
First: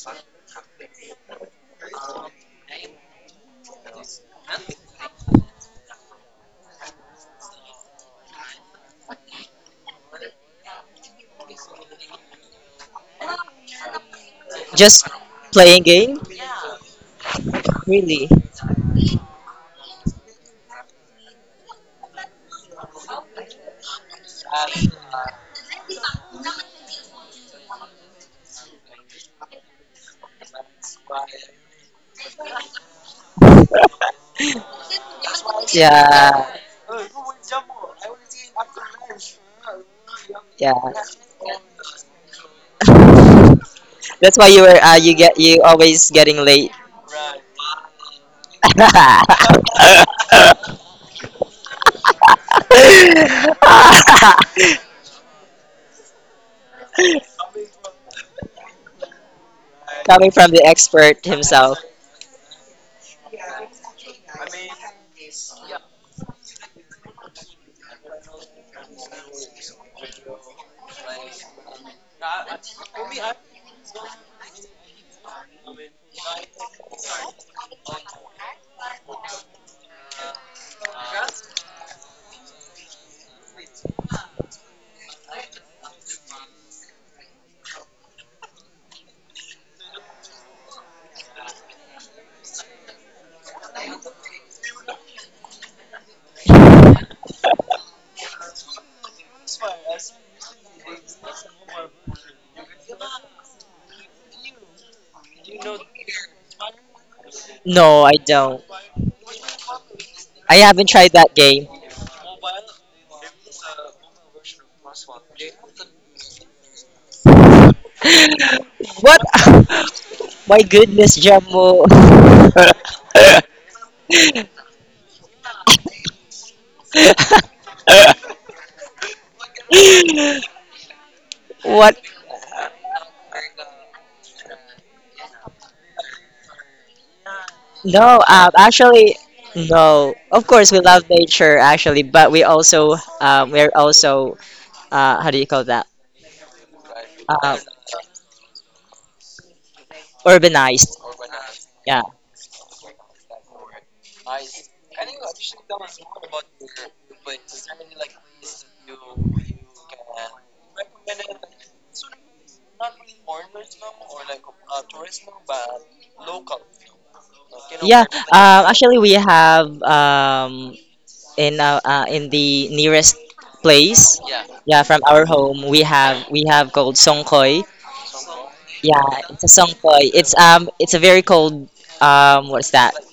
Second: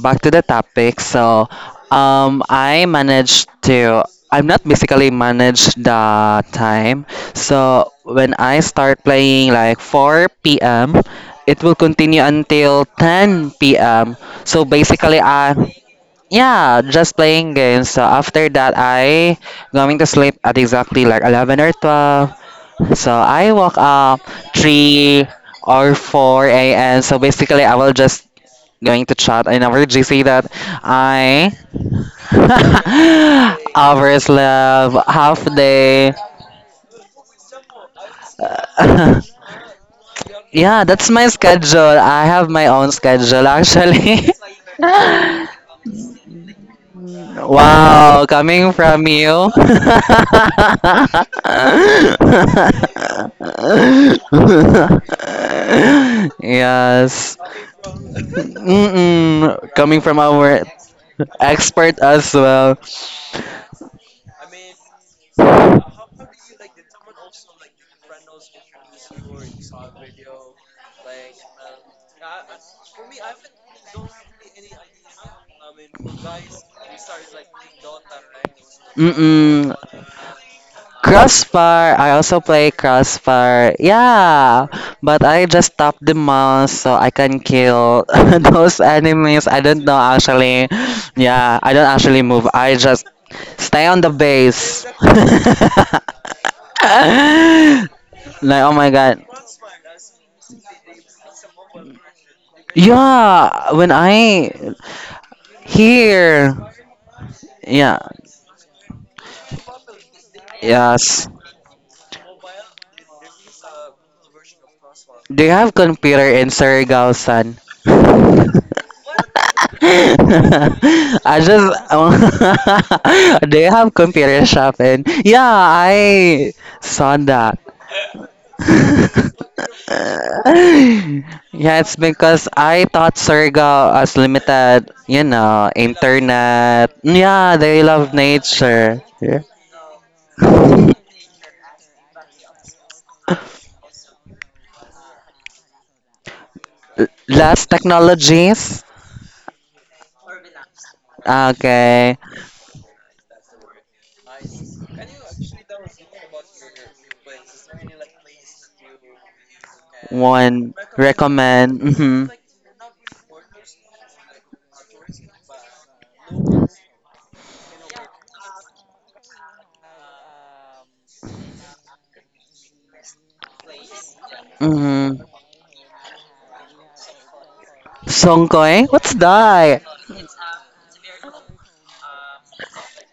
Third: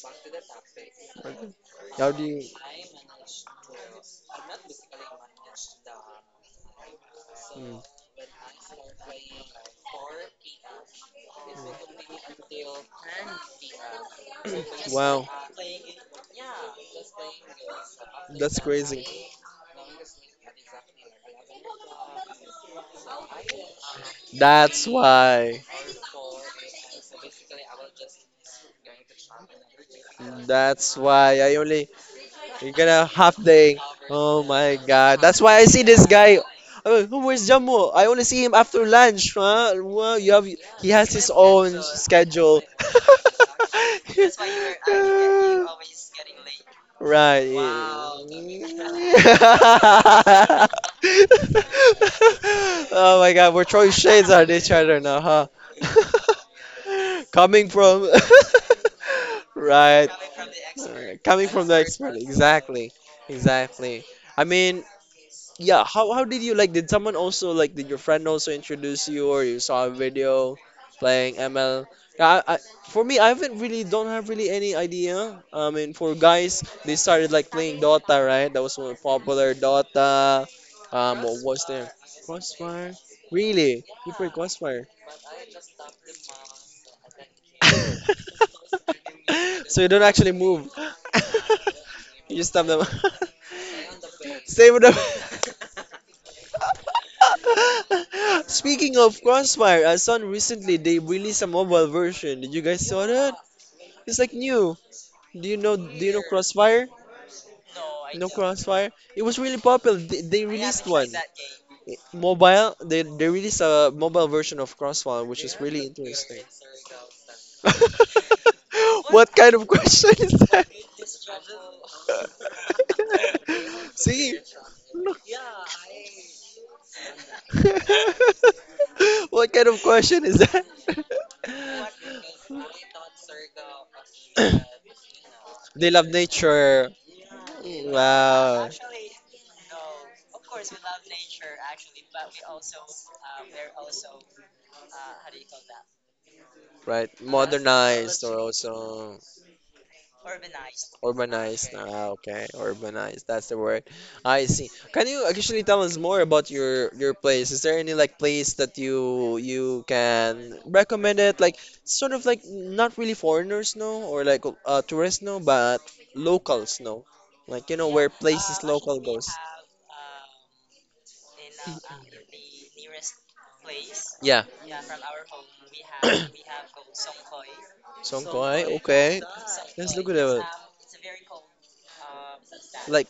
back to the topic. So, How do um, you? I managed to. I'm not basically manage the time. Mm. So when I start playing like four p m, it will continue until ten p m. So [CLEARS THROAT] Just basically, Wow. I, playing game? yeah, just playing games. So Really? after That's that, crazy. I going to sleep at exactly like eleven or twelve. So I woke up That's three why. or four a m. So basically, I will just going to chat in our G C that That's why I I only. You got a half [LAUGHS] day. hours Oh my left, god. That's half why I see this day. guy. Yeah. Uh, where's Jammu? I only see him after lunch. [LAUGHS] Huh? Well, you have Yeah. Yeah, he that's has my his schedule. own I have schedule. my own schedule actually. That's why you were uh, you get [LAUGHS] you always [LAUGHS] [LAUGHS] getting late. Right. Yeah. Wow, coming from you. [LAUGHS] [LAUGHS] [LAUGHS] Oh my God, we're throwing shades at each other now, huh? [LAUGHS] Yes. Coming from. [LAUGHS] Mm-mm. Coming Right. Uh, from Coming from our the expert Coming from the himself. expert expert, as well. exactly, exactly. I mean, yeah, how how did you like? Did someone also like? Did your friend also introduce you, or you saw a video playing M L? Yeah, I, I, for me, I haven't really don't have really any idea. I mean, for guys, they started like playing Dota, right? That was one popular Mm-mm. Dota. Um, what was there? Crossfire. I also play Crossfire. Crossfire. Really? You play Yeah, Crossfire? but I just tap the mouse so I can kill [LAUGHS] [LAUGHS] those enemies. I So don't you know don't actually actually. move. Yeah, I [LAUGHS] don't actually You move. just stab I them. just stay on the [LAUGHS] Save base. them. [LAUGHS] [LAUGHS] [LAUGHS] Like, oh my Speaking of god. Crossfire, I saw recently they released a mobile version. Did you guys saw that? Yeah, when It's like I new. Do you know? Do you know here. Crossfire? Yeah. No, I No don't. Crossfire. It was really popular. They, they I released haven't one tried Yes. that game. I- mobile. They they released a mobile version of Crossfire, which Do you is have really computer interesting. in Surigao, son? [LAUGHS] [LAUGHS] [LAUGHS] What? What kind of question is My that? goodness, I Jumbo. [LAUGHS] just [LAUGHS] do you have [LAUGHS] See? computer shop in? Yeah, I saw that. [LAUGHS] What kind of question is that? [LAUGHS] Yeah, What? it's because I thought Surigao as [LAUGHS] [COUGHS] limited, you know, They love nature. internet. Yeah, they love No, um, Wow. nature. actually, Yeah. no. Of course, we love [LAUGHS] nature, actually, but we also, um, we're also, uh, how do you call that? Right. Uh, Less Modernized or technologies. also urbanized. urbanized. Yeah. Ah, Okay. okay. Urbanized. That's the word. I see. Can you actually tell us more about your your place? Is there any like place that you you can One recommend it? Like recommend. sort of Mm-hmm. like not really foreigners know or like uh, tourists know, but locals know. Like you know Yeah, where um, places actually, local we goes. have um, in uh, uh, in the nearest place. Yeah. Yeah, from our Mm-hmm. home, we have we have called Songkoy. Songkoy. Songkoy? Yeah, What's Okay. it's a that? Let's songpoy. look at It's it. um, it's a very cold um, what's that? Like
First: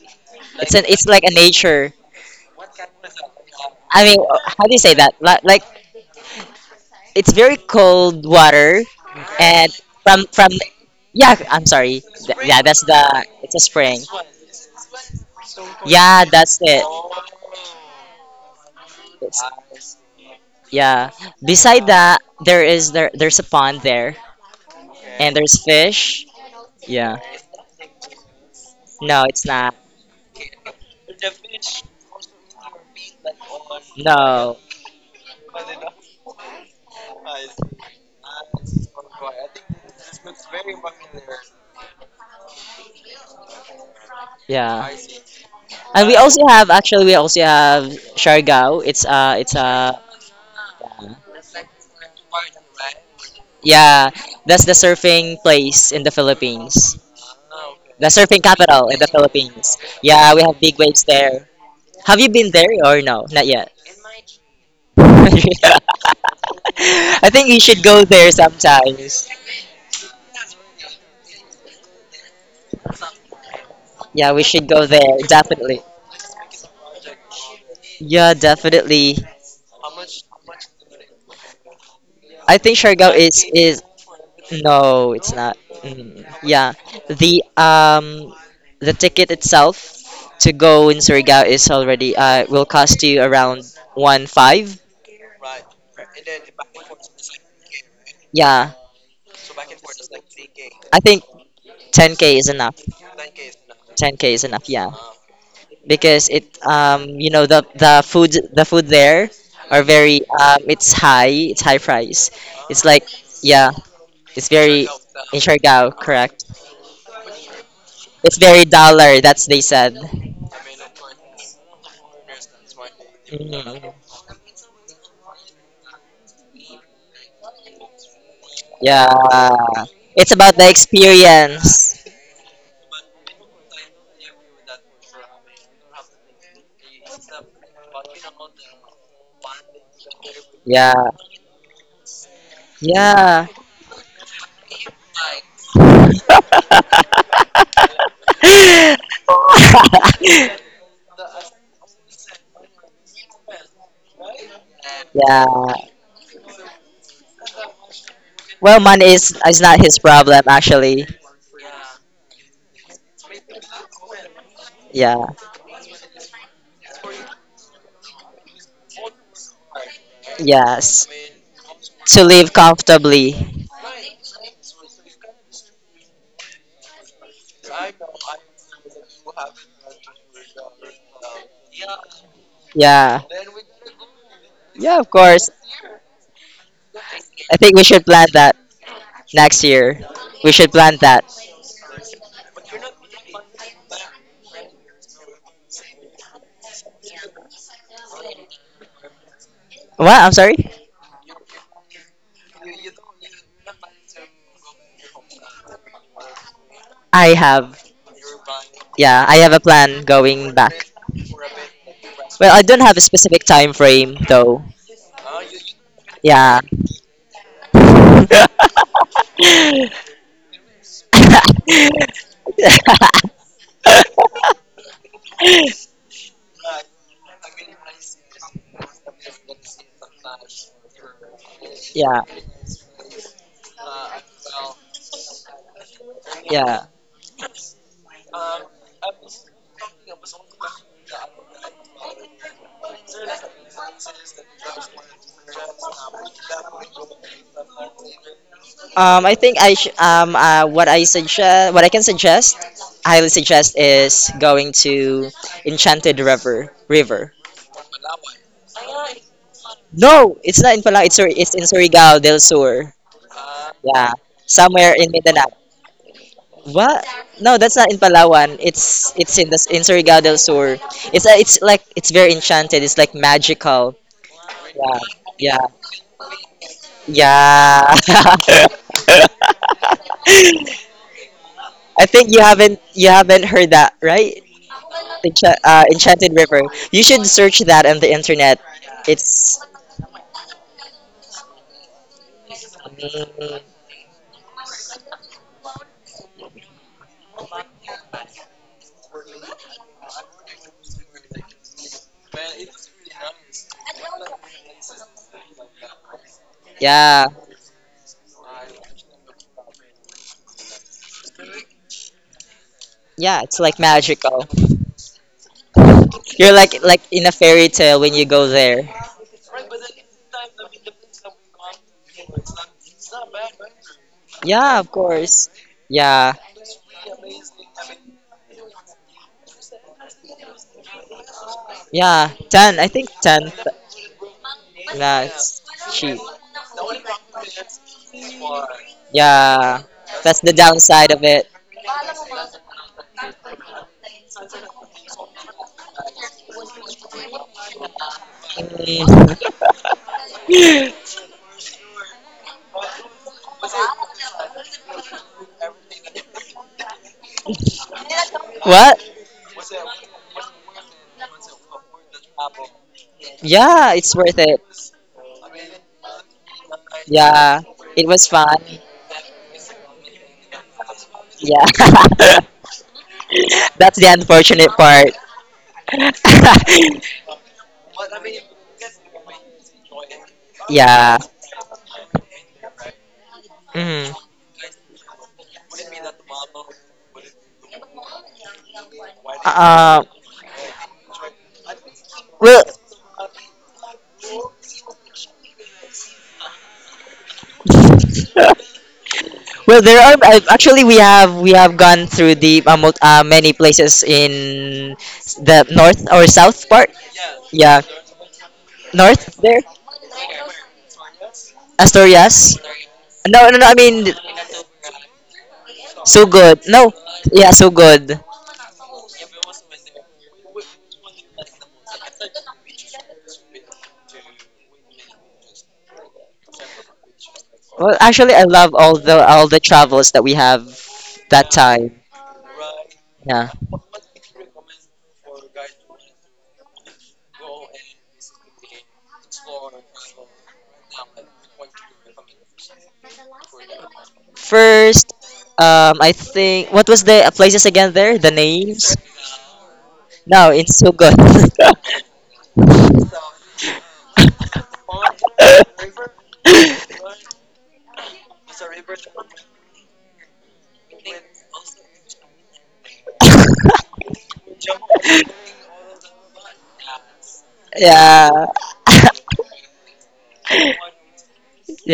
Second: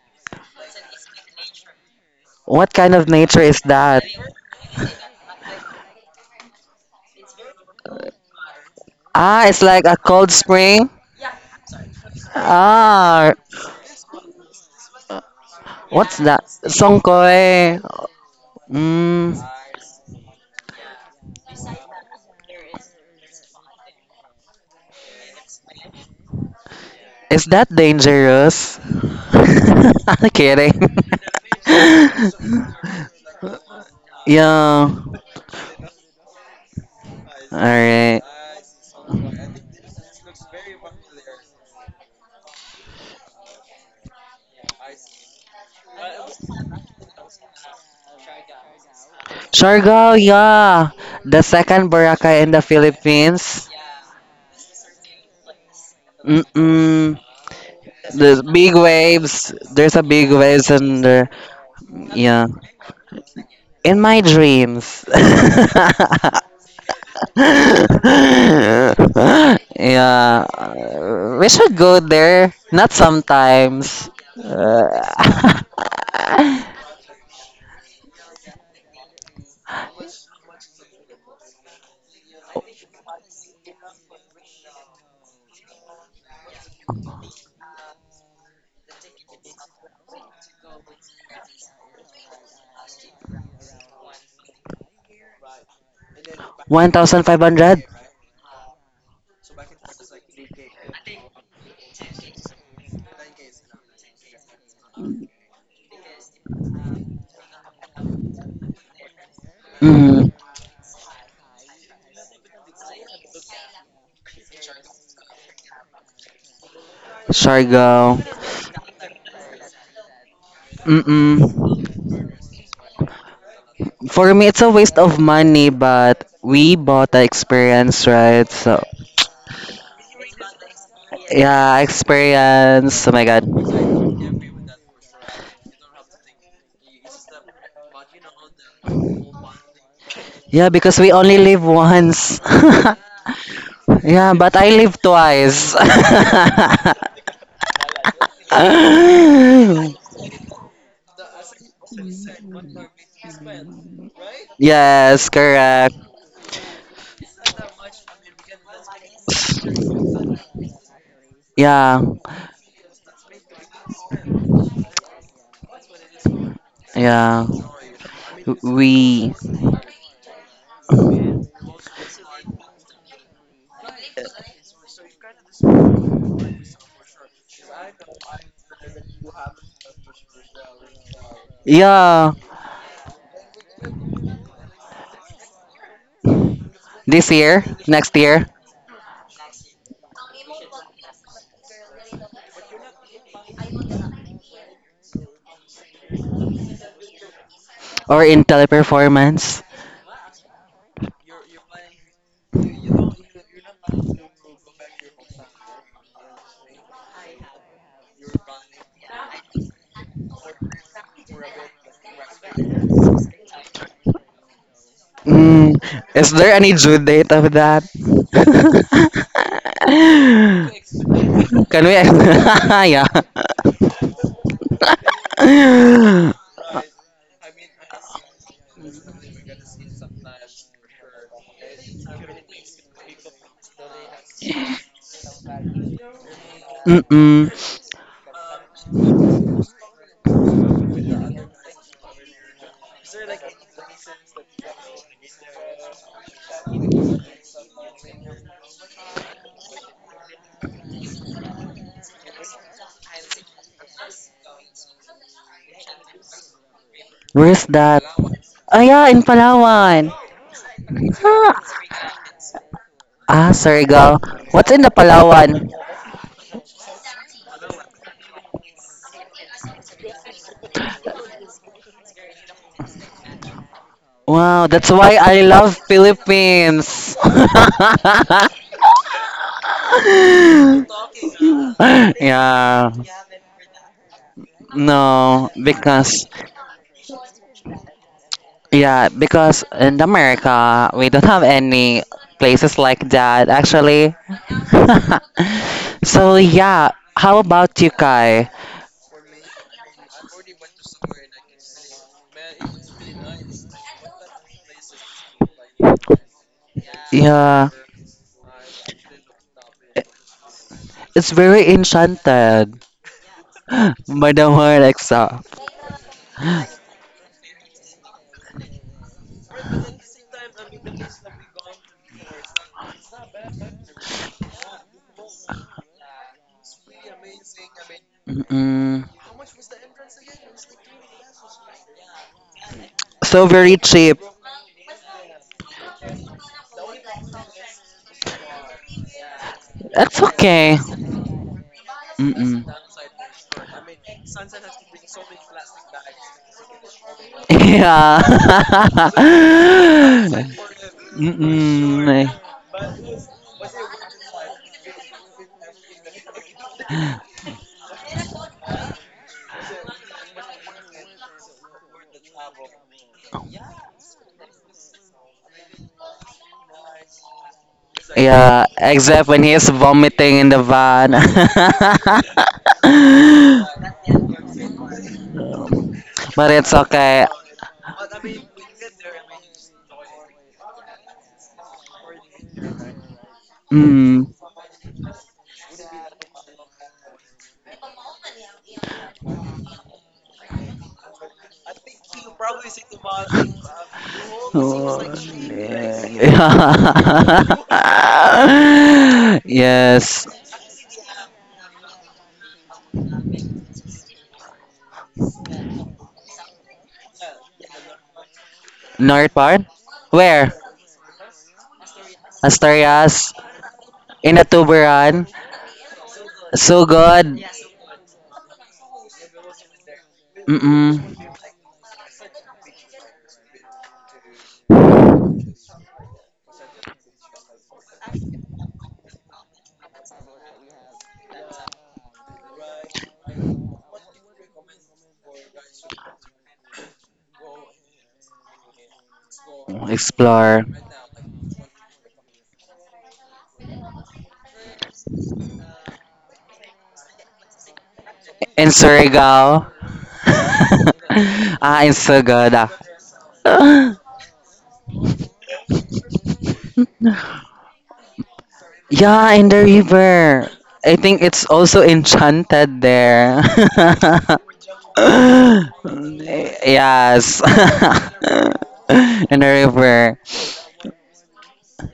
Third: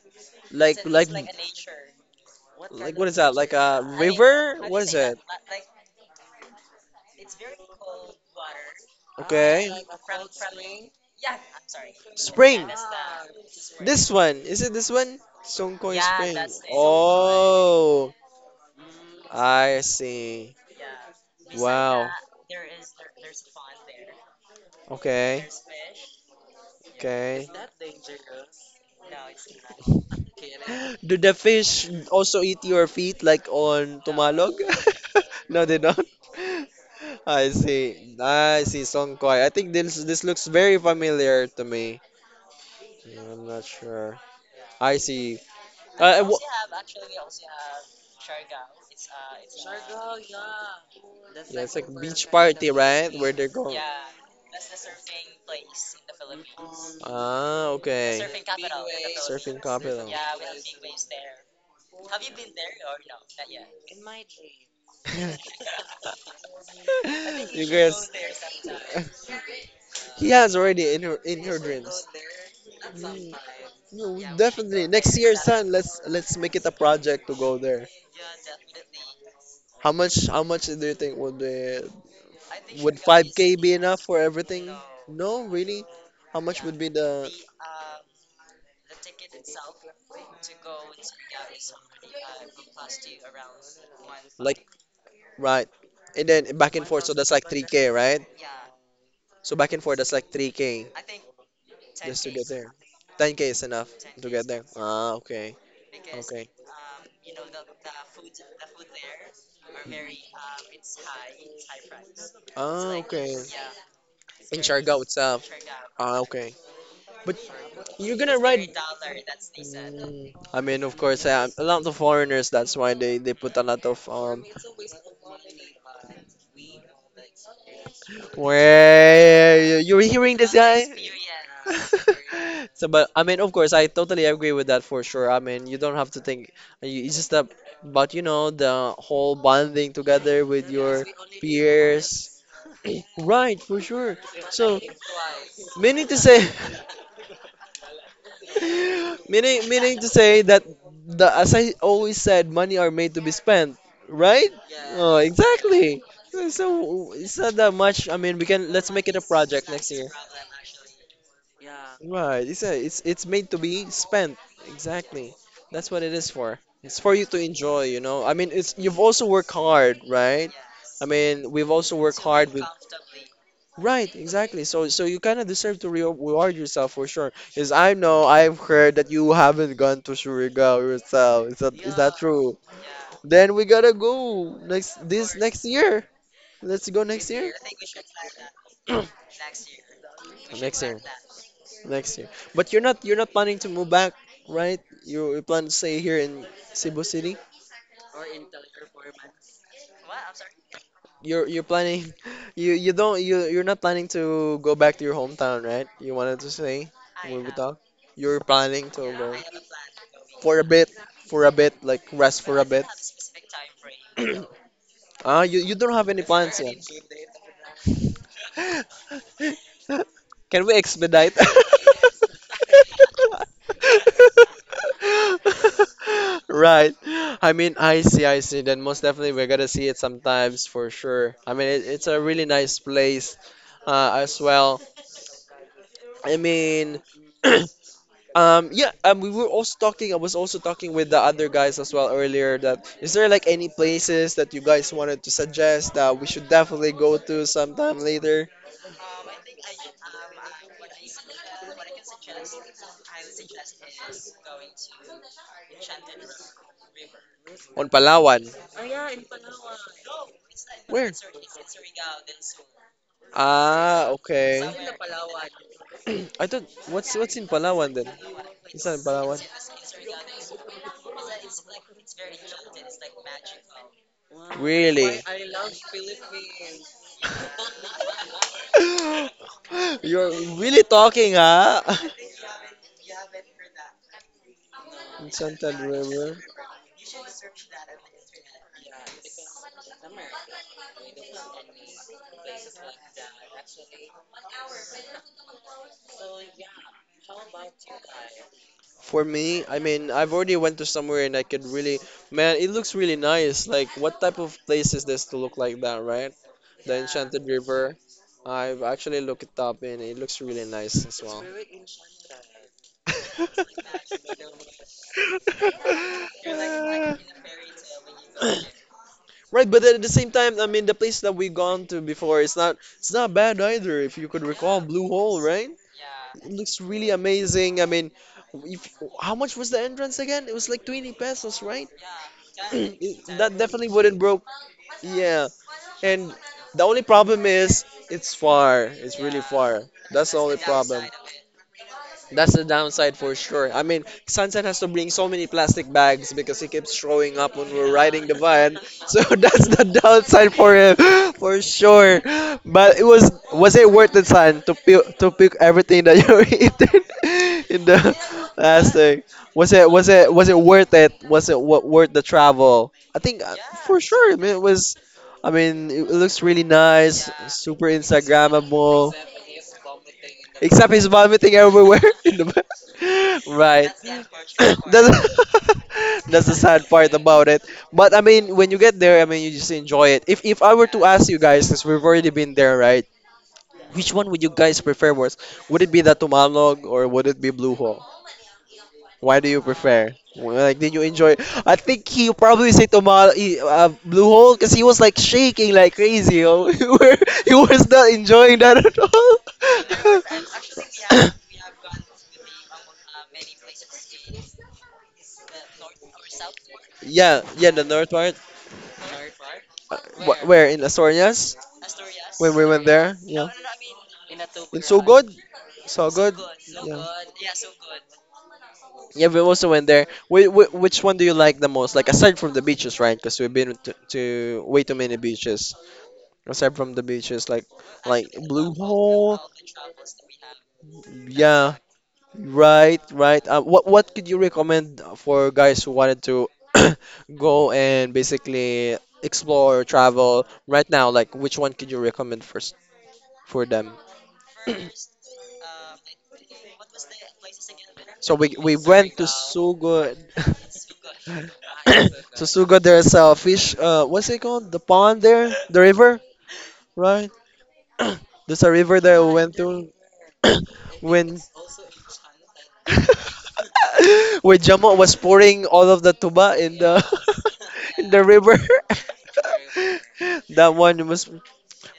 It's like an, it's like like like a nature. What kind what of is that? nature Like is a that? I mean, river? how do you What is say that? it? Like, like it's very cold water Ah, it's Okay. and like a from cold from spring. yeah. I'm sorry. Th- Yeah, Spring. that's the, Ah, it's a spring. This one. Is it this one? Songkoy what's Yeah, Spring. that? that's it. Songkoy. Oh, Mm, I It's, see. yeah. Beside Wow. that, there is there there's a pond there, and Okay. there's fish. Yeah. is Okay. that dangerous? No, [LAUGHS] it's not. I'm kidding. [LAUGHS] Do the fish also eat your feet like on No. Tumalog? Yeah. [LAUGHS] No, they don't. [LAUGHS] I see. Alright. I see Songkoy. I think this this looks very familiar to me. Yeah, I'm not sure. Yeah. I see. And we Uh, also have, actually, wh- we also have Siargao. It's uh it's uh Siargao, yeah. The Yeah, it's like second beach Boracay in the party, right? Where they're Philippines. going. yeah, that's the surfing place in the Philippines. Mm-mm. Ah, The okay. [LAUGHS] There's surfing big capital in the waves. Philippines. There's a big Yeah, we have waves big and waves there. there. Have you Yeah. been there or no? Not yet. In my dreams. [LAUGHS] [LAUGHS] [LAUGHS] I think you should go Guys. there sometimes. He Yeah. has already in her in We her should go dreams. there. Not Mm, sometimes. Yeah, no, we should go definitely there next year, Uh, son. definitely. Let's let's make it a project to go there. Yeah, definitely. How much? How much do you think would be I think would Siargao is five k be is enough for everything? No, No, it's not. really. Mm, How much yeah, would be the? the um the ticket itself to go in Surigao is already uh will cost you around one Like, five. right. And then [LAUGHS] back and forth, so that's like one thousand five hundred? three k, right? Yeah, So back and forth, that's like three k I think ten just to k get is there. enough. ten k is enough Ten to k is get there. enough. Yeah, Ah, okay. because it, Okay. um you know, the the food, the food there are very, Mm. um it's high, it's high price. It's Ah, like, okay. yeah, it's In very Siargao in itself. Surigao, Ah, correct. okay. But you're Siargao. gonna It's ride. very dollar. That's they said. Mm, I mean, of course, Mm-mm. uh, a lot of foreigners. That's why they, they put a lot Mhm. of. For um me, it's a waste of money, but we bought the experience, right? So, Yeah. Where you're It's hearing this about the guy? [LAUGHS] yeah, experience. So, but experience. Oh I my mean, of course, I god. totally agree with that for sure. I mean, you don't have to think. you- It's just that, but you know, the whole bonding together with Yeah, Yeah. your because we only live peers. [CLEARS THROAT] once. [LAUGHS] Yeah. Right, for sure. Yeah, but I So, live twice. meaning to say, [LAUGHS] [LAUGHS] [LAUGHS] meaning, meaning to say that the as I always said, money are made to be spent, right? Oh, Yes, yeah. exactly. correct. So it's not that much. I mean, we can Well, let's money make it a is is project not next his year. problem actually. Yeah, Right. It's a, it's it's made to be spent. Yeah. Exactly. That's what it is for. It's for you to yeah. enjoy, you know. I mean, it's you've also We. worked hard, right? I Yes. mean, we've also worked To hard live with. comfortably. Right, exactly. So, so you kind of deserve to re- reward yourself for sure. Because I know I've heard that you haven't gone to Surigao yourself. Is that is that Yeah, true? Yeah. Then we gotta go Yeah, next of this course. next year. Let's go next this year. I year, think we should next plan year, that next year. We should Next year, plan that. next year. But you're not you're not planning to move back, right? You, you plan to stay here in Cebu City. or in teleperformance. What? I'm sorry. You're you're planning [LAUGHS] you you don't you you're not planning to go back to your hometown, right? You wanted to stay I when we have You're planning to Yeah, go I have a plan going for a back. bit, for a bit, like rest for Well, a I bit. don't have a specific time frame though. [CLEARS THROAT] Ah, you you Mm, don't have any is there plans Yeah. yet. any due date of that? [LAUGHS] [LAUGHS] [LAUGHS] Can we expedite? Can we? [LAUGHS] [LAUGHS] Yeah. [LAUGHS] Right. I mean, I see, I see. Then most definitely we're gonna see it sometimes for sure. I mean, it, it's a yeah. really nice place. uh, as well. I Yeah. mean, Mm-mm. [CLEARS THROAT] um, yeah, um, we were also talking. I was also talking with the other guys as well earlier. That is there like any places that you guys wanted to suggest that we should definitely go to sometime later Um, I think I sh- um uh, what I suggest what I can suggest highly suggest, is going to Enchanted River River Where's on that? Palawan? Ah, yeah, in Palawan. No, it's not in Where? Palawan. It's, Sur- it's in Ah, Surigao del Sur. ah, Ah, Yeah, Surigao. okay. What's in the somewhere in Mindanao. Palawan? [CLEARS THROAT] I thought What? what's what's in No, that's Palawan not in then? Palawan. It's not in It's Palawan. it's in the in Surigao del Sur. It's uh, it's like it's very enchanted. It's like magical. Wow, Yeah, that's Really. Really? why I yeah, love Philippines. yeah. [LAUGHS] [LAUGHS] [LAUGHS] You're really talking, huh? I think you haven't, Yeah. you haven't heard that, right? [LAUGHS] In Encha- No, Santa uh, River. Enchanted because, River. You should search that on the internet. yeah, It's because in America we don't have any places like that mm, actually. [LAUGHS] So yeah, how about you, Kai? For me, I mean, I've already went to somewhere and I could really, man, it looks really nice. Like, what type of place is this to look like that, right? The yeah, Enchanted Yeah. River. I've actually looked it up and it looks really nice as It's well. very enchanted. yeah. It's like [GASPS] magical. Madam Alexa. You're like like [LAUGHS] in a fairy tale when you go my. there. Right, but at the same time, I mean, the place that we've gone to before, it's not it's not bad either. If you could recall Yeah, of Blue Hole, course. right? Yeah, It looks really amazing. I mean, if, Mm-mm. how much was the entrance again? It was like twenty pesos, right? yeah. [CLEARS THROAT] Ten, I think It- So that ten. very definitely wouldn't cheap. broke. Yeah, That's cheap. and the only problem is it's far. It's really far. Yeah, It's That's the that's only the okay. problem. downside of it. That's the Mm-mm. downside for [LAUGHS] sure. I mean, Sansan has to bring so many plastic bags because he keeps throwing up when we're riding Yeah. the van. [LAUGHS] So [LAUGHS] Mm. that's the downside for him, [LAUGHS] for sure. Mm-mm. But it was was it worth it, San, to pick to pick everything that you [LAUGHS] eaten in the [LAUGHS] What? plastic? Was it was it was it worth it? Was it What worth the travel? I think uh, Yeah, for it's sure. I worth mean, it it. was. I mean, it it looks really nice, Yeah, super it was fun. Yeah, Instagrammable. except when he's vomiting in the Except he's van. vomiting everywhere. [LAUGHS] in Yeah, the [LAUGHS] ba- right. that's the unfortunate [COUGHS] That's, part. [LAUGHS] [LAUGHS] that's the But it's sad part okay. [LAUGHS] about it. But I mean, when you get there, I mean, you just enjoy it. If if I were to Yeah. ask you guys, since we've already been there, right? Which Mm. one Mm. [LAUGHS] would you guys prefer worse? Would it be the Tumalog or would it be Blue Hole? Why do you Uh, prefer? Like, did you enjoy? I think he well, probably said Tumal he- uh, Blue Hole because he was Oh, like shaking like crazy. Oh, [LAUGHS] yeah. he were- he was not enjoying [LAUGHS] that at all. [LAUGHS] well, there are Yes. uh, actually we have, [LAUGHS] we have gone through the uh, mul- uh, many places in s- the north or south part. Yeah, yeah, the Yeah, north part. North north there, part? Uh, wh- Where? where in Asturias? When Asturias. we went there, Asturias? yeah. No, no, no. I mean, In a It's so tuberan? good. So so good. good. So No, Yeah. good. yeah, so good. Yeah, we also went there. Wh- wh- Mm-mm. which one do you like the most? Like aside from the beaches, right? Because we've been to, to way too many beaches. Aside from the beaches, like Well, like actually, I Blue love all the, Hole. all the travels that we have that Yeah, time. right, right. Yeah. Um, what what could you recommend for guys who wanted to [CLEARS THROAT] go and basically explore, travel Explore. right now? Like, which one could you recommend first for them? First, um, I think what was the places again there? So The we In we names? went to Surigao? Sugod. No, in [LAUGHS] [COUGHS] Sugod. Ah, it's [LAUGHS] so [LAUGHS] To good. Ah. Sugod, there's a fish. [LAUGHS] Uh, what's it called? The pond there, the river, right? There's a river that we Yeah, in went the to river. [COUGHS] I think when it's also enchanted there. [LAUGHS] [LAUGHS] when Jamo was pouring all of the tuba in the Yes. [LAUGHS] [LAUGHS] the yeah, river. [LAUGHS] In the river. [LAUGHS] That one was,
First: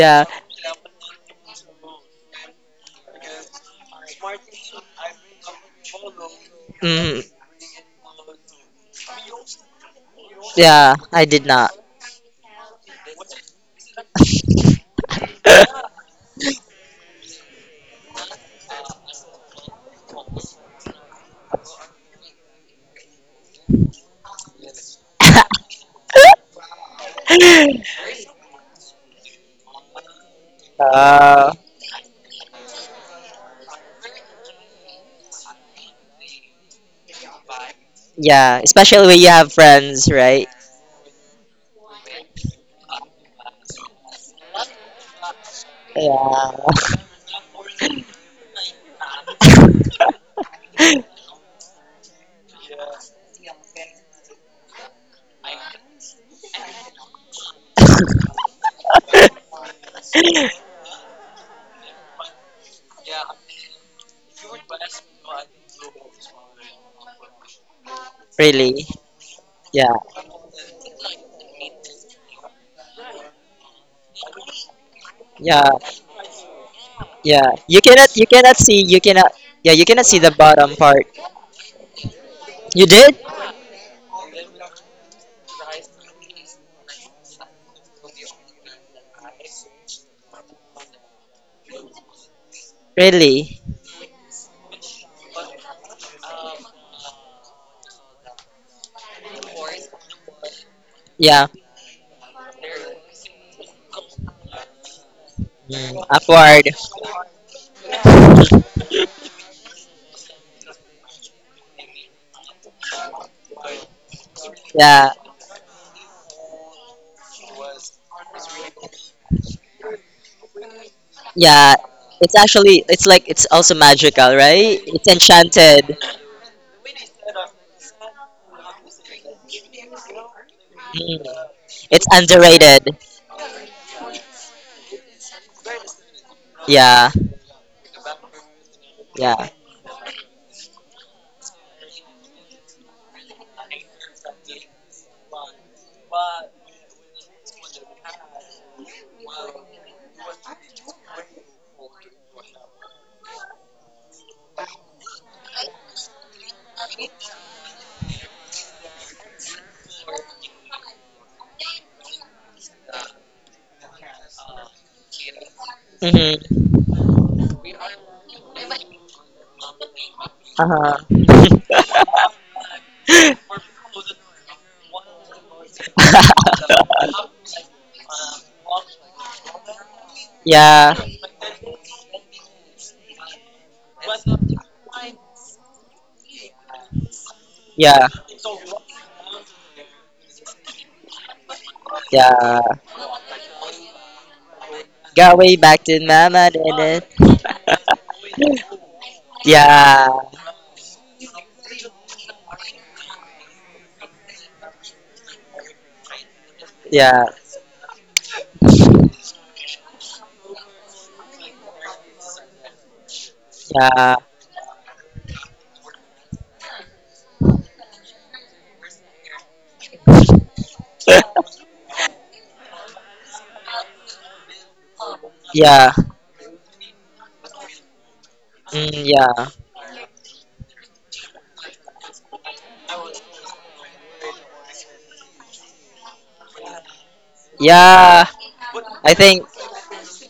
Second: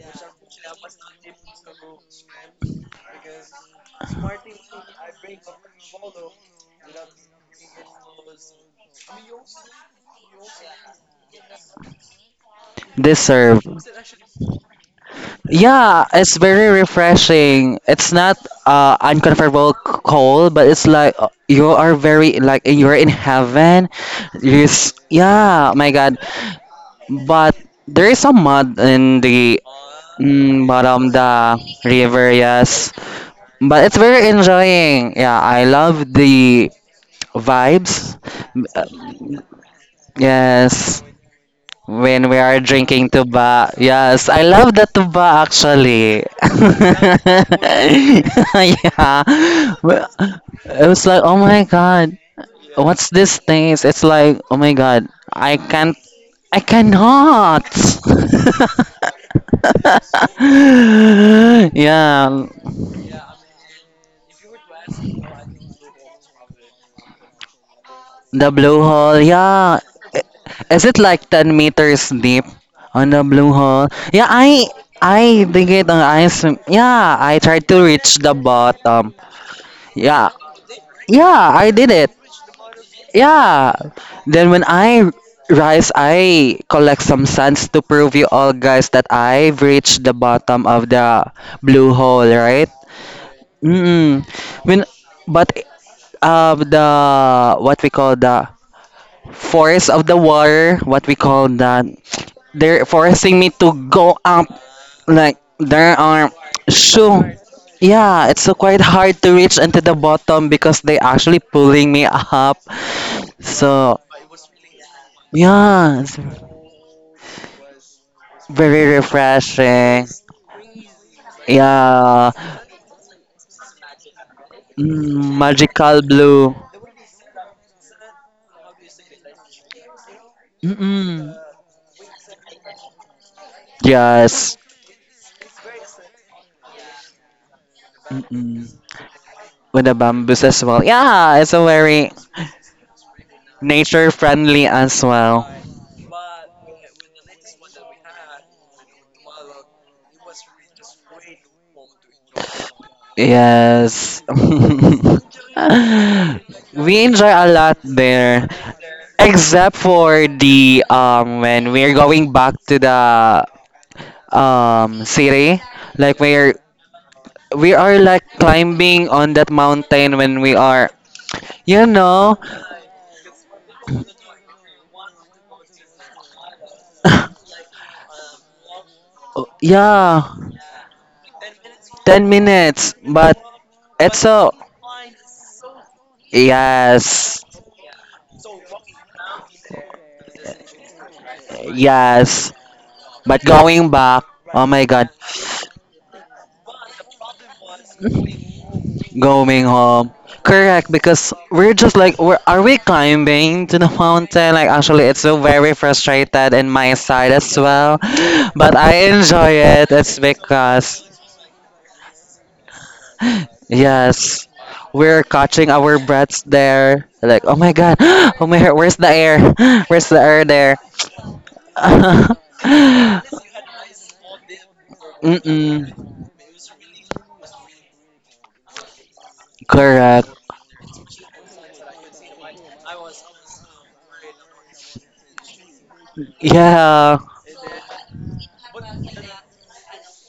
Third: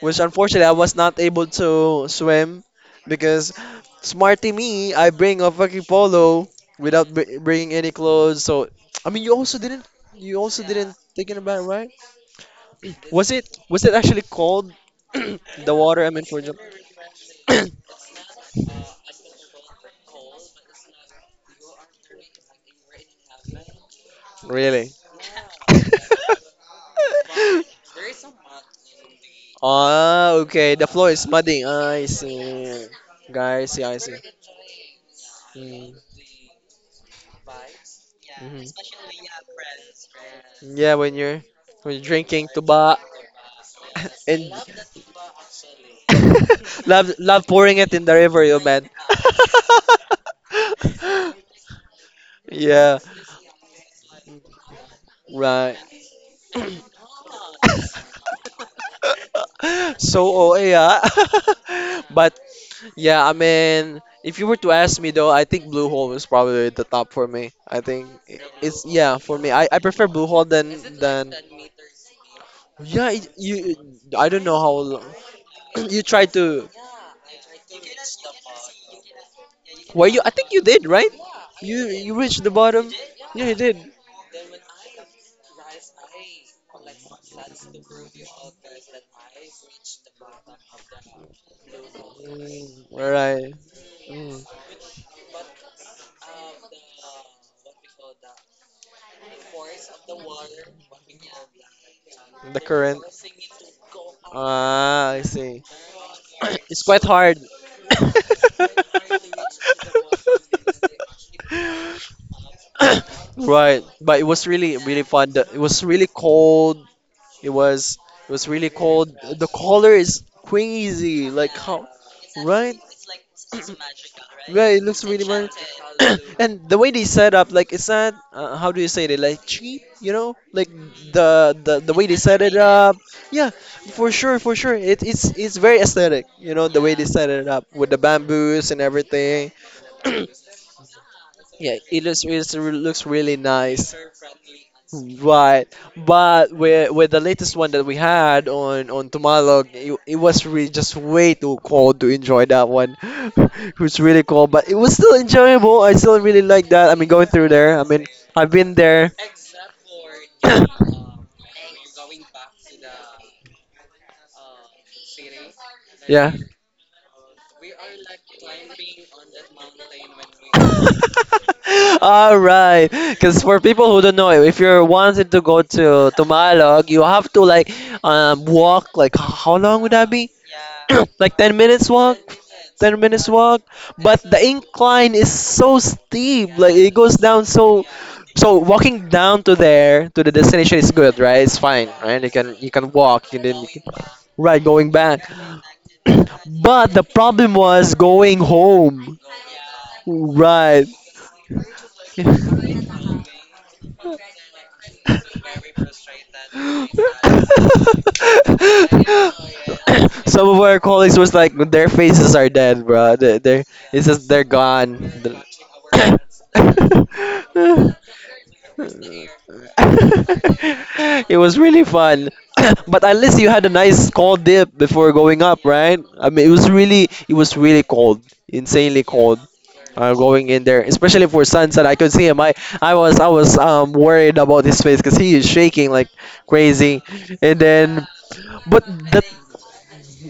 which unfortunately I was not able to swim because smarty me, I bring a fucking polo without mm, br- bringing any clothes. So I mean, you also didn't, you also yeah. didn't I thinking did about it, about, not. right? This Was it serve. was it actually cold? [CLEARS THROAT] The [LAUGHS] water Yeah, I mean it's for jump. very refreshing. It's not uh uncomfortable c- cold, but it's like, uh, you are very like you're in heaven. Really? Yes. Yeah, my [LAUGHS] God. But there is some mud in the, Ah, mm, okay. The bottom floor is uh, the muddy. I river, see. yes. Guys, But yeah, I it's see. very enjoying. Yeah, I Mm-hmm. love the vibes. yeah, especially when you have friends, right? Mm-hmm. Yeah, Yes. when you're when you're When we drinking are tuba drinking tuba. Yes, I and love the tuba actually. Yeah. [LAUGHS] love love pouring it [LAUGHS] in the river, you man. Yeah. Well, it was [LAUGHS] [LAUGHS] like, oh my god, [LAUGHS] yeah, what's this taste? It's like, oh my god, I right. can't, I cannot. [LAUGHS] so O A, ah. [LAUGHS] [LAUGHS] But Yeah. yeah, I mean, if you were to ask me though, I think Blue Hole is probably the top for me. I think i- The blue it's really, yeah hole, for me. I, I yeah. I- yeah, prefer Blue Hole than Is it like than ten meters deep on yeah. the It, blue you hole? Yeah, I don't know I how long. I think yeah, it [CLEARS THROAT] on You try ice. to. Yeah, I yeah, tried to you cannot, reach you the cannot see, you bottom. cannot, yeah, you cannot Were see you? Yeah. the I think you bottom did, part. right? Yeah, I You did it. you reached the You bottom. did, Yeah, you Yeah. did. Then when I rise, I collect some sands to prove you all guys that I've reached the bottom of the blue hole, right? Mm, right. really, Mm. Mm, When but uh the, what we call the forest of the water, what we yeah. call that. the They're current. forcing me to go up, Ah, I like see. there Mm, are, upward. [COUGHS] It's quite so hard. [LAUGHS] yeah, it's so quite hard to reach into the bottom because they actually pulling me up. [COUGHS] Right, So but it was really really Yeah, fun. The- It was yeah, really it's cold. It was it was really very cold. The color refreshing. is crazy. Like yeah, how, Yeah, it's right? actually, it's like it's also magical, Yeah, [CLEARS THROAT] right? it looks It's really mm, much. magical enchanted. [CLEARS THROAT] blue. and the way they set up, like it's not uh, how do you say it, like cheap, you know, like Mm. Mm-mm. the the, the It's way they set it underrated. up. Yeah, for sure, for Yes. sure. It, it's it's very aesthetic, you know, the way they Yeah, set it up with the Mm-mm. bamboos and yeah. everything. With the bamboo [CLEARS THROAT] as well. Yeah, it's a Yeah, it very looks it looks really nice. nature friendly as well. Right, but with with the latest one that we had on on Tumalog, it, it was really just way too cold to enjoy that one. [LAUGHS] It was really Yes. cold, but it was still enjoyable. I [LAUGHS] still really like that. I We mean, going enjoy a through lot there. I mean, there, I've been there. except for the um [COUGHS] when we're going back to the um city, like Yeah. we're, Hmm. we are like climbing on that mountain when we are, Uh-huh. you [LAUGHS] know, All right, because for people who don't know, if you're wanting to go to to Malog, you have to [LAUGHS] [LAUGHS] like um walk like h- how long would that yeah, be? yeah, [CLEARS THROAT] like ten minutes walk, ten minutes, ten minutes but walk. it's But the so, incline is so steep, like it goes yes, down so. yeah. So walking down to there to the destination is good, right? It's fine, right? You yes, can Yeah. you can walk and but then you can, going back, right oh my going god. back. Got way back to Mama, didn't But the it? problem was going home, [LAUGHS] Going Yeah. home. right? Correct, because we're just like, we're, are we [LAUGHS] climbing to the mountain? Like, actually, it's so very frustrated in my [LAUGHS] Yeah. side as well. But I enjoy it. It's Some of our because, colleagues was like, their faces are dead, bro. They, they're, it's Yeah. just they're yes, gone. we're catching our [LAUGHS] breaths there. Like, oh my god, [GASPS] oh my, where's the air? [GASPS] Where's the air there? it was really fun. [LAUGHS] [COUGHS] but at least you had a nice cold dip before going up, Mm-mm. Yeah. right? I mean, it was really, it was really cold, insanely, Mm, yeah. uh, Correct. going in there, especially for Sansan. I could see him. I, I was I was um worried about his face because he is shaking like crazy, Yeah. and then Yeah. but I that. think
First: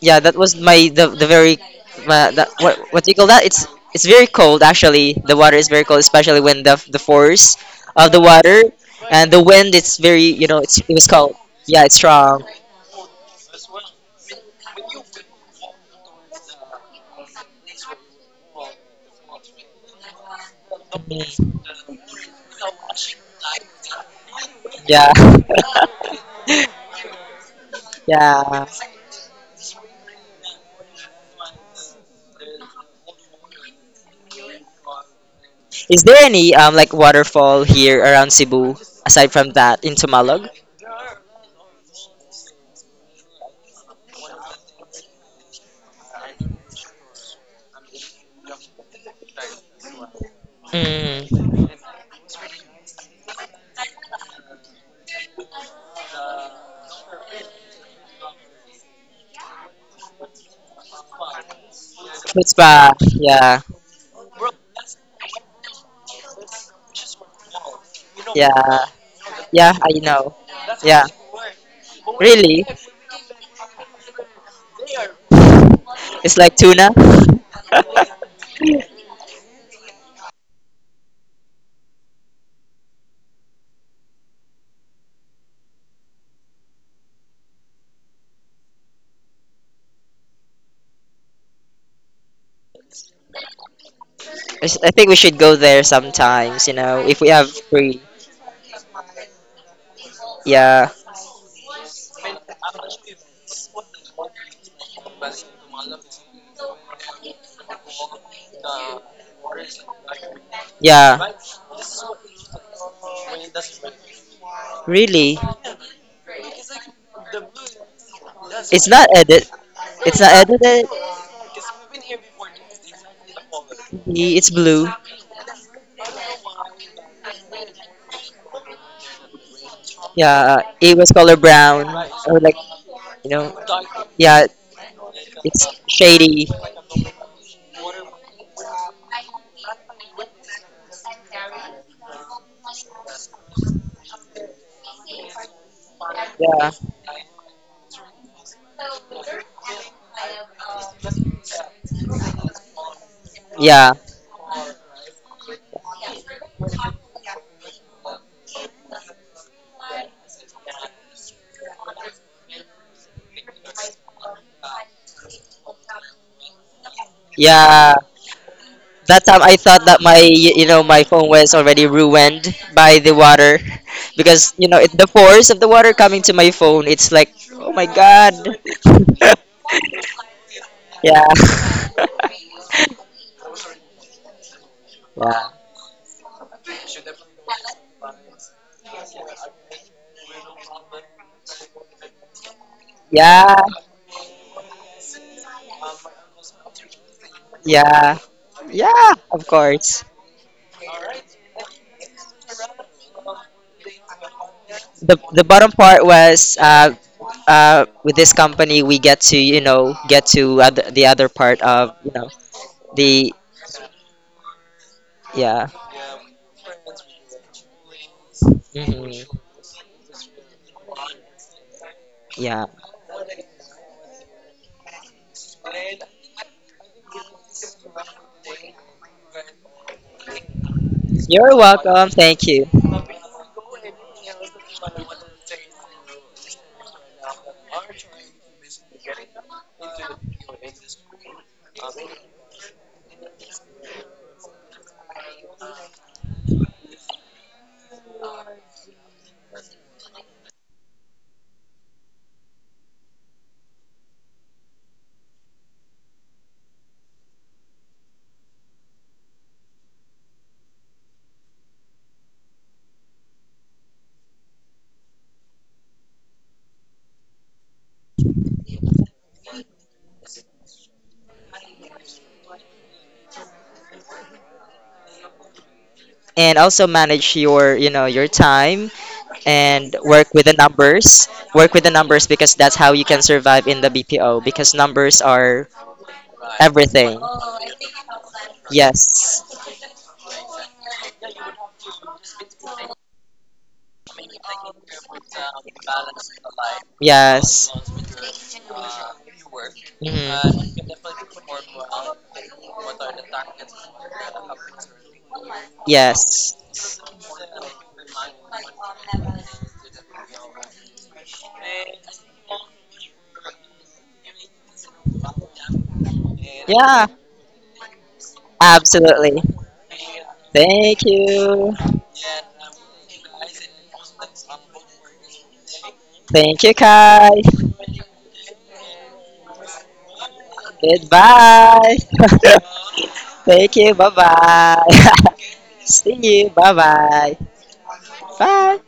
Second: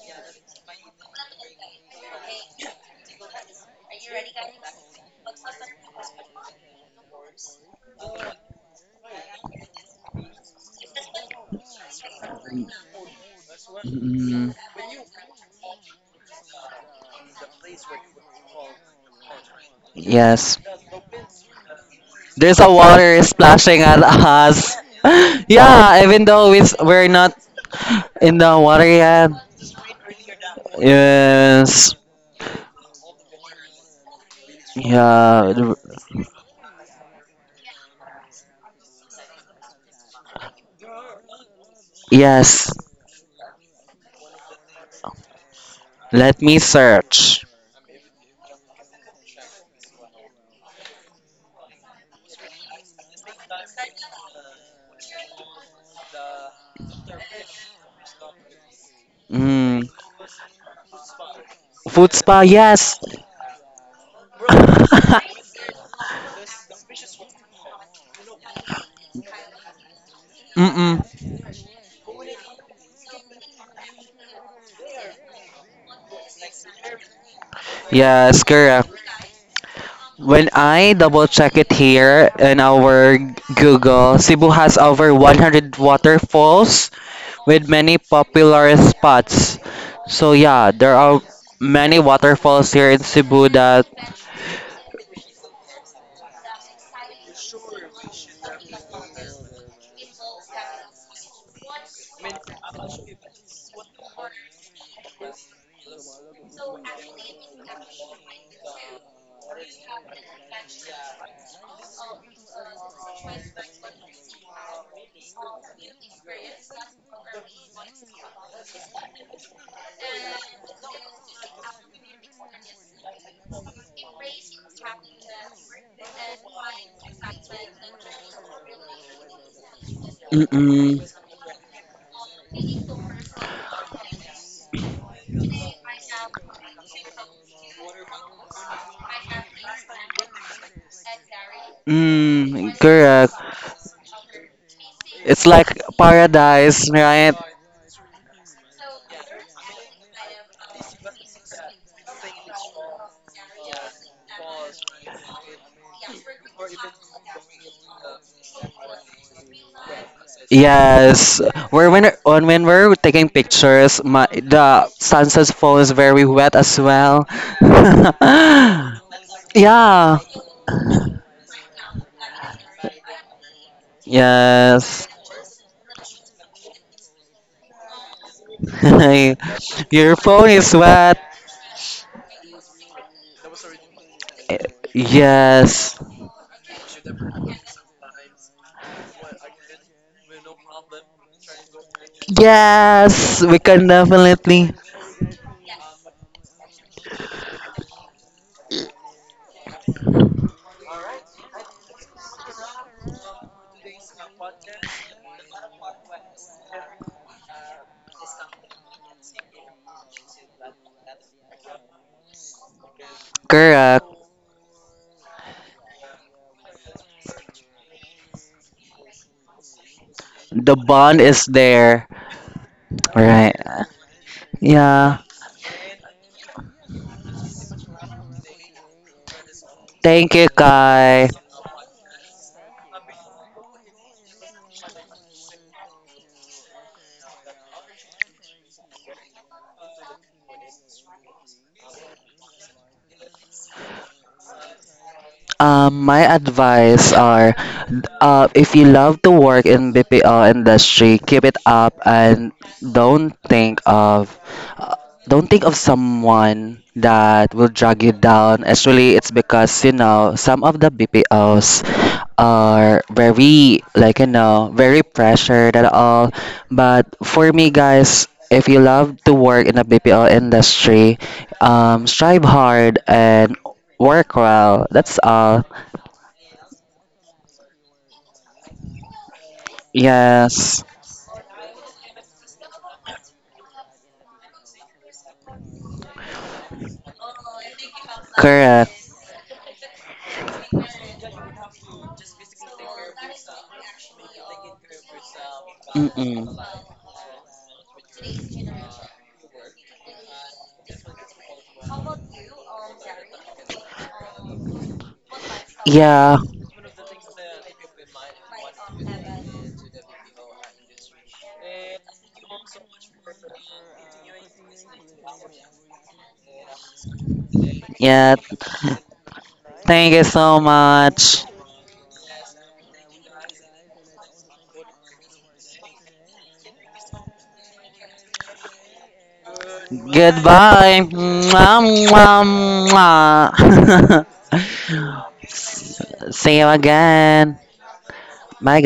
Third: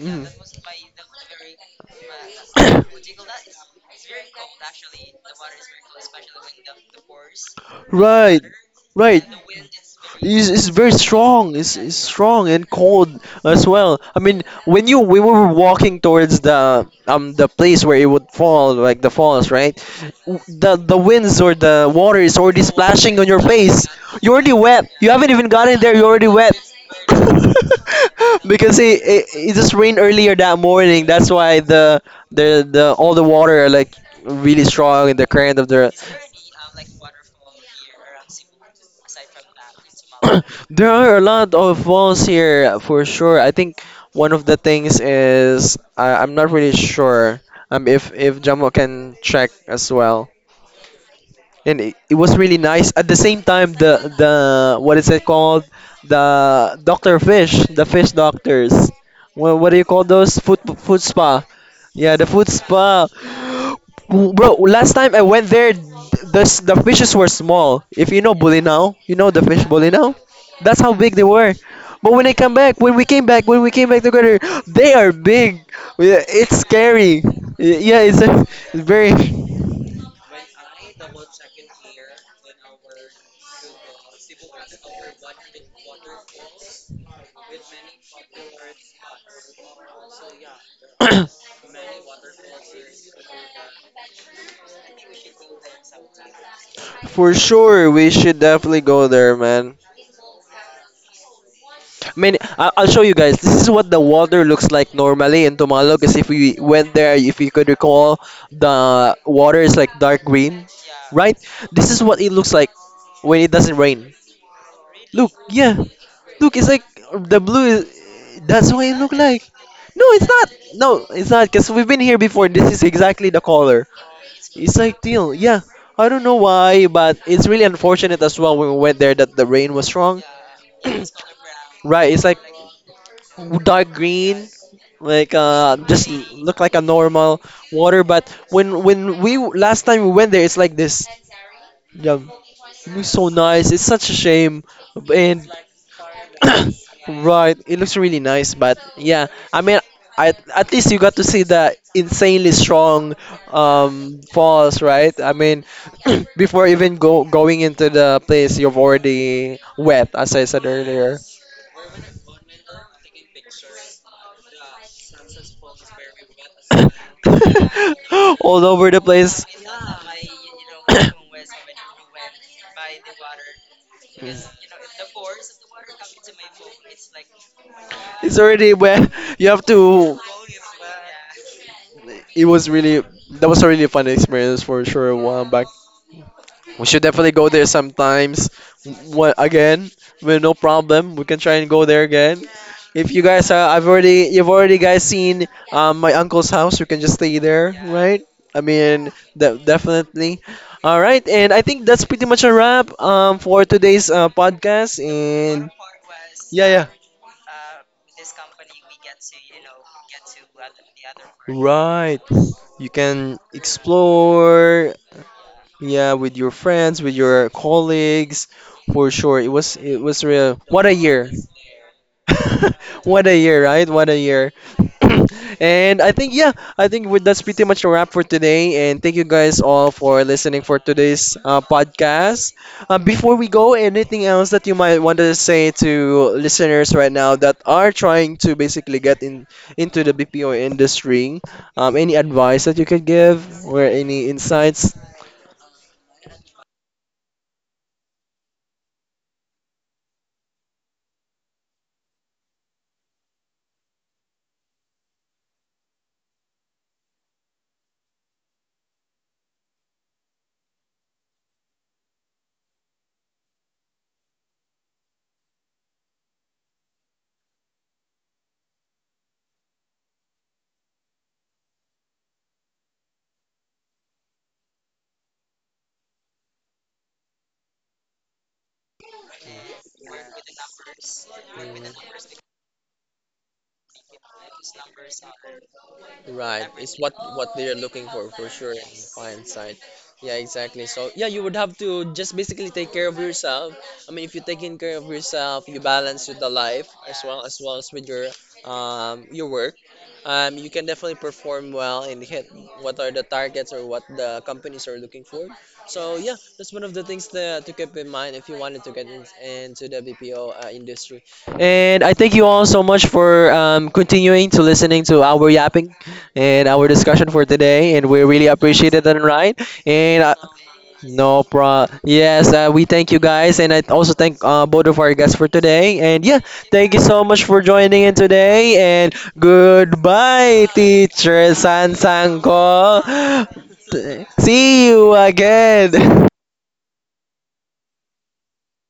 yeah, that was my [COUGHS] the the very, my, that, what what do you call that? It's it's very cold actually. The water is very cold, especially when the the force of the Right, water right. and the wind. It's very, you It's, know, it's it's, very it was cold. strong. It's, Yeah, it's it's strong. strong and cold as well. I mean, Mm-mm. when you we were walking towards the um the place where it would fall, like the falls, right? Yes. the the winds or the water Mm, is There's already a splashing water on your splashing face. at You're already us. wet. [LAUGHS] yeah. You haven't [LAUGHS] even gotten there. Yeah, You're even already though wet. it's, we're not in Yeah. [LAUGHS] the because water it, it yet. it just rained earlier that morning. That's why Yes. the the the all the water are like really strong in the Yeah. current of the. The- Is there any um like waterfall here around Cebu aside from that in Tamalog? [COUGHS] There are a lot of falls Yes. here for sure. I think one of the things is I I'm Let not me really sure. search. Um, if if Jamo can check as well. Mm. And it, it was really nice at the same time the the what is it called, the doctor fish, the fish doctors. What what do you Mm. call those, food food spa, Food yeah the spa, Food food Spa. yes. spa. Yeah. [GASPS] bro, last time [LAUGHS] I went there, the, s- the fishes were small. If you know Yeah. bulinaw, you know the fish Yeah, I bulinaw, know. that's how Mm-mm. Yeah. big they were. But when I come Really? back when we came back when we came back together, they are big. Yeah, It's like it's tuna. scary. [LAUGHS] yeah it's, Yes, a, it's correct. very. When I double check it here in our Google, Cebu has over one hundred waterfalls with many popular spots. So yeah, there are [COUGHS] many waterfalls here in Cebu that I s- I think we should go there sometimes, you know, if we For have sure, free. we should definitely go there, man. Yeah. I mean, I- I'll show you guys. This is what the water looks like normally in Tumalog. Because if we went there, if you could recall, the water is like dark green, Yeah. right? This is what it looks like when it doesn't rain. Look, Really? yeah, look, it's like the blue. Is, that's It's what it not look like. edit. No, It's it's not not. edited. No, it's not. Because we've been here before. This is exactly the color. It's It's blue. ideal, yeah. I don't know why, but it's really unfortunate as well when we went there that the rain was wrong. Yeah, uh, mm-mm, it was color [CLEARS THROAT] brown Right, it's or like like, you know, dark yeah, green, like, it's uh, just shady. look like a normal water. But when when we last time we went there, it's like this. Yeah. mm, It looks so correct. nice. It's such a shame. And It's like Yeah, paradise, [COUGHS] right? right, it looks really nice. But yeah, I mean, I, at least you got to see the insanely strong, yeah, um, falls, right? I mean, [COUGHS] [CLEARS THROAT] before even go going into the place, you've already wet, as I said earlier, Yes. We're when, on when we're taking pictures, my, the sunset phone is very wet as well. yeah. [COUGHS] [LAUGHS] all over [LAUGHS] the That time place. I thought that my Yeah. y- you know my phone was [COUGHS] already ruined by the water [LAUGHS] because you know it, the Yes. force of the water coming to my phone. It's like, oh my god. It's already wet. [LAUGHS] You have [LAUGHS] Your to, phone is what? yeah, [LAUGHS] it was really that was a really fun experience for sure. One back, Yes. we should definitely go there sometimes. What again? Well, no problem. We can try and go there again. If you Yes. guys yeah, We are, yeah, I've can already, you've definitely. already guys seen um, my uncle's house. You can just stay there, yeah, right? I mean, yeah. Of de- course. definitely. All right, and I think that's pretty much a wrap, um, for today's uh, podcast. the the And bottom part was yeah, yeah. uh, uh, with this company we get to, you know, get to other, the other part of, you Right. know, You the can Correct. explore. yeah, Yeah, with your friends, with your colleagues, for sure. mhm, It was it was real. The What a bond year. is there. yeah. [LAUGHS] All What a right. year, right? What a year. Yeah. [COUGHS] [CLEARS THROAT] And I think yeah, I think with that's pretty much a wrap for today. And thank you guys all for Thank you, listening for Kai. today's You're uh, welcome, thank podcast. you. Um, before we go, anything else that you might want to say to listeners right now that are trying to basically get in into the B P O industry? Um, any advice that you could give or any insights? Um, my advice are, uh, if you love to work in B P O industry, keep it up and don't think of, uh, don't think of someone that will drag you down. Actually, it's because you know some of the B P Os are very like, you know, very pressured at all. But for me, guys, if you love to work in a B P O industry, um, strive hard and work well, that's all. And also manage your, you know, your time and work with the Yes, numbers, work with the numbers, because that's how you can survive in the B P O, because numbers are Right. It's what everything. what they're looking for for sure in correct. Yes, client side. Yeah, exactly. So yeah, you would have to just basically take care of yourself. I mean, if you're taking care of yourself, you balance with Mm-mm. the life as well as yes, well as with your um your work, um, you can definitely mhm, perform well and hit what are the targets or what the companies are looking for. So yeah, Yeah, yes. that's one of the things that to keep in mind if you wanted to get in, into the B P O uh, industry. And I thank you all so much for um, continuing to listening to our yapping and our Yeah, discussion for today. And we yeah. really appreciate it, and absolutely. right? Thank And you uh, so Thank no much. you. problem. Yes, uh, we thank you guys, and I also thank uh, both of our guests for today. And yeah, Thank you, thank you so Kai. much for joining in today. And goodbye, Goodbye. teacher Mwah, San Goodbye. mwah, [LAUGHS] Sangko. mwah. Thank you. Bye bye. See you [LAUGHS] See again. [LAUGHS] [LAUGHS] you. See you Bye bye. again. Bye, Bye.